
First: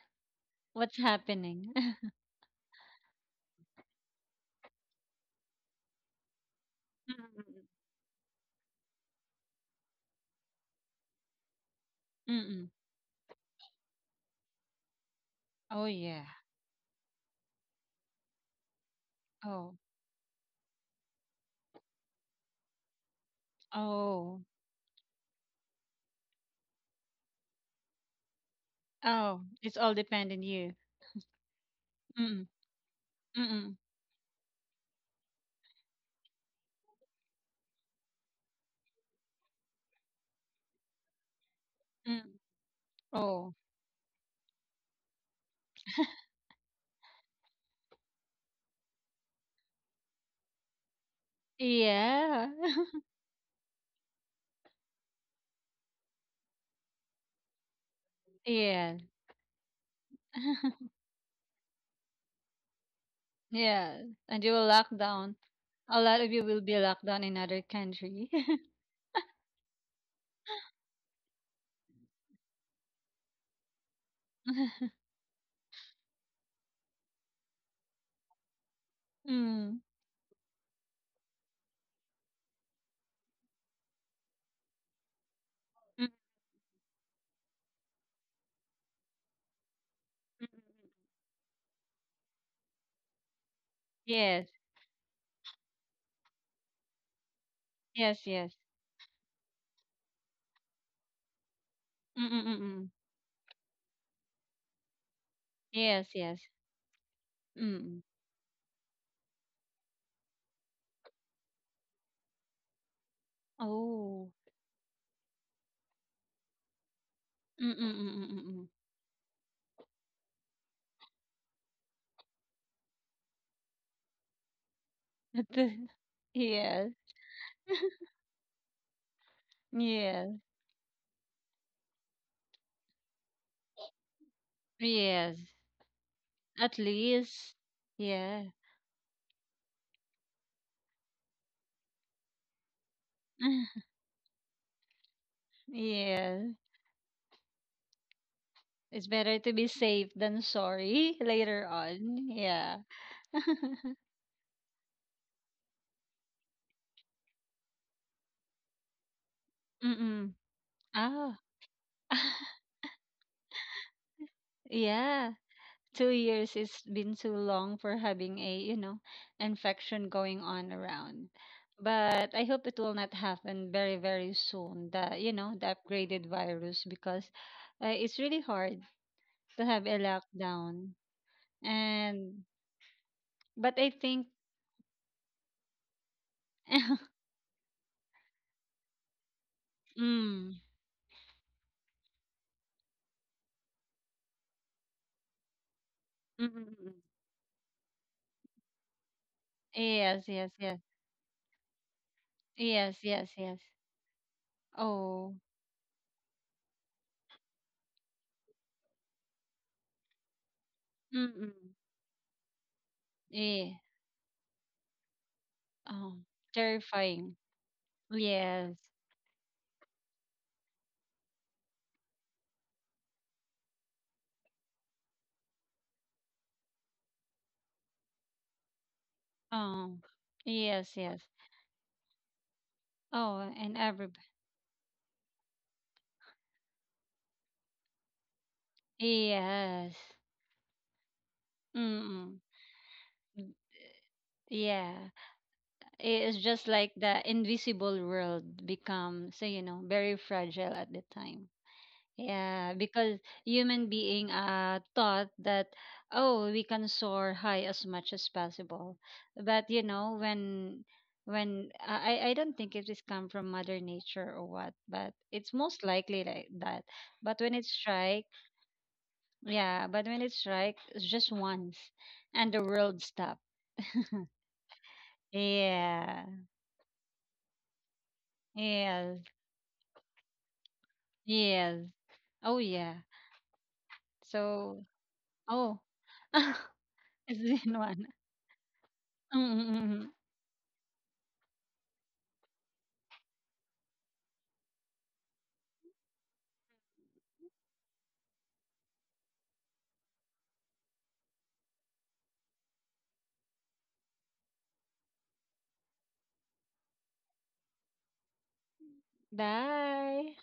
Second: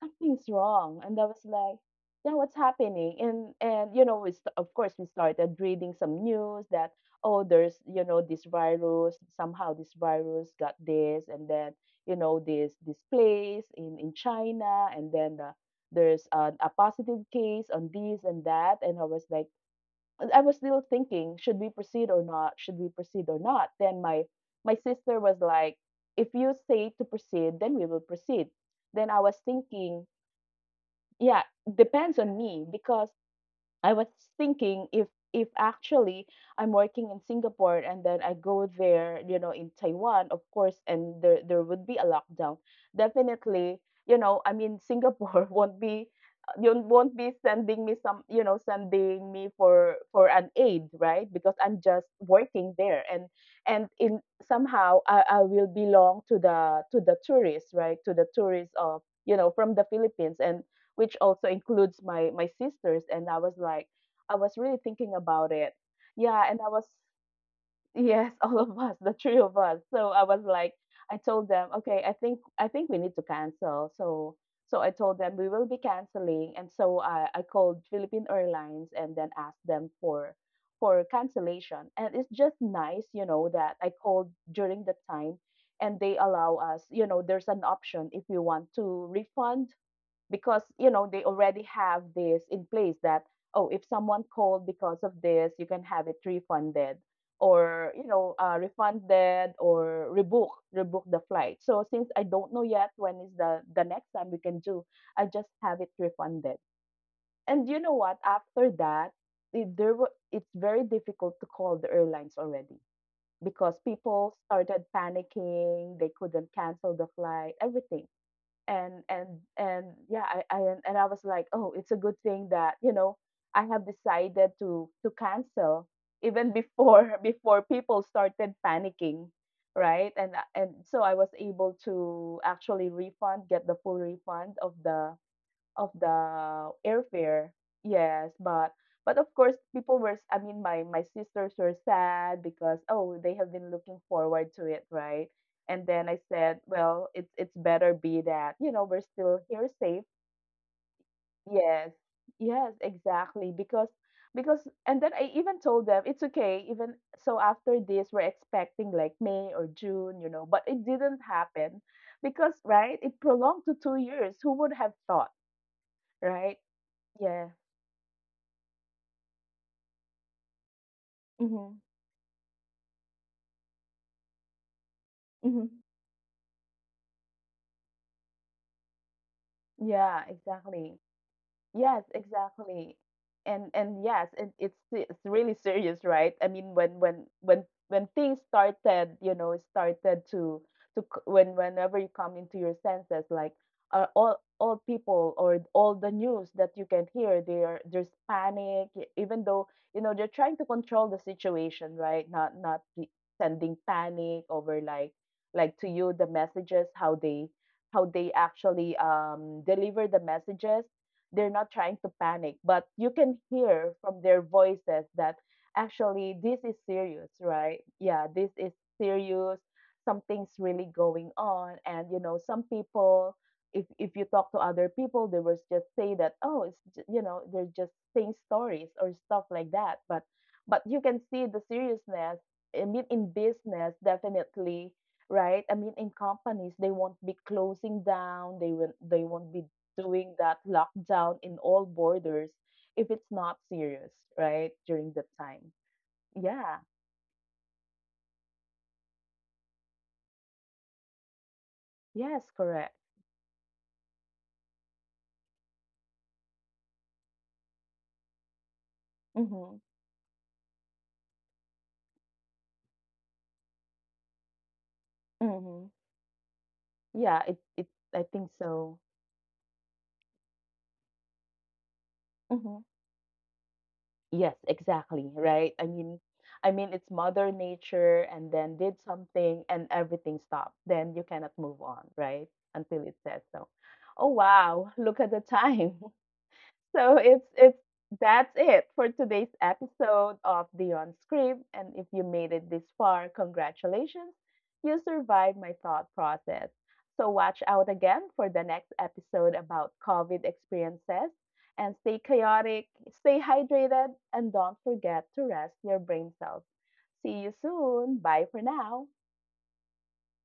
Speaker 1: something's
Speaker 2: what's
Speaker 1: wrong, and I was
Speaker 2: happening?
Speaker 1: like, yeah, what's happening? And you know, of course we started reading some news that, oh,
Speaker 2: Mm,
Speaker 1: there's, you know, this virus, somehow this virus got this, and then, you
Speaker 2: mm,
Speaker 1: know,
Speaker 2: mm.
Speaker 1: this place in China, and then
Speaker 2: Oh yeah.
Speaker 1: there's a positive case on this and that, and I was like,
Speaker 2: Oh.
Speaker 1: I was still thinking, should we proceed or not, should we proceed or not, then my
Speaker 2: Oh.
Speaker 1: sister was like, if you say to proceed then we will proceed. Then I was
Speaker 2: Oh. It's all
Speaker 1: thinking,
Speaker 2: depend on you.
Speaker 1: yeah, depends on
Speaker 2: Mm,
Speaker 1: me, because
Speaker 2: mm,
Speaker 1: I was thinking if actually I'm working in Singapore and then I go there, you know, in Taiwan, of course, and there would be a
Speaker 2: mm.
Speaker 1: lockdown.
Speaker 2: Oh.
Speaker 1: Definitely, you know, I mean, Singapore won't be, you won't be sending me some, you know, sending me for an aid, right? Because I'm just
Speaker 2: Yeah.
Speaker 1: working there, and in somehow, I will belong to the tourists, right? To the tourists
Speaker 2: Yeah.
Speaker 1: of, you know, from the Philippines, and which also includes my sisters, and I was like,
Speaker 2: Yeah.
Speaker 1: I
Speaker 2: And you
Speaker 1: was
Speaker 2: will
Speaker 1: really
Speaker 2: lock
Speaker 1: thinking
Speaker 2: down.
Speaker 1: about it.
Speaker 2: A lot of you
Speaker 1: Yeah,
Speaker 2: will
Speaker 1: and I
Speaker 2: be
Speaker 1: was,
Speaker 2: locked down in other country.
Speaker 1: yes, all of us, the three of us. So I was like, I told them, okay, I think we need to cancel. So so
Speaker 2: Mm.
Speaker 1: I told them we will be canceling. And so I called Philippine Airlines and then asked
Speaker 2: Mm,
Speaker 1: them for cancellation. And it's just nice, you know, that I called during the time, and
Speaker 2: mm,
Speaker 1: they allow us, you know, there's an option if you want to refund,
Speaker 2: mm.
Speaker 1: because you know, they already have this in place that, oh, if someone
Speaker 2: Yes.
Speaker 1: called because of this, you can have it refunded, or, you
Speaker 2: Yes.
Speaker 1: know,
Speaker 2: Yes.
Speaker 1: refunded or rebook the flight. So since I
Speaker 2: Mm,
Speaker 1: don't know
Speaker 2: mm.
Speaker 1: yet when is the next time we can do, I just have it
Speaker 2: Yes, yes.
Speaker 1: refunded. And you know
Speaker 2: Mm.
Speaker 1: what, after that it, there were, it's very difficult to call the airlines already, because
Speaker 2: Oh.
Speaker 1: people started panicking, they couldn't cancel the flight,
Speaker 2: Mm, mm,
Speaker 1: everything.
Speaker 2: mm, mm,
Speaker 1: And and and yeah, I and I was like, oh, it's a good thing that, you know, I have decided to
Speaker 2: mm.
Speaker 1: cancel, even
Speaker 2: Yes.
Speaker 1: before before people started panicking, right, and
Speaker 2: Yes.
Speaker 1: and so I was able to actually refund, get the full refund of the
Speaker 2: Yes. At
Speaker 1: airfare.
Speaker 2: least.
Speaker 1: Yes,
Speaker 2: Yeah.
Speaker 1: but of course people were I mean, my sisters were sad because, oh, they have been looking forward to it, right? And then I
Speaker 2: Yeah.
Speaker 1: said, well, it's better be that, you know, we're
Speaker 2: It's better
Speaker 1: still
Speaker 2: to be
Speaker 1: here safe.
Speaker 2: safe than sorry later
Speaker 1: Yes.
Speaker 2: on.
Speaker 1: Yes,
Speaker 2: Yeah.
Speaker 1: exactly, because and then I even told them it's okay. Even so, after this we're expecting like May or June, you
Speaker 2: Mm-mm.
Speaker 1: know, but it didn't
Speaker 2: Ah.
Speaker 1: happen, because right, it prolonged to 2 years. Who would have thought,
Speaker 2: Yeah. 2 years,
Speaker 1: right?
Speaker 2: it's been too
Speaker 1: Yeah.
Speaker 2: long for having a, you know, infection going on around.
Speaker 1: Mhm.
Speaker 2: But I hope it will not happen very very soon, the, you know, the
Speaker 1: Mhm.
Speaker 2: upgraded virus because it's really hard to have a
Speaker 1: Yeah,
Speaker 2: lockdown
Speaker 1: exactly. Yes,
Speaker 2: and
Speaker 1: exactly. And
Speaker 2: but I
Speaker 1: and
Speaker 2: think.
Speaker 1: yes, and it's really serious, right? I mean, when
Speaker 2: Mm,
Speaker 1: when when when things started, you know, started
Speaker 2: mm,
Speaker 1: to when whenever you come into your senses, like, all people or all the
Speaker 2: mm,
Speaker 1: news that you
Speaker 2: mm.
Speaker 1: can hear, there's panic, even though, you know,
Speaker 2: Yes
Speaker 1: they're
Speaker 2: yes
Speaker 1: trying to
Speaker 2: yes
Speaker 1: control the situation, right? Not
Speaker 2: yes yes yes
Speaker 1: sending panic over, like,
Speaker 2: oh
Speaker 1: to you, the messages, how they actually deliver the messages. They're
Speaker 2: mm-mm.
Speaker 1: not trying to panic, but you can
Speaker 2: Yeah
Speaker 1: hear from their voices that
Speaker 2: oh
Speaker 1: actually this is serious,
Speaker 2: terrifying
Speaker 1: right? Yeah, this is
Speaker 2: yes
Speaker 1: serious. Something's really going on. And, you know, some people, if you talk to other people, they will just say that, oh, it's, you know, they're just saying stories or stuff like
Speaker 2: oh
Speaker 1: that. But,
Speaker 2: yes
Speaker 1: you can
Speaker 2: yes.
Speaker 1: see the seriousness. I mean, in
Speaker 2: Oh, and
Speaker 1: business,
Speaker 2: everybody.
Speaker 1: definitely, right? I mean, in companies, they won't be closing down. They will, they won't be
Speaker 2: Yes.
Speaker 1: doing that lockdown in all
Speaker 2: Mm-mm.
Speaker 1: borders if it's
Speaker 2: Mm,
Speaker 1: not serious, right?
Speaker 2: yeah.
Speaker 1: During that time.
Speaker 2: It's just
Speaker 1: Yeah.
Speaker 2: like the invisible world becomes, so you know, very fragile at the time.
Speaker 1: Yes,
Speaker 2: Yeah,
Speaker 1: correct.
Speaker 2: because human being thought that oh, we can soar high as much as possible. But
Speaker 1: Mm-hmm.
Speaker 2: you know, when I don't think it is come from mother nature or what, but it's
Speaker 1: Mm-hmm.
Speaker 2: most likely like that.
Speaker 1: Yeah,
Speaker 2: But when
Speaker 1: it,
Speaker 2: it
Speaker 1: it I
Speaker 2: strikes,
Speaker 1: think so.
Speaker 2: yeah, but when it strikes just once, and the
Speaker 1: Mm-hmm.
Speaker 2: world stops.
Speaker 1: Yes, exactly, right?
Speaker 2: Yeah.
Speaker 1: I mean, it's mother nature and then did
Speaker 2: Yes.
Speaker 1: something and everything stopped. Then you cannot move
Speaker 2: Yes.
Speaker 1: on, right?
Speaker 2: Oh yeah.
Speaker 1: Until it says so. Oh
Speaker 2: So
Speaker 1: wow, look at the
Speaker 2: oh
Speaker 1: time. So
Speaker 2: it's
Speaker 1: it's
Speaker 2: in one.
Speaker 1: that's it for today's
Speaker 2: Mm-mm-mm.
Speaker 1: episode of Beyond Script. And if you made it this far, congratulations. You survived my thought process. So watch out again for the next episode about COVID experiences, and stay chaotic, stay hydrated, and don't forget to rest your brain cells. See you soon. Bye for now.
Speaker 2: Bye.